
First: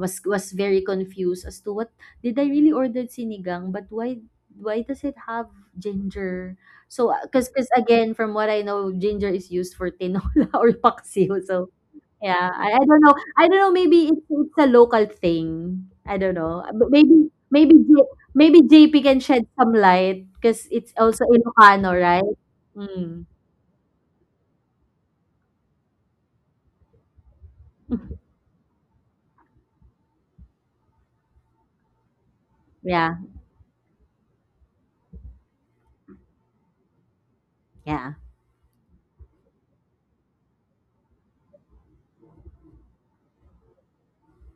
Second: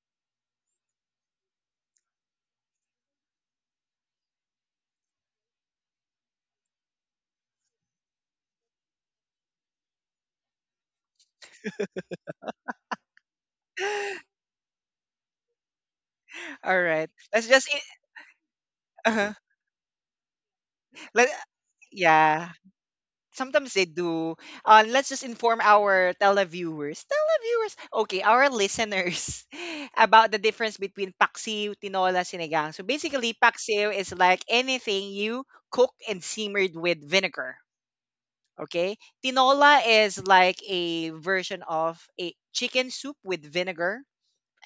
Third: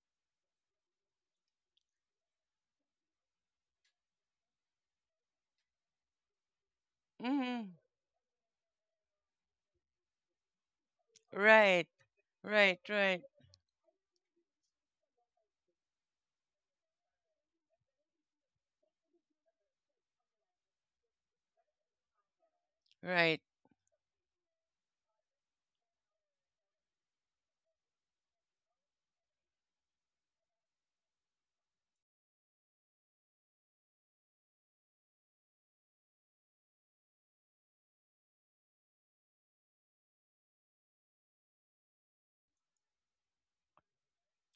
C: was very confused as to what did I really ordered sinigang but why does it have ginger? So because
B: Mm-hmm.
C: again from what I know ginger is used for tinola or paksiw so
B: Right.
C: yeah
B: Right. Right.
C: I don't know maybe it's a local thing I don't know. But
A: Alright.
C: maybe
A: Let's just
C: maybe J, maybe
A: I
C: JP can
A: Uh-huh.
C: shed some light because it's
A: Let
C: also Ilocano right
A: Yeah.
C: mm.
B: Right.
A: Sometimes they do. Let's just inform our televiewers, televiewers, okay, our listeners about the difference between paksiw, tinola, sinigang. So
C: yeah
A: basically, paksiw is like anything you cook and simmered with vinegar.
C: yeah
A: Okay, tinola is like a version of a chicken soup with vinegar,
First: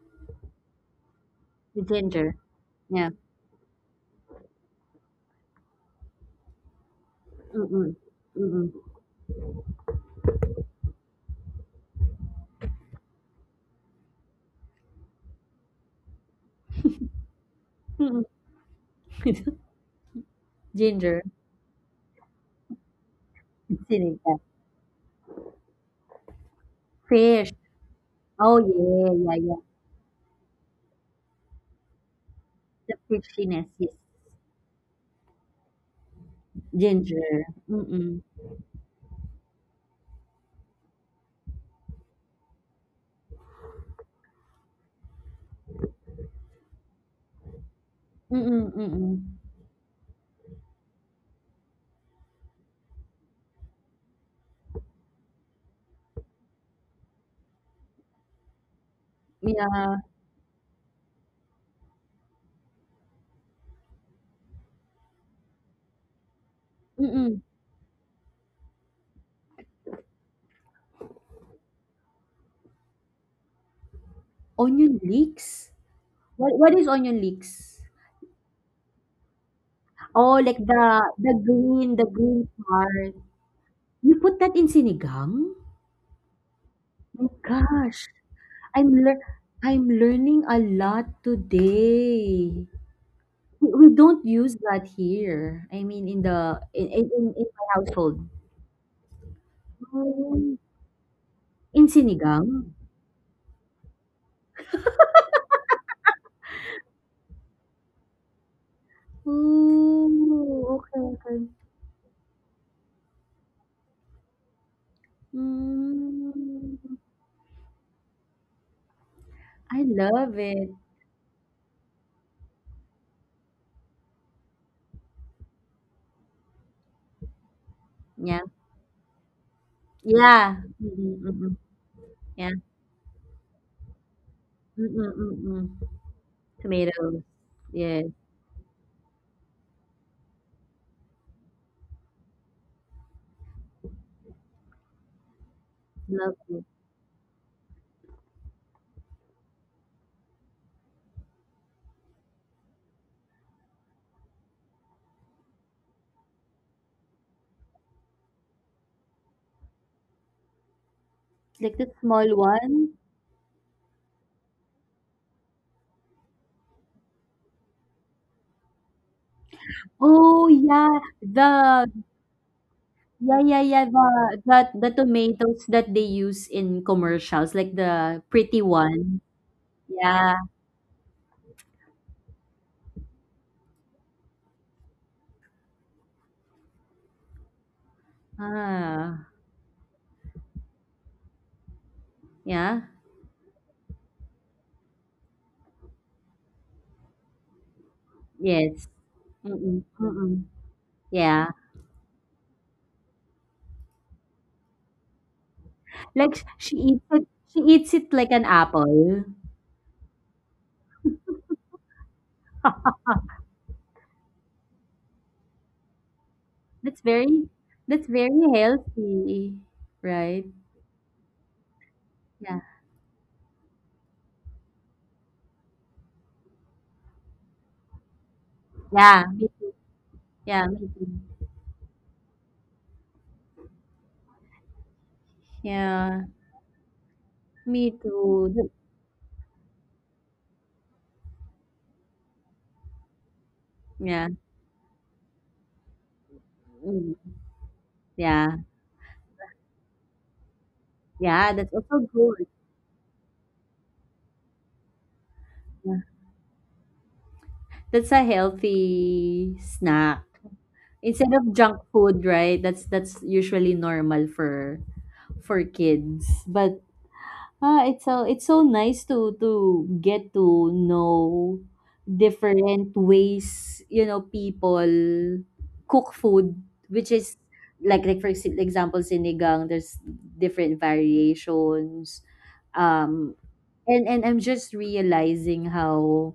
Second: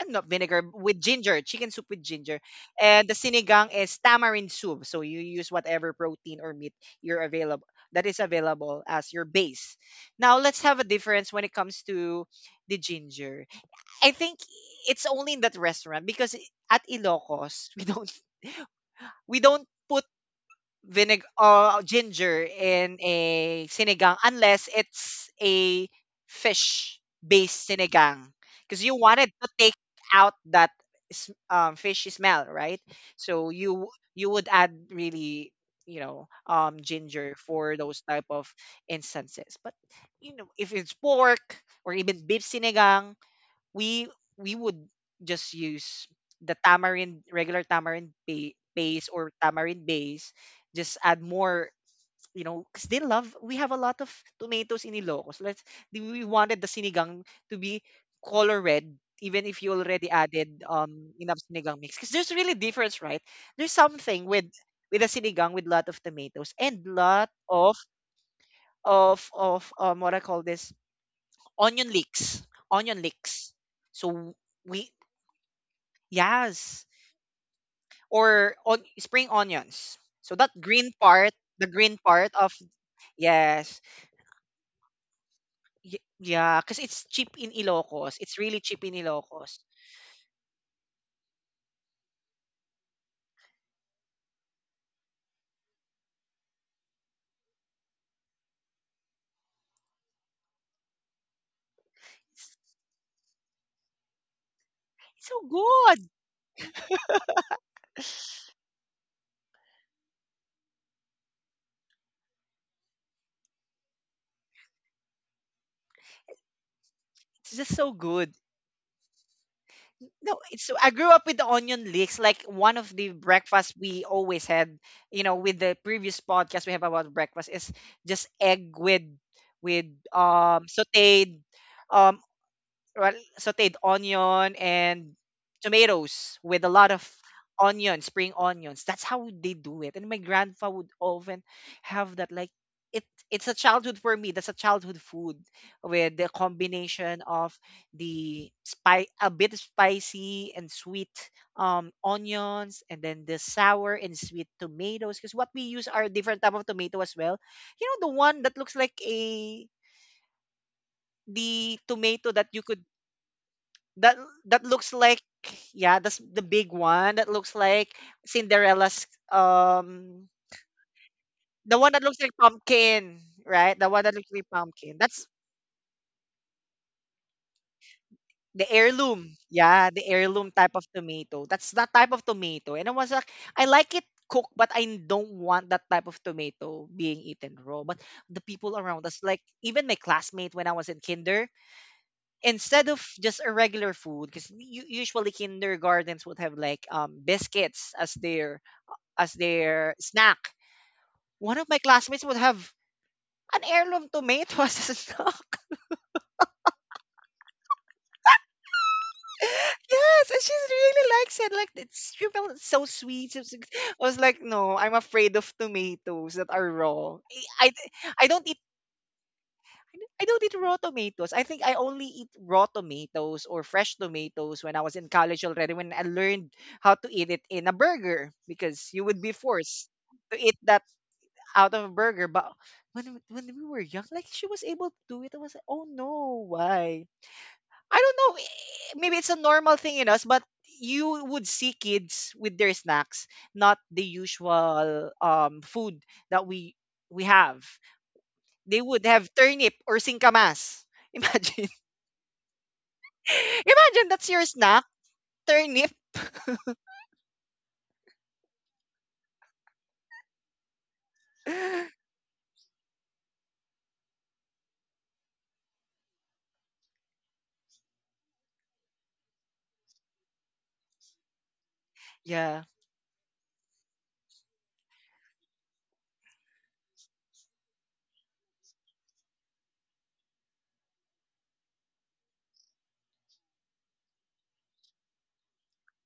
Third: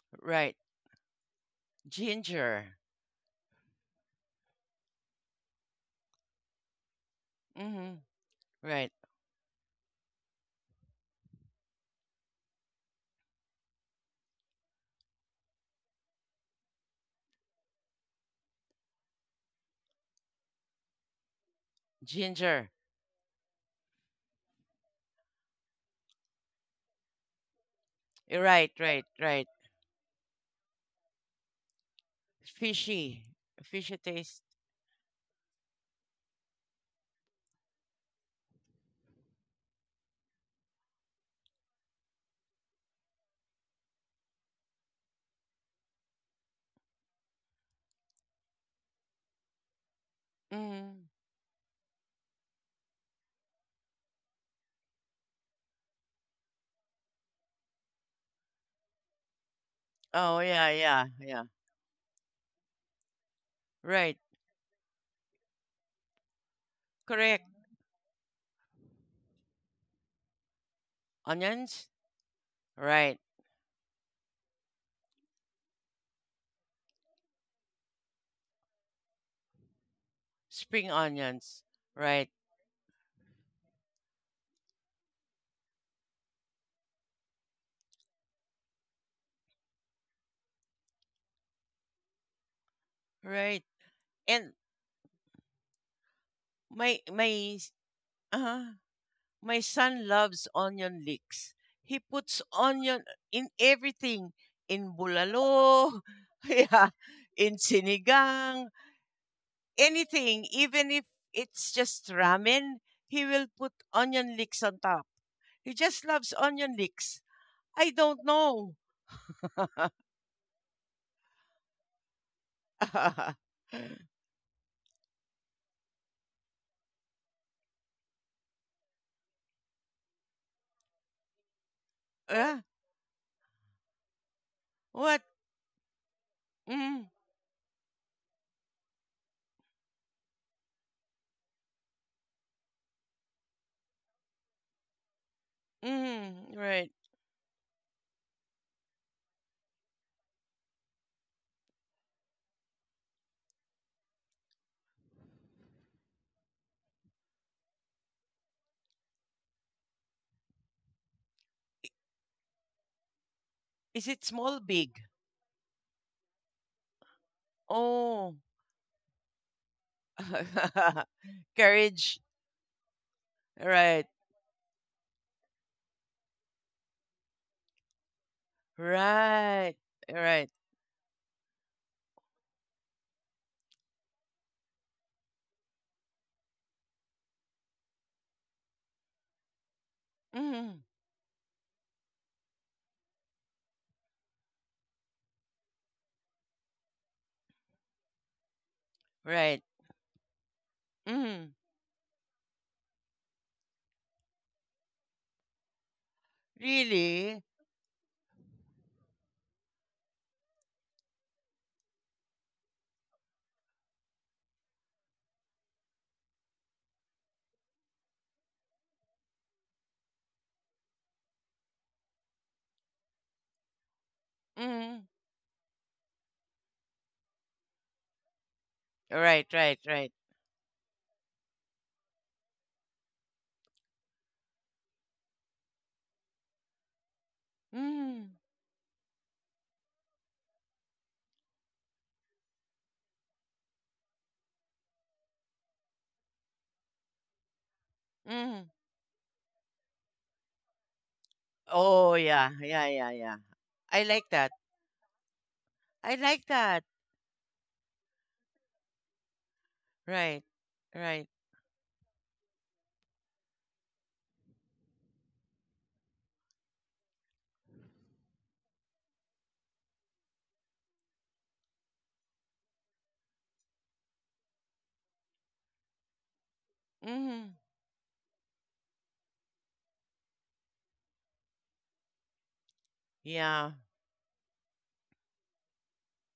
A: and not
B: Right.
A: vinegar, with ginger, chicken
C: the
A: soup with
C: ginger
A: ginger.
B: Ginger.
A: And
C: yeah
A: the sinigang is tamarind soup. So you use whatever protein or meat you're
C: mm
A: available
B: Mm-hmm.
A: that is
C: mm mm
A: available
B: Right.
A: as your base. Now let's have a difference when it comes to the ginger. I think it's only in that restaurant because at Ilocos, we don't
C: mm
A: we don't put
C: ginger.
A: vinegar or ginger
B: Ginger.
A: in a sinigang
C: Seaweed, yeah.
A: unless it's a fish
C: Fish.
A: based sinigang,
C: Oh,
B: Right.
A: because you
B: Right.
C: yeah,
A: wanted
C: yeah,
B: Right.
A: to
C: yeah.
A: take out that fish smell, right.
C: The
B: Fishy.
A: So
C: fishiness,
A: you
C: yes.
B: Fishy
A: you
B: taste.
A: would add really,
C: Ginger.
A: ginger for those
C: Mm-mm.
A: type of instances. But, if it's pork or even beef sinigang, we we would just use the tamarind regular tamarind
C: Mm-mm,
A: paste,
C: mm-mm.
A: or tamarind base. Just
B: Mm-hmm.
A: add more, because they love we have a lot of tomatoes in Ilocos. Let's We wanted the sinigang to be color red, even if you
C: Yeah.
A: already
B: Oh,
A: added
B: yeah. Yeah.
A: enough
B: Yeah.
A: sinigang mix, because there's really difference, right. There's
B: Right.
A: something with a sinigang with lot of tomatoes and lot
C: Mm-mm.
B: Correct.
A: of what I call this,
B: Onions?
A: onion leeks onion
B: Right.
A: leeks. So we
C: Onion leeks? What
A: Yes.
C: is onion leeks?
A: Or on spring onions.
C: Oh,
A: So that
C: like
B: Spring
A: green part,
B: onions.
C: the
B: Right.
C: green
A: of,
C: part.
A: yes.
C: You put that in sinigang?
A: Yeah, because it's
C: My
A: cheap in
C: gosh.
A: Ilocos. It's really
C: I'm
A: cheap in
C: lear
A: Ilocos.
C: I'm learning a lot today.
B: Right.
C: We don't
B: And
C: use that here. I mean, in the
B: my
C: in
B: my
C: my household.
B: uh my son loves
C: Mm.
B: onion leeks.
C: In
B: He puts
C: sinigang?
B: onion in everything. In
A: It's so
B: bulalo,
A: good.
B: yeah, in sinigang, anything,
C: Oh,
B: even
C: okay,
B: if
C: okay.
B: it's just ramen, he will put onion leeks on top. He just loves
C: Mm,
B: onion leeks.
A: It's
B: I
A: just so
B: don't
A: good.
B: know.
C: I love
A: No,
C: it.
A: it's so I grew up with the onion leeks. Like, one of the breakfasts we always had, you know, with the previous podcast we have about breakfast, is
C: Yeah.
A: just egg with with
C: Yeah.
A: um
C: Mm-mm, mm-mm.
A: sauteed um
C: Yeah.
B: Uh,
A: well, sauteed onion
C: Mm-mm,
B: what?
A: and
C: mm-mm.
A: tomatoes with a
B: Mm.
A: lot
C: Tomatoes.
A: of
C: Yes,
A: onion, spring onions. That's how they do it. And my grandpa would often have that, like, it it's a childhood for me. That's a childhood food
C: love
A: with the
B: Mm,
C: it.
B: right.
A: combination of the spice, a bit spicy and sweet, onions, and then the sour and sweet tomatoes, because what we use are different type of tomato as well. You know the one that looks like a,
C: Like the
A: the
C: small
A: tomato that you
C: one.
A: could
B: Is it
A: that
B: small,
A: that
B: big?
A: looks like, yeah, that's the big one that looks like
B: Oh,
A: cinderella's,
C: Oh
A: um
C: yeah, the
A: the
B: courage.
A: one that looks like
C: yeah
A: pumpkin
C: yeah yeah
B: Right,
A: right the one that looks like
C: the
A: pumpkin. That's
C: tomatoes that they use in commercials, like the pretty
A: the
C: one.
B: right,
A: heirloom, yeah,
C: Yeah.
A: the
B: right.
A: heirloom type of tomato. That's that type of tomato, and I was like, I like it cooked, but I don't want that type of tomato being eaten raw. But the people
C: Ah.
A: around us, like even my
B: Mm,
A: classmate when I was in kinder,
C: Yeah.
A: instead of just a regular food, because usually kindergartens would have like biscuits as
C: Yes.
A: their
B: right.
C: Mm-mm, mm-mm.
A: snack.
C: Yeah.
B: Mm,
A: One of my classmates would have an heirloom tomato as a snack.
C: Like sh-
B: really?
C: she eats it like an apple.
A: Yes, and she really likes it. Like, it's, she felt it's so sweet. She was like, I was like, no, I'm afraid of tomatoes that
C: That's
A: are
C: very
A: raw. I
C: that's
A: I
C: very
A: I don't eat
C: healthy, right?
A: I don't eat raw tomatoes. I think I only
C: Yeah.
A: eat raw tomatoes or fresh
B: Mm,
A: tomatoes when I was in college already, when I learned how to eat it in a burger,
C: Yeah.
A: because
B: right,
C: Me
A: you would
C: too.
A: be
B: right, right.
A: forced
C: Yeah,
A: to
C: me
A: eat
C: too.
A: that out of burger. But when we were young, like, she was able to do it. I was like,
C: Yeah.
A: oh no, why?
C: Me
B: Mm,
A: I
C: too.
A: don't
C: Th-
A: know. Maybe it's a normal thing in us, but you would see kids with their snacks, not
C: Yeah.
A: the usual food that
C: Mm.
A: we have.
C: Yeah.
B: mm.
A: They would have turnip or singkamas.
C: Yeah, that's also
A: Imagine,
B: Oh,
C: good.
B: yeah, yeah, yeah, yeah. I like
A: imagine
B: that.
A: that's your snack,
C: Yeah.
B: I
A: turnip.
B: like that.
C: That's a healthy snack.
B: Right, right.
C: Instead of junk food, right? That's usually normal for kids. But Ah, it's so nice to get to know different
A: Yeah,
C: ways, you know, people cook food, which is
B: Mm,
C: like for ex- example sinigang, there's different variations. Um
B: yeah.
C: and I'm just realizing how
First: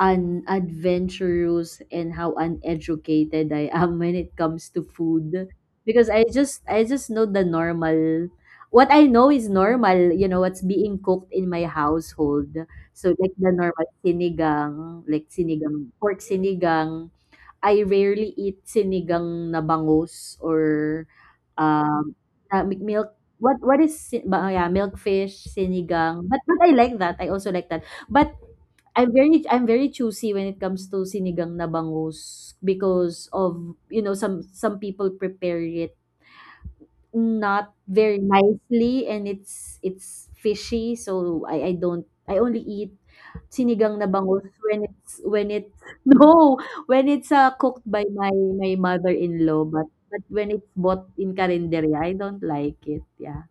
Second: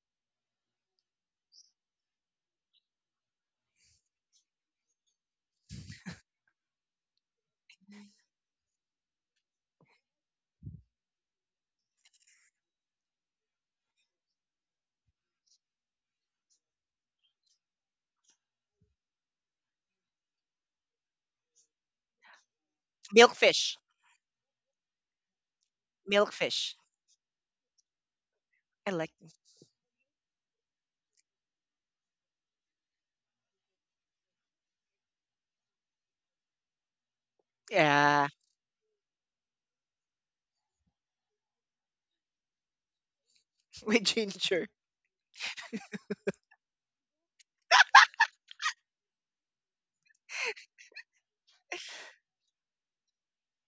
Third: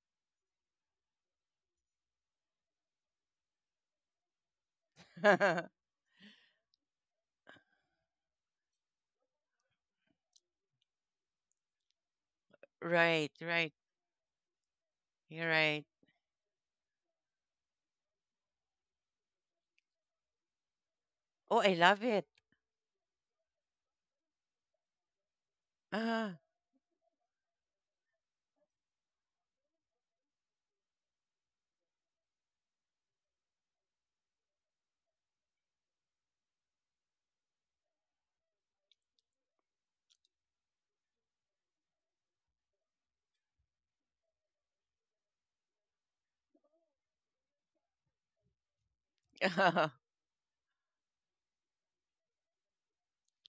C: unadventurous and how uneducated I am when it comes to food because I just know the normal what I know is normal you know what's being cooked in my household so
B: Right,
C: like the
B: right,
C: normal sinigang like
B: you're right.
C: sinigang pork sinigang I rarely eat sinigang na bangus or
B: Oh, I love
C: um
B: it.
C: milk
A: milkfish,
C: what is si- ba, yeah, milkfish sinigang
B: Ah,
C: but
A: milkfish.
C: I like that I also like that but
A: I like,
C: I'm very choosy when it comes to sinigang na bangus because of, you know, some people prepare it not
A: yeah,
C: very nicely and it's fishy, so I don't I only eat
A: with
C: sinigang na bangus
A: ginger.
C: when it's no, when it's cooked by my my mother-in-law, but when it's bought in karinderya, I don't like it. Yeah.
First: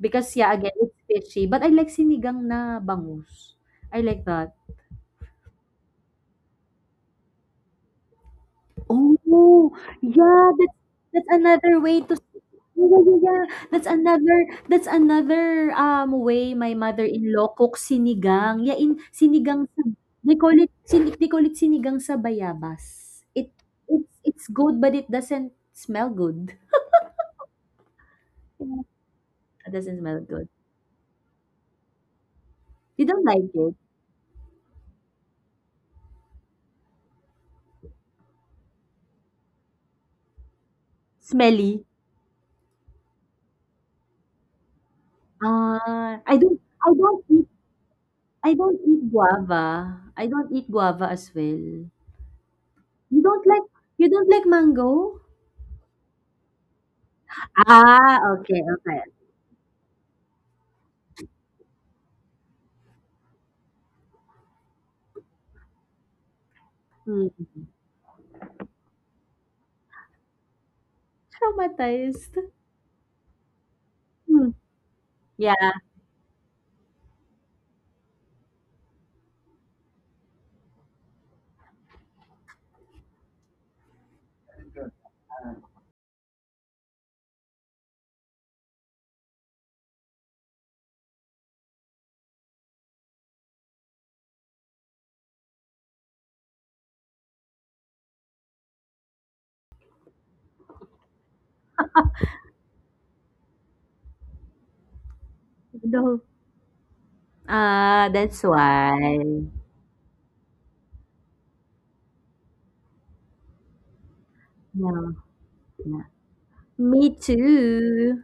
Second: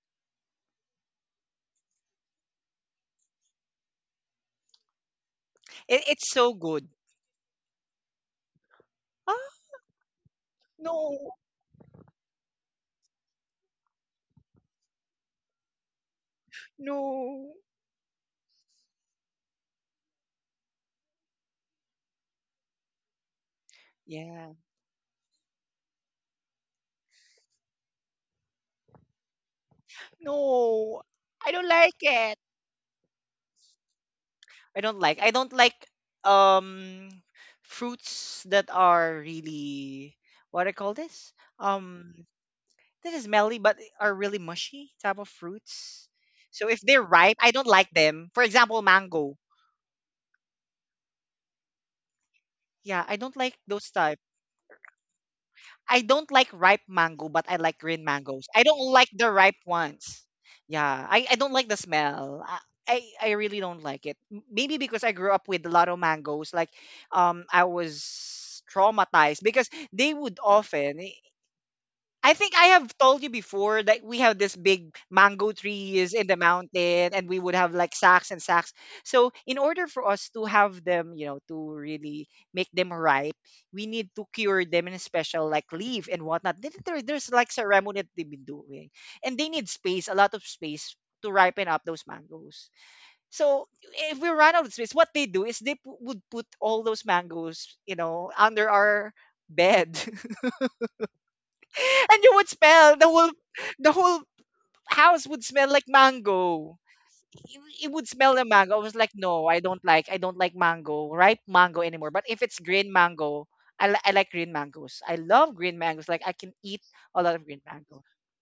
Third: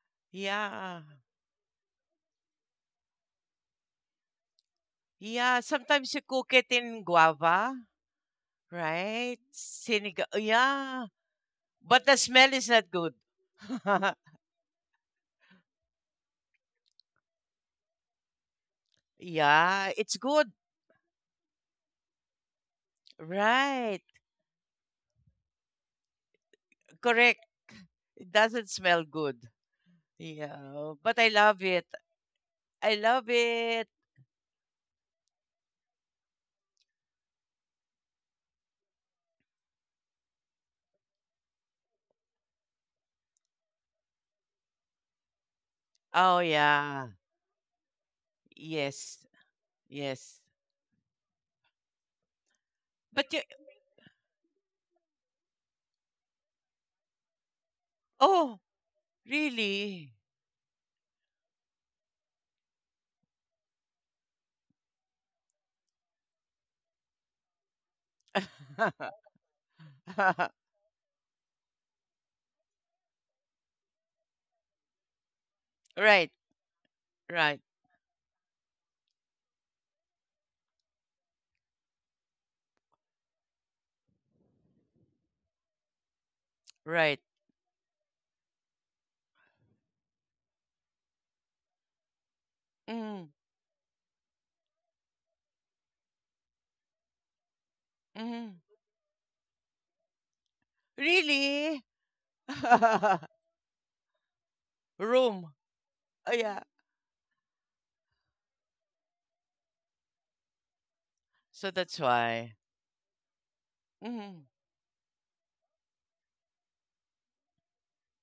C: Because yeah, again, it's
B: yeah.
C: fishy, but I like sinigang na bangus. I like that.
B: Yeah,
A: It,
B: sometimes you
A: it's so
B: cook it
A: good.
B: in guava, right?
A: Ah,
C: Oh,
B: Sinigang.
C: yeah,
B: Yeah,
A: no.
C: that's another way
B: but
C: to.
B: the smell is not
C: Yeah, yeah,
B: good.
C: yeah. Yeah. That's another that's another way my
A: No.
C: mother-in-law cooks sinigang. Yeah, in sinigang sa
B: Yeah, it's
C: they
B: good.
C: call it sin they call it sinigang sa bayabas. It
B: Right.
C: it's
A: Yeah.
C: good but it doesn't smell good.
B: Correct. It doesn't
C: Yeah,
B: smell good.
C: it doesn't smell good.
A: No.
B: Yeah, but I
A: I don't
B: love it.
A: like it.
B: I
C: You don't
B: love
C: like it?
B: it.
A: I don't like. I don't like um fruits that are really, what I call this?
C: Smelly.
A: Um, this is melly, but are really mushy type of fruits.
C: Ah,
B: Oh,
A: So if they're
B: yeah.
A: ripe, I don't like them. For
C: I
A: example,
C: don't eat
A: mango.
B: Yes.
C: guava. I
B: Yes.
C: don't eat guava as well.
A: Yeah, I don't
C: You
B: But you,
A: like
C: don't like
A: those type.
C: you don't like mango?
A: I don't like ripe mango, but I like green
C: Ah,
A: mangoes. I
B: oh,
C: okay,
A: don't like
C: okay.
A: the ripe ones.
B: really?
A: Yeah, I don't like the smell. I really don't like it. Maybe because I grew up with a lot of mangoes. Like,
C: Hmm,
A: I was traumatized because they would often. I
C: traumatized.
A: think I have told you before that we have this
C: Hmm,
A: big mango
C: yeah,
A: trees in the
B: Right.
A: mountain, and we would have
B: Right.
A: like sacks and sacks. So in order for us to have them, you know, to really make them ripe, we need to cure them in a special, like, leaf and whatnot. There's
B: Right.
A: like ceremony that they've been doing. And they need space, a lot of space to ripen up those mangoes.
B: Mm,
A: So if we run out of space, what they do is they would put all those mangoes, you know, under
B: mm.
A: our bed.
B: Really?
A: And you would smell the whole house would smell
B: Room.
A: like
C: no.
B: Oh,
A: mango.
B: yeah.
A: It, it would
C: Ah,
A: smell the
C: that's
A: mango. I was like,
C: why.
A: no, I don't like mango, ripe mango
B: So
A: anymore.
B: that's
A: But if it's
B: why.
A: green mango, I like green
B: Mm.
A: mangoes. I
C: Yeah,
A: love green mangoes.
C: yeah.
A: Like, I can eat a
C: Me
A: lot of green mango.
C: too.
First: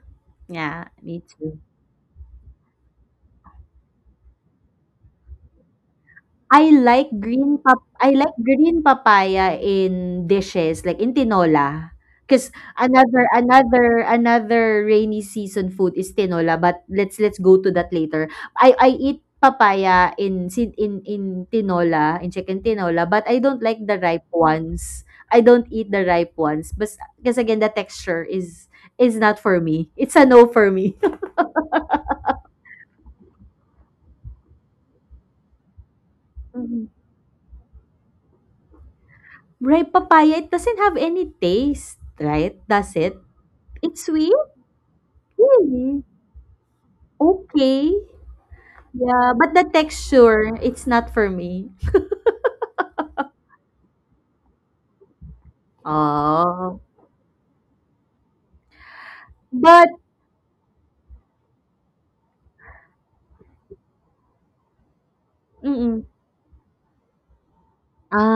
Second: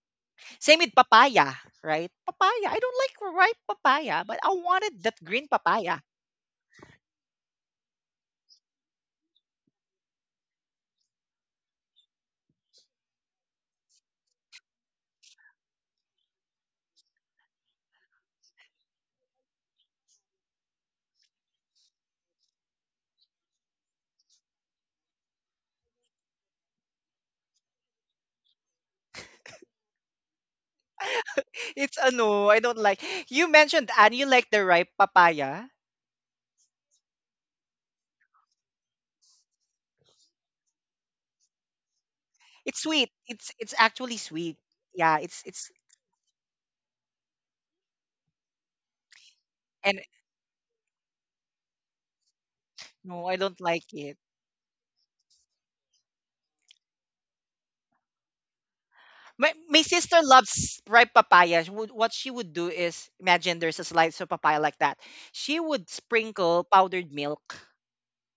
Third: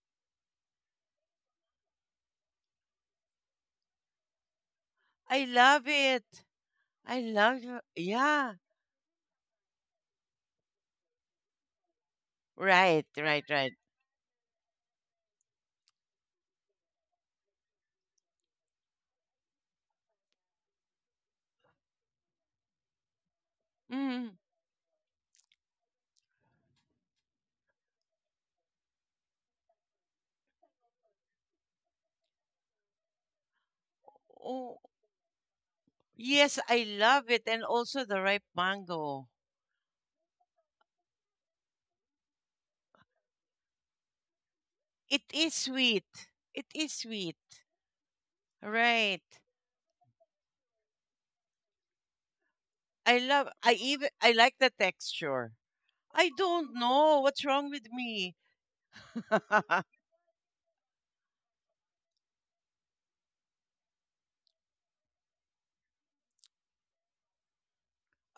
A: Same
C: Yeah,
A: with
C: me
A: papaya,
C: too.
A: right? Papaya. I don't like ripe papaya, but I wanted that
B: I
A: green
B: love
A: papaya.
B: it. I love you.
C: I like
B: Yeah.
C: green papaya in dishes, like in tinola. 'Cause
B: Right,
C: another
B: right, right.
C: another another rainy season food is tinola, but let's go to that later. I eat papaya in tinola, in chicken tinola, but I don't like the ripe
B: Mm.
C: ones. I don't eat the ripe ones but because again, the texture is not for me. It's a no for me.
A: It's a no. I don't like. You mentioned and you like the
B: Oh,
A: ripe papaya.
B: yes, I
C: Mm.
B: love it. And also the ripe mango.
C: Ripe papaya, it doesn't have any taste, right?
A: It's
C: Does
A: sweet.
C: it?
A: It's
C: It's
A: actually
C: sweet?
A: sweet. Yeah,
B: It is
A: it's
C: Really?
B: sweet. It is sweet.
C: Okay.
B: Right.
C: Yeah, but the
A: and
C: texture, it's not for me.
B: I
A: No, I
B: love
A: don't
B: I
A: like
B: even
A: it.
B: I like the texture. I don't
C: Oh.
B: know what's wrong with me.
A: My
C: But
A: sister loves ripe papaya. She would, what she would do is, imagine there's a slice of papaya like that. She would
C: mm.
A: sprinkle powdered milk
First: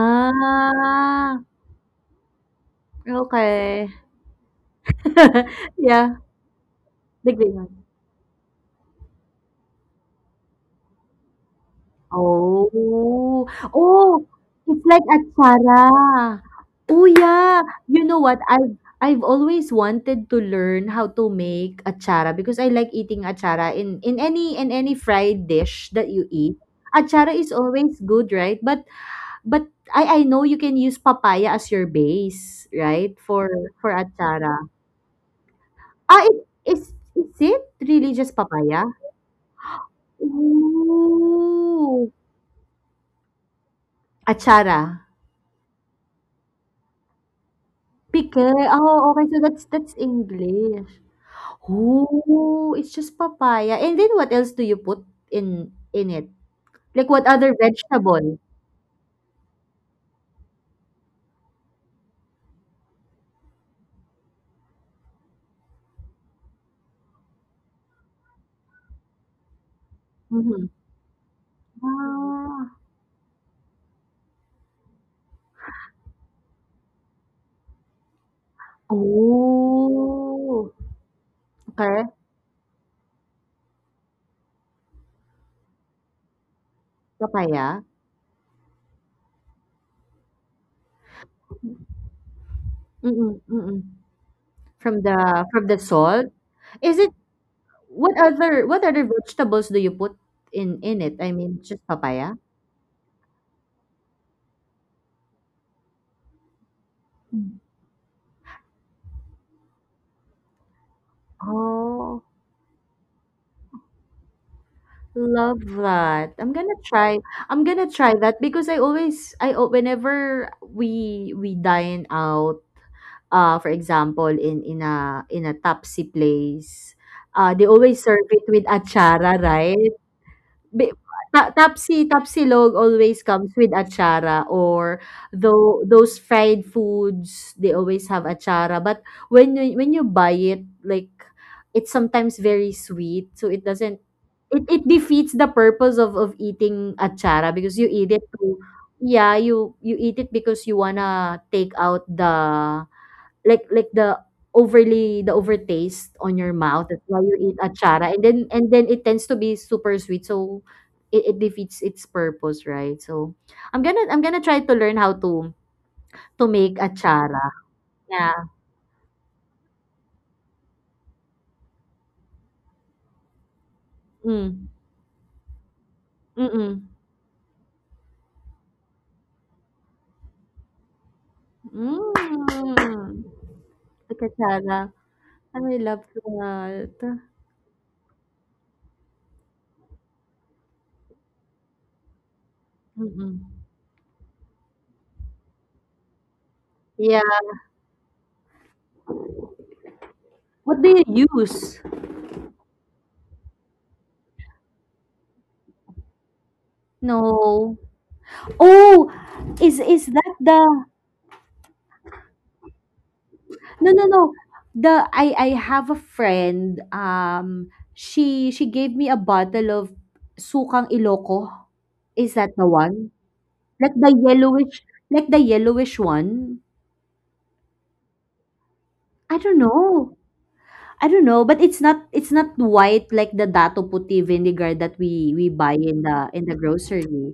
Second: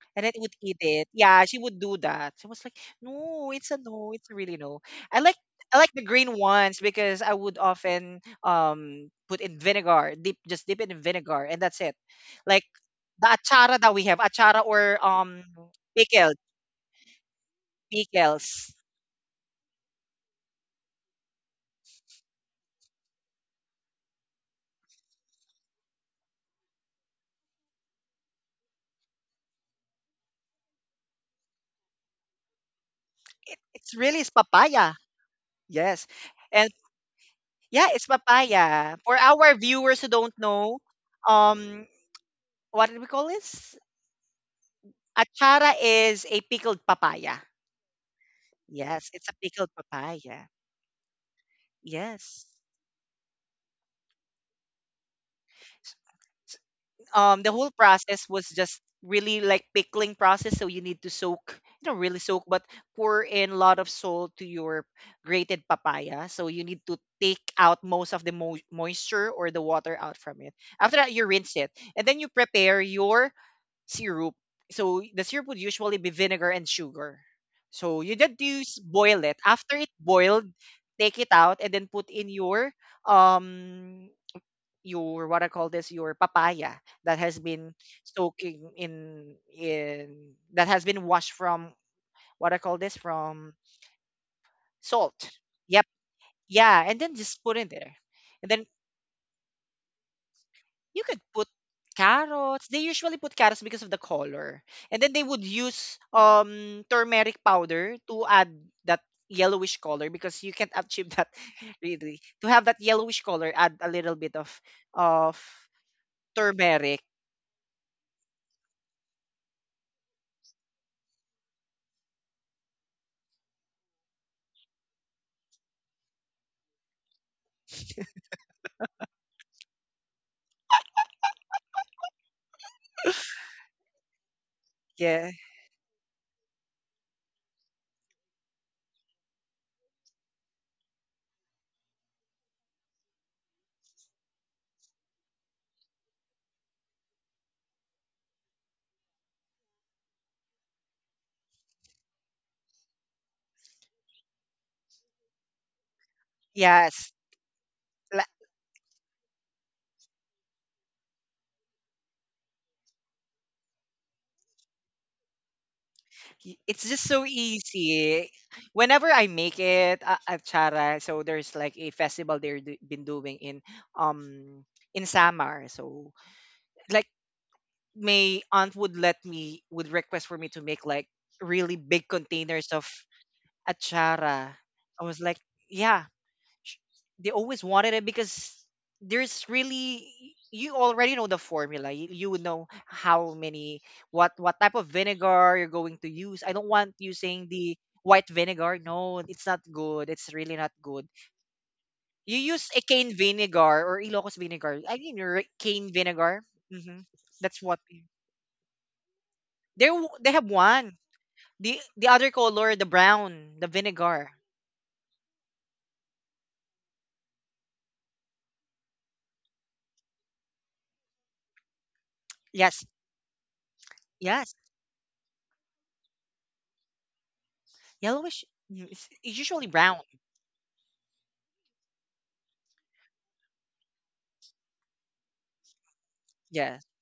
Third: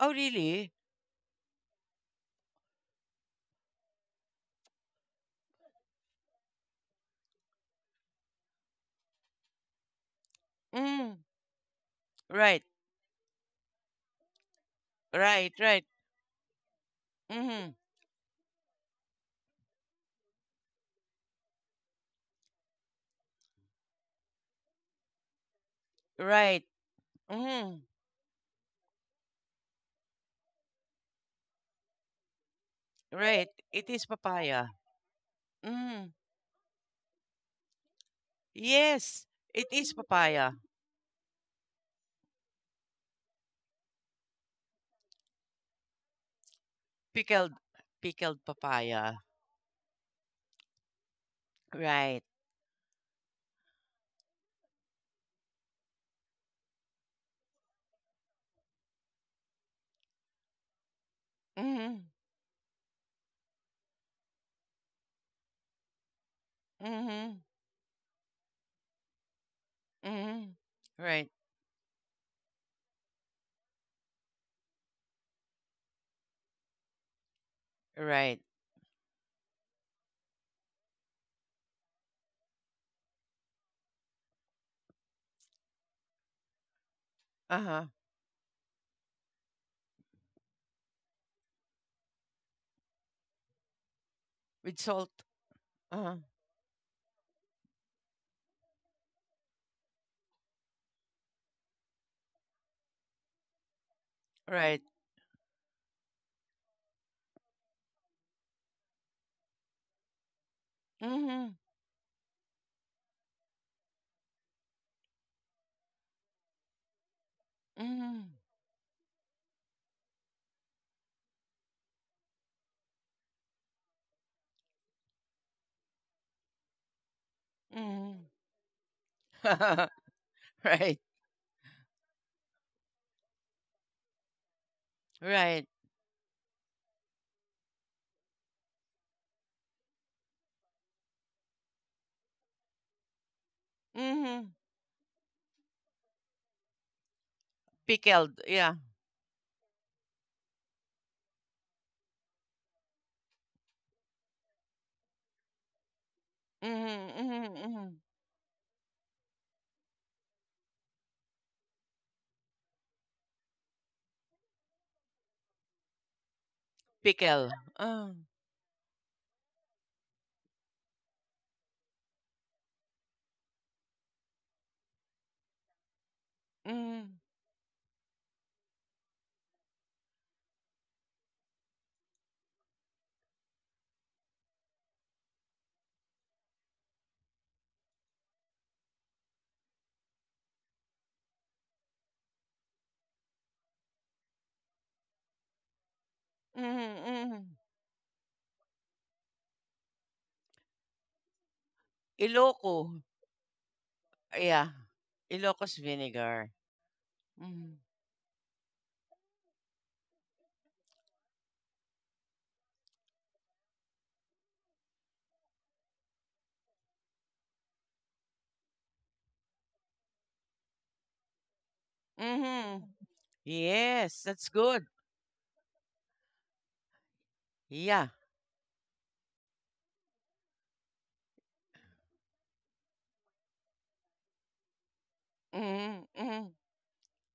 B: Oh
A: and then would
B: really?
A: eat it. Yeah, she would do that. She was like, no, it's a
C: okay.
A: no, it's a really no. I like I like the
C: Yeah,
A: green ones because
C: the
A: I
C: green
A: would
C: one.
A: often put in vinegar, dip just dip it in
B: Mm.
A: vinegar, and that's it.
B: Right,
A: Like the
C: Oh.
A: achara that we have,
C: Oh,
A: achara,
C: it's like
A: or
B: right, right.
A: pickles,
C: atsara. Oh, yeah.
B: Mm.
C: You know what? I've
A: pickles.
C: I've always wanted to learn how to make atsara because I like eating atsara in any fried dish that you eat.
B: Right.
C: Atsara is
B: Mm.
C: always good, right? But I know you can use papaya as your base, right?
B: Right.
A: It,
B: It
C: For
A: it's
B: is
A: really is
B: papaya.
C: atsara.
A: papaya. Yes.
B: Mm.
C: Ah, it,
A: And
C: is it
A: yeah, it's
C: really just papaya?
A: papaya. For
B: Yes,
A: our
B: it is Mm.
A: viewers who don't
B: papaya.
A: know, um,
C: Ooh.
A: what did we call this?
C: Achara.
A: Achara is a pickled papaya.
B: Pickled pickled
C: Pickle. Oh,
A: Yes,
B: papaya.
C: okay.
A: it's a
C: So that's
A: pickled
C: that's
A: papaya.
C: English.
B: Right.
A: Yes.
C: Ooh, it's just papaya. And then what else do you put in it?
A: S-
C: Like what
A: The
C: other
A: whole process
C: vegetable?
A: was just really like pickling process. So you need to soak, you know,
B: Mhm.
A: really soak, but pour in a lot of salt to your grated papaya. So you need to
B: Mhm.
A: take out most of the moisture or the water out from it.
B: Mhm.
C: Mm-hmm.
A: After that, you
B: Right.
A: rinse it, and then you
C: Ah.
A: prepare your syrup. So the syrup would usually be vinegar and sugar. So you
B: Right.
A: just use boil it. After it boiled,
C: Oh.
A: take it out and then
C: Okay.
A: put in um your what I call this your papaya that has been
C: Papaya.
B: Uh-huh.
A: soaking in that has been washed from what I call this
C: Mm-mm,
A: from
C: mm-mm.
B: With
C: From
B: salt.
A: salt.
C: the from the
A: Yep.
B: Uh-huh.
C: salt?
A: Yeah,
C: Is
A: and
C: it
A: then just put it there.
C: what
A: And
C: other
A: then
C: what other vegetables do you put in
A: you
C: it?
A: could
C: I
A: put
C: mean, just papaya?
A: carrots. They usually put carrots because of the color.
B: Right.
A: And then they would use turmeric powder to add that yellowish color because you can't achieve that
B: Mhm.
C: Oh,
A: really. To have that yellowish color, add a little bit of of
C: love that. I'm gonna
A: turmeric.
C: try. I'm gonna try
B: Mhm.
C: that because I always I al- whenever we dine out, for example in a tapsi place, they always serve
B: Mhm.
C: it with achara, right? Bi
B: Right.
C: ta tapsi tapsilog always comes with atsara, or
A: Yeah.
B: Right.
C: those fried foods, they always have atsara, but when you buy it, like, it's sometimes very sweet, so it doesn't
B: Mhm.
C: it it defeats the purpose of eating atsara because you eat it
B: Pickled.
C: to,
B: Yeah.
C: yeah, you eat it because you wanna take out the, like the overtaste on your mouth. That's
B: Mhm.
A: Yes.
C: why you
B: Mhm.
C: eat
B: Mhm.
C: achara,
A: La-
C: and then it tends to be super sweet, so it defeats its purpose, right? So I'm gonna try to learn how to make
A: It's just so
C: achara.
B: Pickle. Uh.
A: easy.
C: Yeah.
A: Whenever I make it a at Chara, so there's like a festival they've been doing
C: Mm.
A: um in Samar. So
C: Mm.
A: like
B: Mhm.
A: my aunt would let me would request for me to make like really big containers of
C: Mm. Like
A: achara.
C: achara.
A: I was like,
C: I love
A: yeah, sh-
C: that.
A: they always wanted it because there's really you already know the formula. You would know how
C: Mm-mm.
A: many what type of vinegar you're going to use. I don't
B: Mhm.
A: want
C: Yeah.
A: using
B: Mhm.
A: the white vinegar. No, it's not good. It's really not
C: What do you
A: good.
C: use?
A: You
B: Iloco.
A: use a cane vinegar or Ilocos
B: Yeah.
A: vinegar. I mean,
B: Ilocos
A: cane
B: vinegar.
A: vinegar. Hmm. That's
B: Mhm.
C: No.
A: what.
C: Oh, is
A: They
C: is that
A: they have
C: the...
A: one. The other color, the brown, the
C: No, no, no.
A: vinegar.
C: The I have a friend. She gave me a bottle of sukang Iloko. Is that the
B: Mhm.
A: Yes,
C: one? Like the
B: Yes, that's
A: yes,
B: good.
C: yellowish, like the yellowish one.
B: Yeah.
A: yellowish.
C: I don't
A: It's usually
C: know.
A: brown.
C: I don't know, but it's not white like the Dato Puti vinegar that we buy in
B: Mhm,
C: the in
B: mhm,
C: the
A: Yeah,
C: grocery.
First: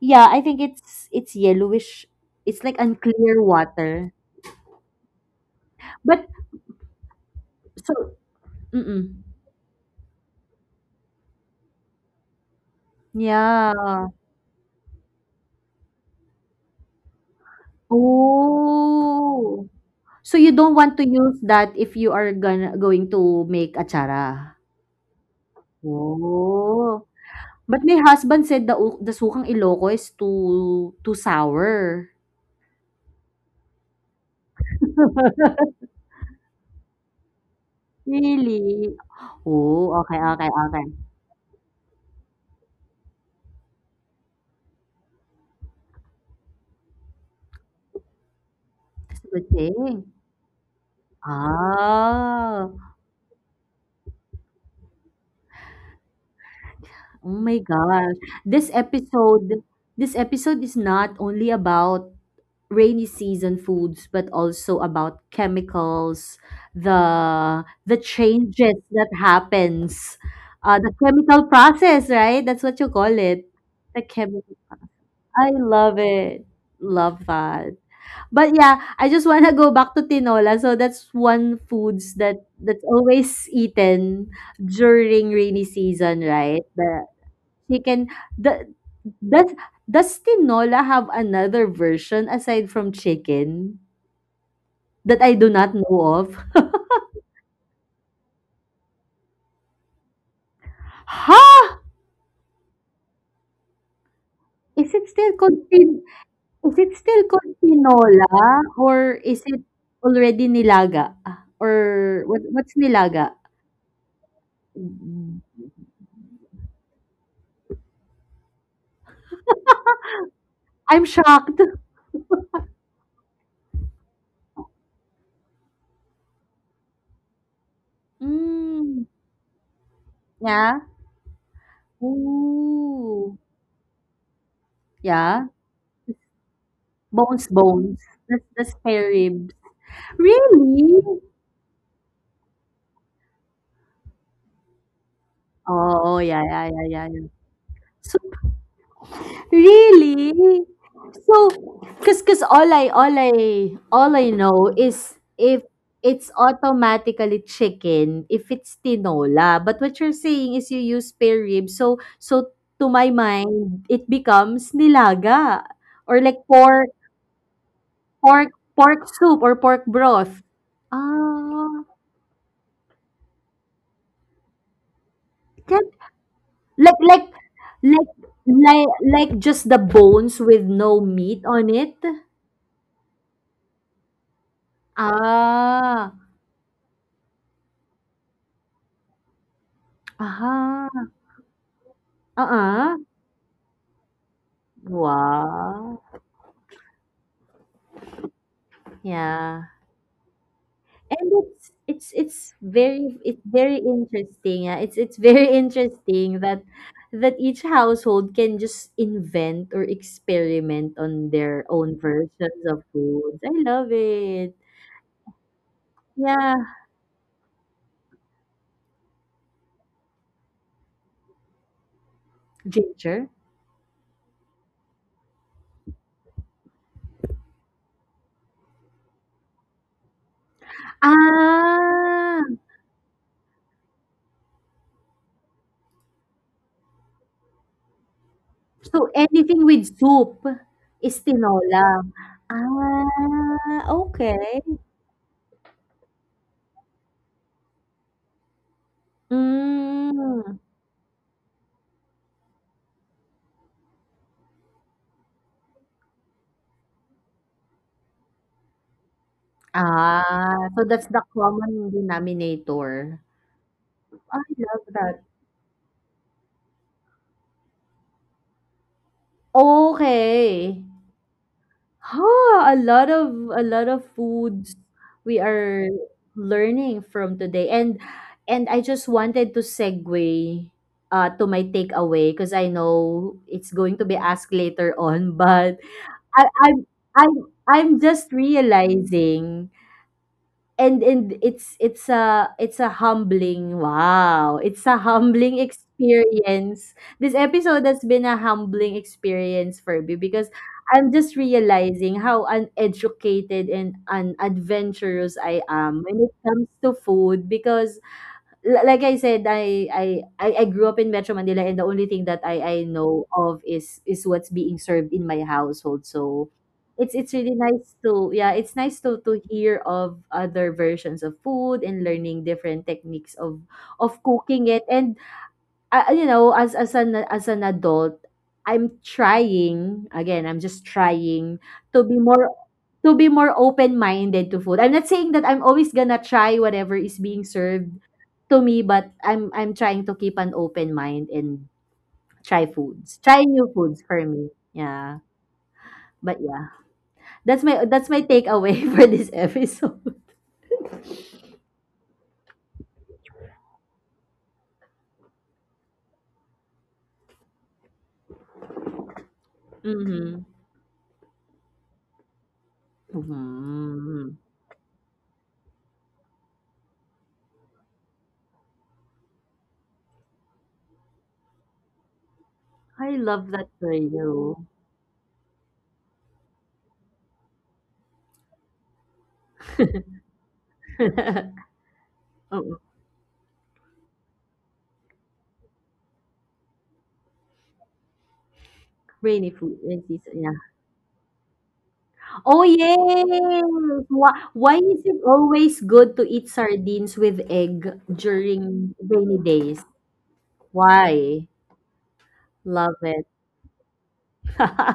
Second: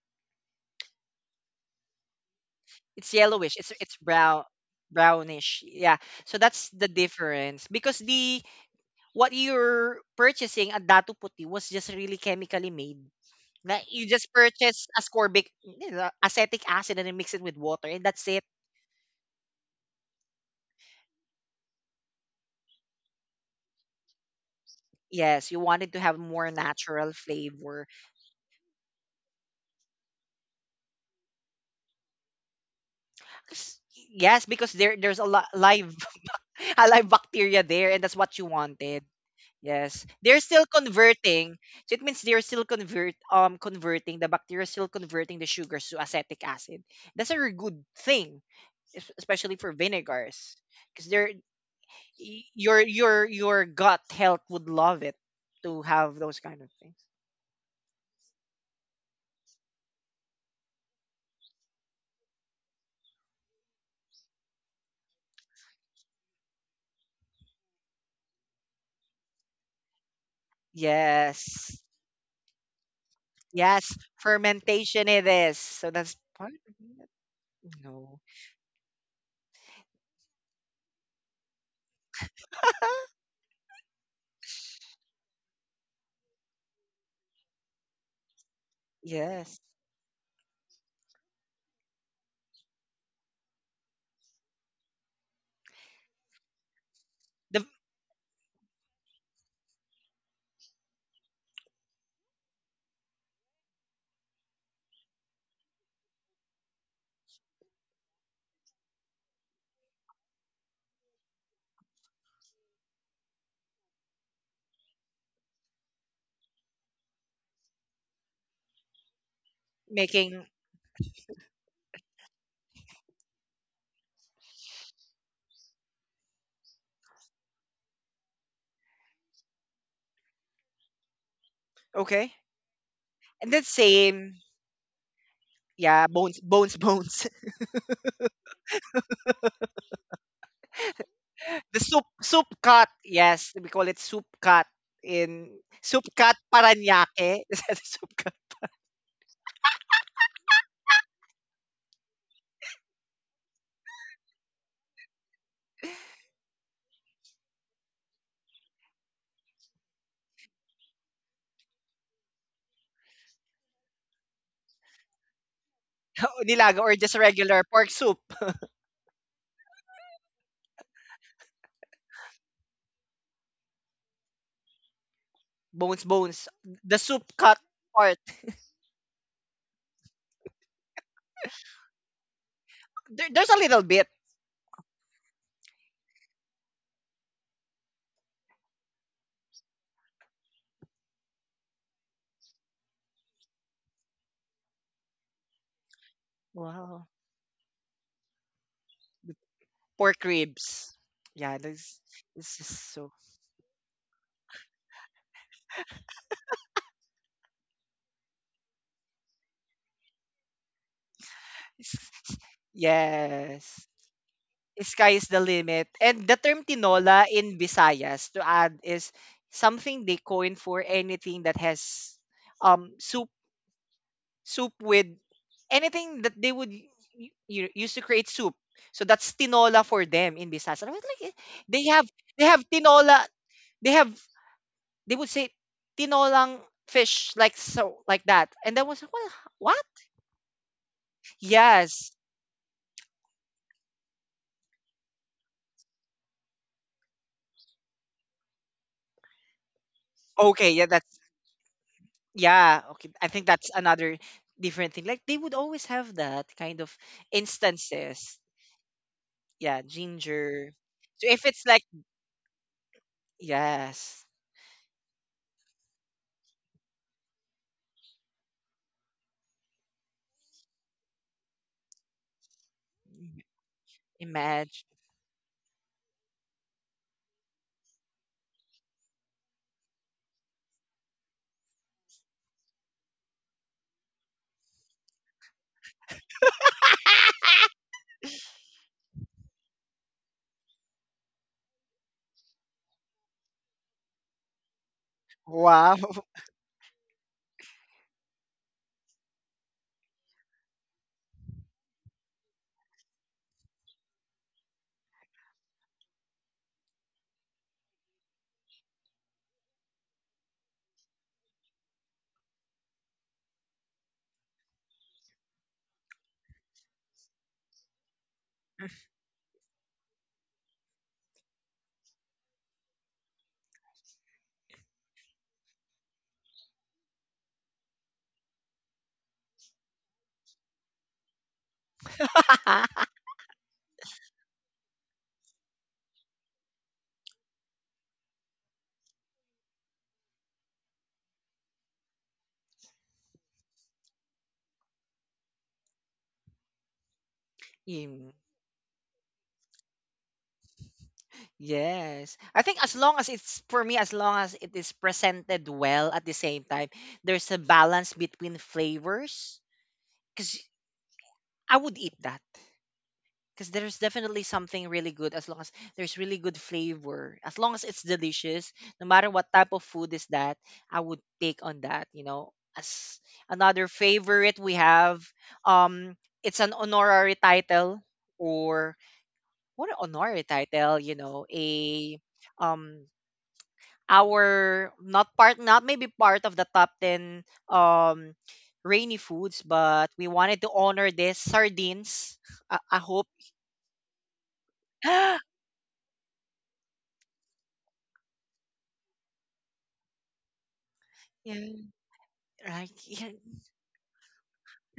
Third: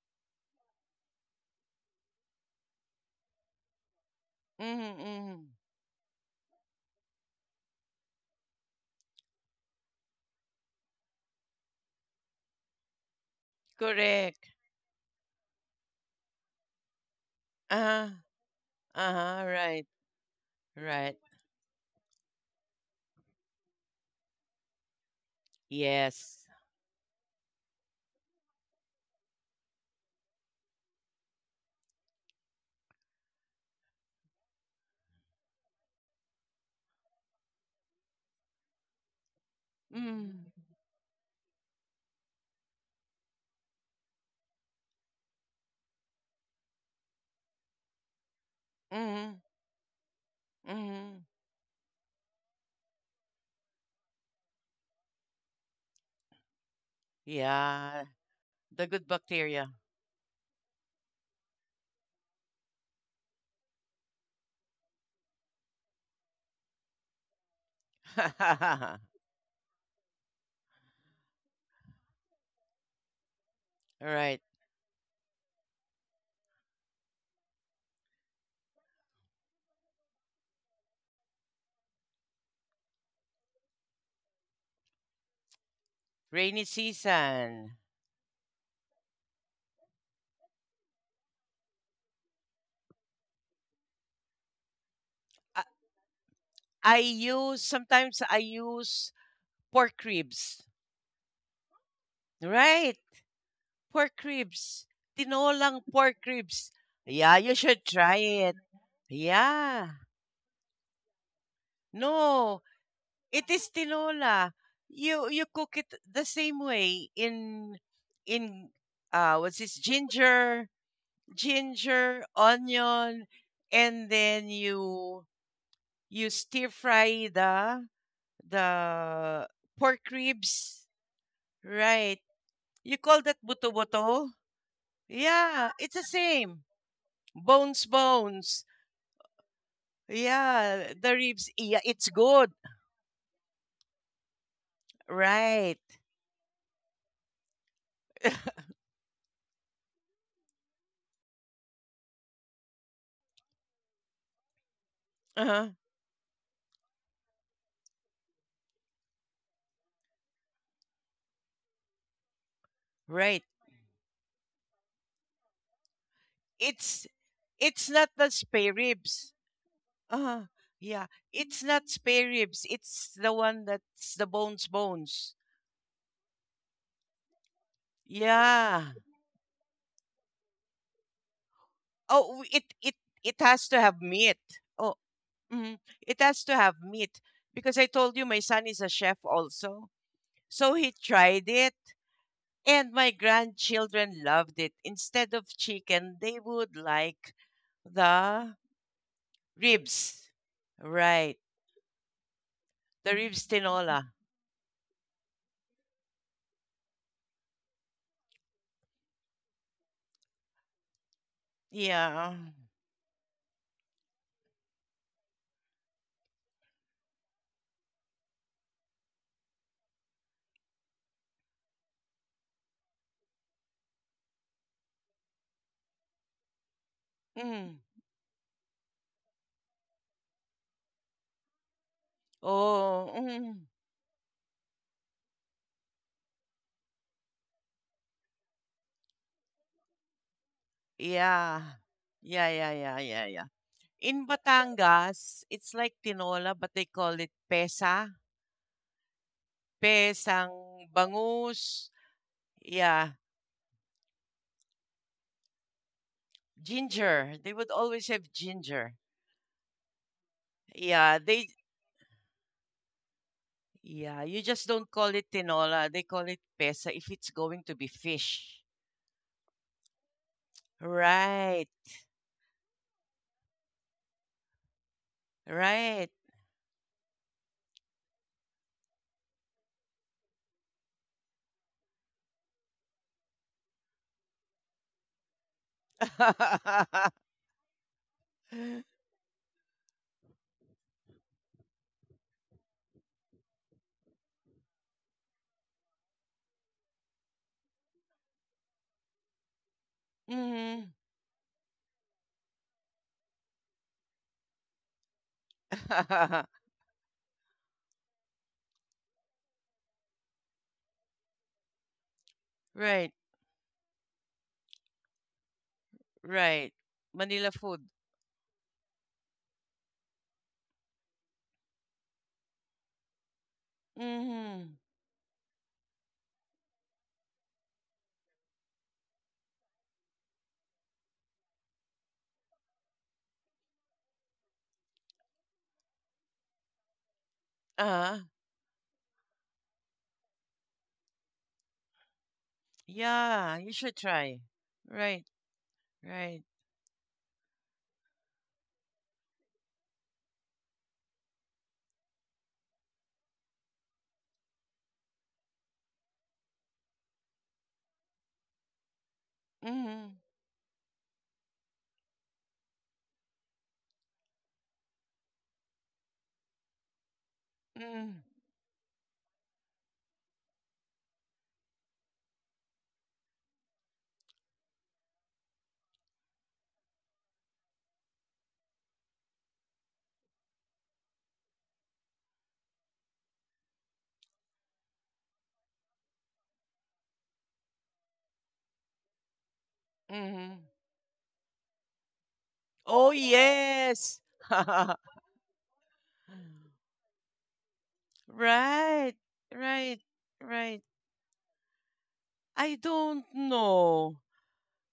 C: Yeah, I think it's yellowish. It's like
A: it's
C: unclear
A: yellowish. It's
C: water.
A: brown,
B: mhm, mhm.
A: brownish. Yeah.
C: But
A: So that's the difference
C: so,
A: because the
C: mm-mm.
A: what you're purchasing at Datu Puti was just really chemically made. Na
C: Yeah.
A: you just
B: Correct.
A: purchase ascorbic, you know, acetic acid, and then mix it with water,
B: Uh-huh.
A: and that's it.
B: Uh-huh.
C: Oh.
B: Right.
C: So, you don't want to
B: Right.
C: use that if you are gonna going to make atsara?
A: Yes, you wanted to have
B: Yes.
A: more
C: Oh.
A: natural
C: But my
A: flavor.
C: husband said the sukang Ilocco is too sour.
A: 'Cause- Yes, because there's a lot live alive bacteria there and that's what you
C: Really?
A: wanted.
C: Oh, okay,
A: Yes,
B: Mm.
C: okay,
A: they're
C: okay.
A: still converting. So it means they're still converting. The bacteria is still converting the sugars to acetic acid. That's a very good thing,
C: That's a
B: Mhm.
C: good
A: especially for
C: thing.
A: vinegars
B: Mhm.
A: because they're
C: Ah.
A: your your gut health would love it to have those kind of things.
C: Oh my
B: Yeah.
C: gosh. This
B: The good
C: episode,
B: bacteria.
C: this episode is not only about rainy season foods, but also about chemicals, the changes that happens, the chemical
A: Yes,
C: process, right? That's what you call it. The
A: yes,
B: Right.
C: chemical.
A: fermentation it
C: I
A: is,
C: love
A: so that's
C: it.
A: part of
C: Love
A: it.
C: that.
A: No.
C: But yeah, I just want to go back to tinola. So that's one foods that's always eaten during rainy season, right?
B: Rainy
C: The
B: season.
C: she can the does
A: Yes.
C: does tinola have another version aside from chicken that I do
B: I,
C: not know of?
B: I use
A: The
B: sometimes I use pork ribs.
C: Ha!
B: Right. Pork ribs.
C: Is it still called
B: Tinolang
C: tin,
B: pork ribs.
C: is it still
B: Yeah, you
C: called
B: should try it.
C: tinola or is it
B: Yeah.
C: already nilaga? Or what
B: No,
C: what's nilaga?
B: it is tinola. You
C: Mm.
B: you cook it the same way in what's this ginger,
A: making.
C: I'm shocked.
B: ginger, onion, and then you stir fry
C: Mm,
B: the pork
C: yeah.
B: ribs, right?
A: Okay.
B: You call
C: Ooh.
B: that buto
A: And the
B: buto?
A: same.
C: Yeah.
B: Yeah, it's the
A: Yeah, bones,
B: same.
A: bones,
C: Bones,
A: bones.
B: Bones
C: bones. That's
B: bones.
C: the spare ribs.
B: Yeah, the
C: Really?
B: ribs. Yeah,
A: The
B: it's
A: soup,
B: good.
A: soup cut. Yes, we call it soup cut in
B: Right.
C: Oh,
A: soup
C: yeah,
A: cut
C: yeah, yeah, yeah, yeah.
A: paranaque. Is that
C: So
A: soup cut?
C: Really? So, cause all I know is if
B: Uh-huh.
C: it's automatically chicken if it's tinola. But what you're saying is you use spare rib. So to my
B: Right.
C: mind, it becomes nilaga, or like
A: Nilaga
B: It's
A: or just regular
B: not
A: pork
B: the
A: soup.
C: pork
B: spare
C: pork
B: ribs.
C: soup or pork broth.
B: Uh, yeah, it's
C: Ah,
B: not spare ribs. It's the one that's the bones bones.
C: can
A: Bones, bones.
C: like
A: The
C: like
A: soup cut
C: like
A: part.
B: Yeah.
C: like just the bones with no meat on it.
B: Oh, it it
A: There,
B: has
A: there's a
B: to have
A: little bit.
B: meat. Oh, mm,
C: Ah,
B: it has to have meat because I told you my son is a chef also. So he
C: aha.
B: tried it and
C: Uh-uh.
B: my grandchildren loved it. Instead of
C: Wow.
B: chicken, they would
A: Wow.
B: like the
C: Yeah.
B: ribs.
A: Pork ribs.
C: And
B: Right.
C: it's
A: Yeah,
C: it's
A: this
C: it's
A: this is
B: The
C: very
A: so.
C: it's
B: ribs
C: very
B: tinola.
C: interesting. Yeah. It's very interesting that each household can just invent or experiment on their own
A: it's-
B: Yeah.
C: versions of foods. I love
A: Yes.
C: it.
A: Sky is the limit. And
C: Yeah.
A: the term tinola in Visayas to add is something they coin for anything that has um
C: Ginger.
A: soup with anything that they would
B: Mm-hmm.
A: use to create soup. So that's tinola for them in Visayas. And I was like, "Eh, they have they
C: Ah.
A: have
B: Oh,
A: tinola.
B: mm,
A: They have they would say tinolang fish like so like that." And that was
C: So
A: like, well,
C: anything
A: what?
C: with soup is
B: yeah.
C: tinola.
A: Yes.
B: Yeah, yeah, yeah, yeah, yeah.
C: Ah,
B: In
C: okay.
B: Batangas, it's like tinola, but they call it pesa.
C: Mm.
A: Okay. Yeah.
B: Pesang
A: That's
B: bangus.
A: yeah. Okay.
B: Yeah,
A: I think that's another different thing. Like they would always have that kind of
B: ginger. They would always have
A: instances.
B: ginger.
A: Yeah.
C: Ah,
A: Ginger.
C: so that's
B: Yeah,
C: the
A: So if
B: they
A: it's like
C: common denominator.
B: yeah,
A: yes,
C: I
B: you just
C: love
B: don't call
C: that.
B: it tinola. They call it pesa if it's going to be fish.
C: Okay.
B: Right.
C: Ha, a lot of a lot of foods
A: imagine.
C: we are
B: Right.
C: learning from today. And I just wanted to segue to my takeaway because I know it's going to be asked later on, but I I'm I'm just realizing, and it's a humbling
A: Wow.
C: experience. This episode has been a humbling experience for me because
B: Mhm.
C: I'm just realizing how uneducated and unadventurous I am when it comes to food because, li like I said, I grew up in Metro Manila and the only thing that I
B: Right,
C: know of is what's being served in my household. So
B: right.
C: it's
B: Manila
C: really
B: food.
C: nice to yeah, it's nice to hear of other versions of food and learning different techniques of cooking
B: Mhm.
C: it. And as an adult, I'm trying, again, I'm just trying to be more to be more open-minded to food. I'm not saying that I'm always gonna try whatever is being served
B: Uh,
C: to me, but I'm trying to keep an open mind and try foods. Try
B: yeah,
C: new
B: you should
C: foods for
B: try.
C: me. Yeah.
B: Right, right.
C: But yeah, that's my
A: Mm,
C: takeaway for this episode.
A: Yes. I think as long as it's for me, as long as it is presented well at the same time, there's a balance between flavors.
B: Mm-hmm,
C: Mm-hmm.
A: Because I would eat that. Because there's
C: Mm-hmm.
A: definitely something really good as long as there's really good flavor. As long as it's
B: mm-hmm,
A: delicious, no matter what type of food is that, I would take on that, you know. As
C: I love that
A: another
C: for
A: favorite
C: you.
A: we have, um, it's an honorary title or what an honorary title, you know, a
C: Oo.
A: um our not part not maybe part of the top 10 um rainy
C: Rainy
A: foods,
C: food, rainy
A: but we
C: season, yeah.
B: mm-hmm.
A: wanted to honor this sardines.
C: Oh,
A: I
B: Oh,
A: hope.
C: yes!
B: yes.
C: Why is it
A: Yeah,
C: always good to eat sardines with egg during
B: Right,
C: rainy days?
B: right, right.
C: Why?
B: I
A: right.
C: Love
A: Yeah,
C: it.
B: don't know.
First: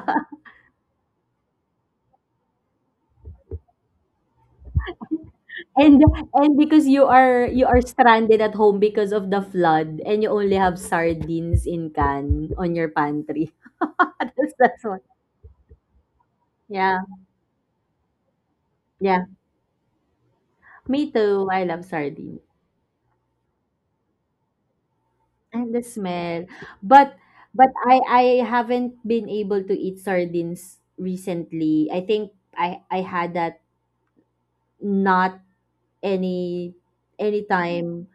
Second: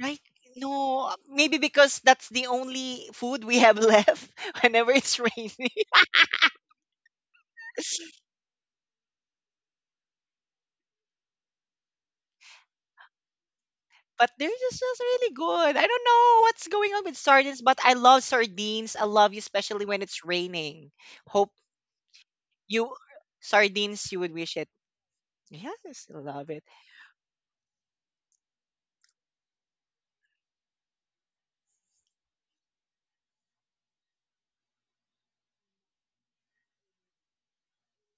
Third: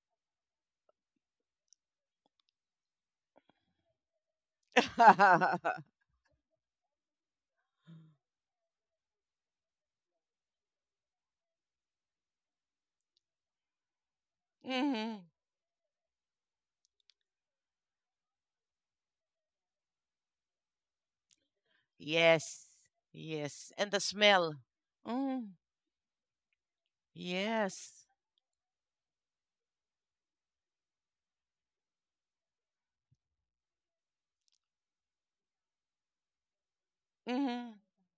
A: right. No, maybe because that's the only food we have left whenever it's raining.
C: And and because you are stranded at home because of the flood and you only have sardines in can on your pantry.
A: But they're
C: That's
A: just,
C: that's
A: just
C: what,
B: Hmm.
A: really good. I don't know what's going on
C: yeah,
A: with sardines, but I love sardines. I
C: yeah.
A: love you, especially when it's raining.
C: Me
A: Hope.
C: too, I love sardines.
B: Yes,
A: You
B: yes. And the
A: sardines, you would
B: smell.
A: wish it.
B: Mm,
C: And the
A: Yes, love
C: smell.
A: it.
C: But but
B: yes.
C: I haven't been able to eat sardines recently. I think I had that not any any
B: Hmm.
C: time.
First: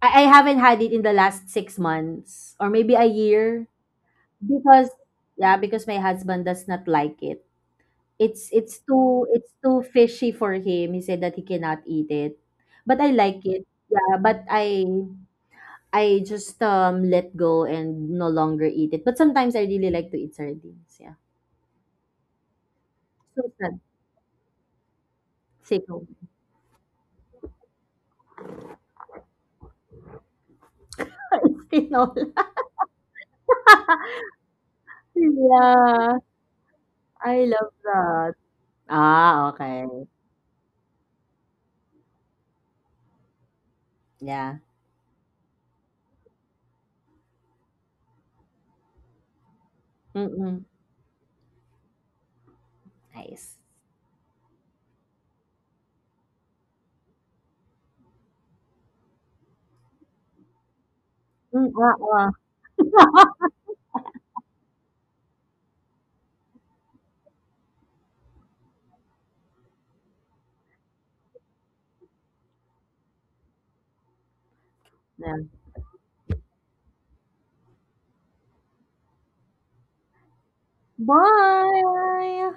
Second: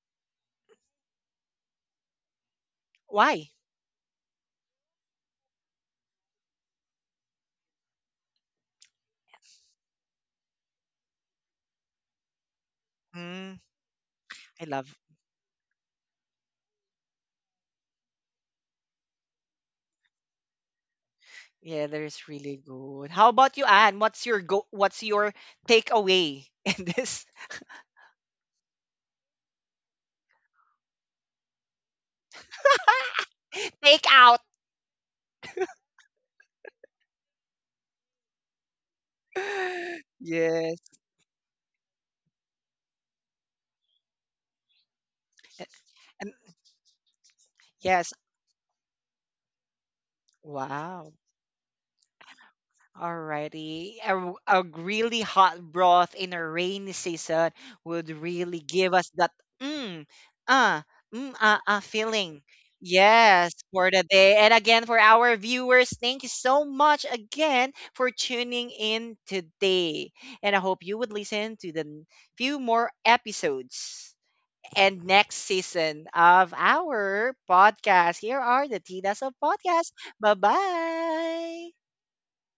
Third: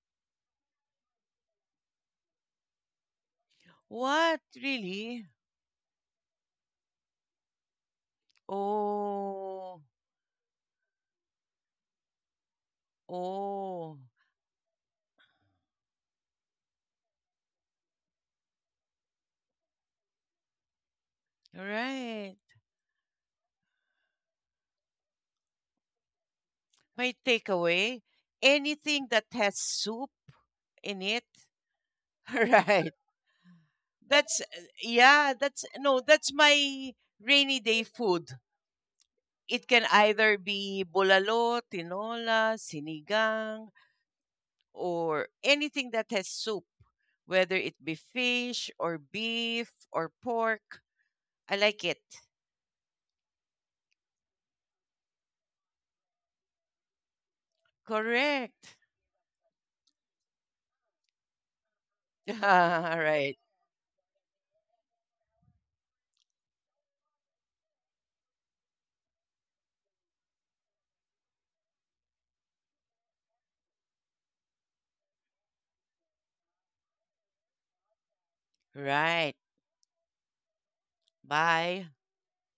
C: I haven't had it in the last 6 months, or maybe a
A: Why?
C: year.
B: What,
C: Because
B: really?
C: Yeah, because my husband does not like it. It's
B: Oh,
C: too fishy for him. He said that he cannot eat it. But I like
A: Mm,
C: it.
B: oh,
C: Yeah, but
A: I
C: I
A: love.
C: I just let go and no longer eat it. But sometimes I really like to eat sardines. Yeah.
A: Yeah, that is
B: right.
A: really good. How
C: So
A: about you,
C: sad.
A: Anne? What's your go? What's your
C: Sickle.
A: takeaway in
B: My
A: this
B: takeaway, anything that has soup in it.
C: Tinola.
B: Right.
A: take out?
B: That's no,
C: Yeah.
B: that's my
C: I
B: rainy
C: love
B: day food.
C: that. Ah,
B: It can
C: okay.
B: either
A: Yes,
B: be bulalo, tinola, sinigang,
C: Yeah.
B: or anything that has
A: and
B: soup, whether it be
A: yes.
B: fish or beef or
C: Mm-mm.
B: pork.
A: Wow.
B: I like it.
C: Nice.
A: Alrighty. A really hot broth in a rainy season would really
B: Correct.
A: give us that mm, ah, mm, ah,
C: Mm,
A: ah
C: ah, ah.
A: feeling.
B: All right.
A: Yes, for the day. And again, for our viewers, thank you so much again for tuning in today. And I hope you would listen to the few more episodes and next
C: Yeah.
A: season of our podcast. Here are the Tidas of
B: Right.
A: Podcast. Bye bye.
B: Bye.
C: Bye.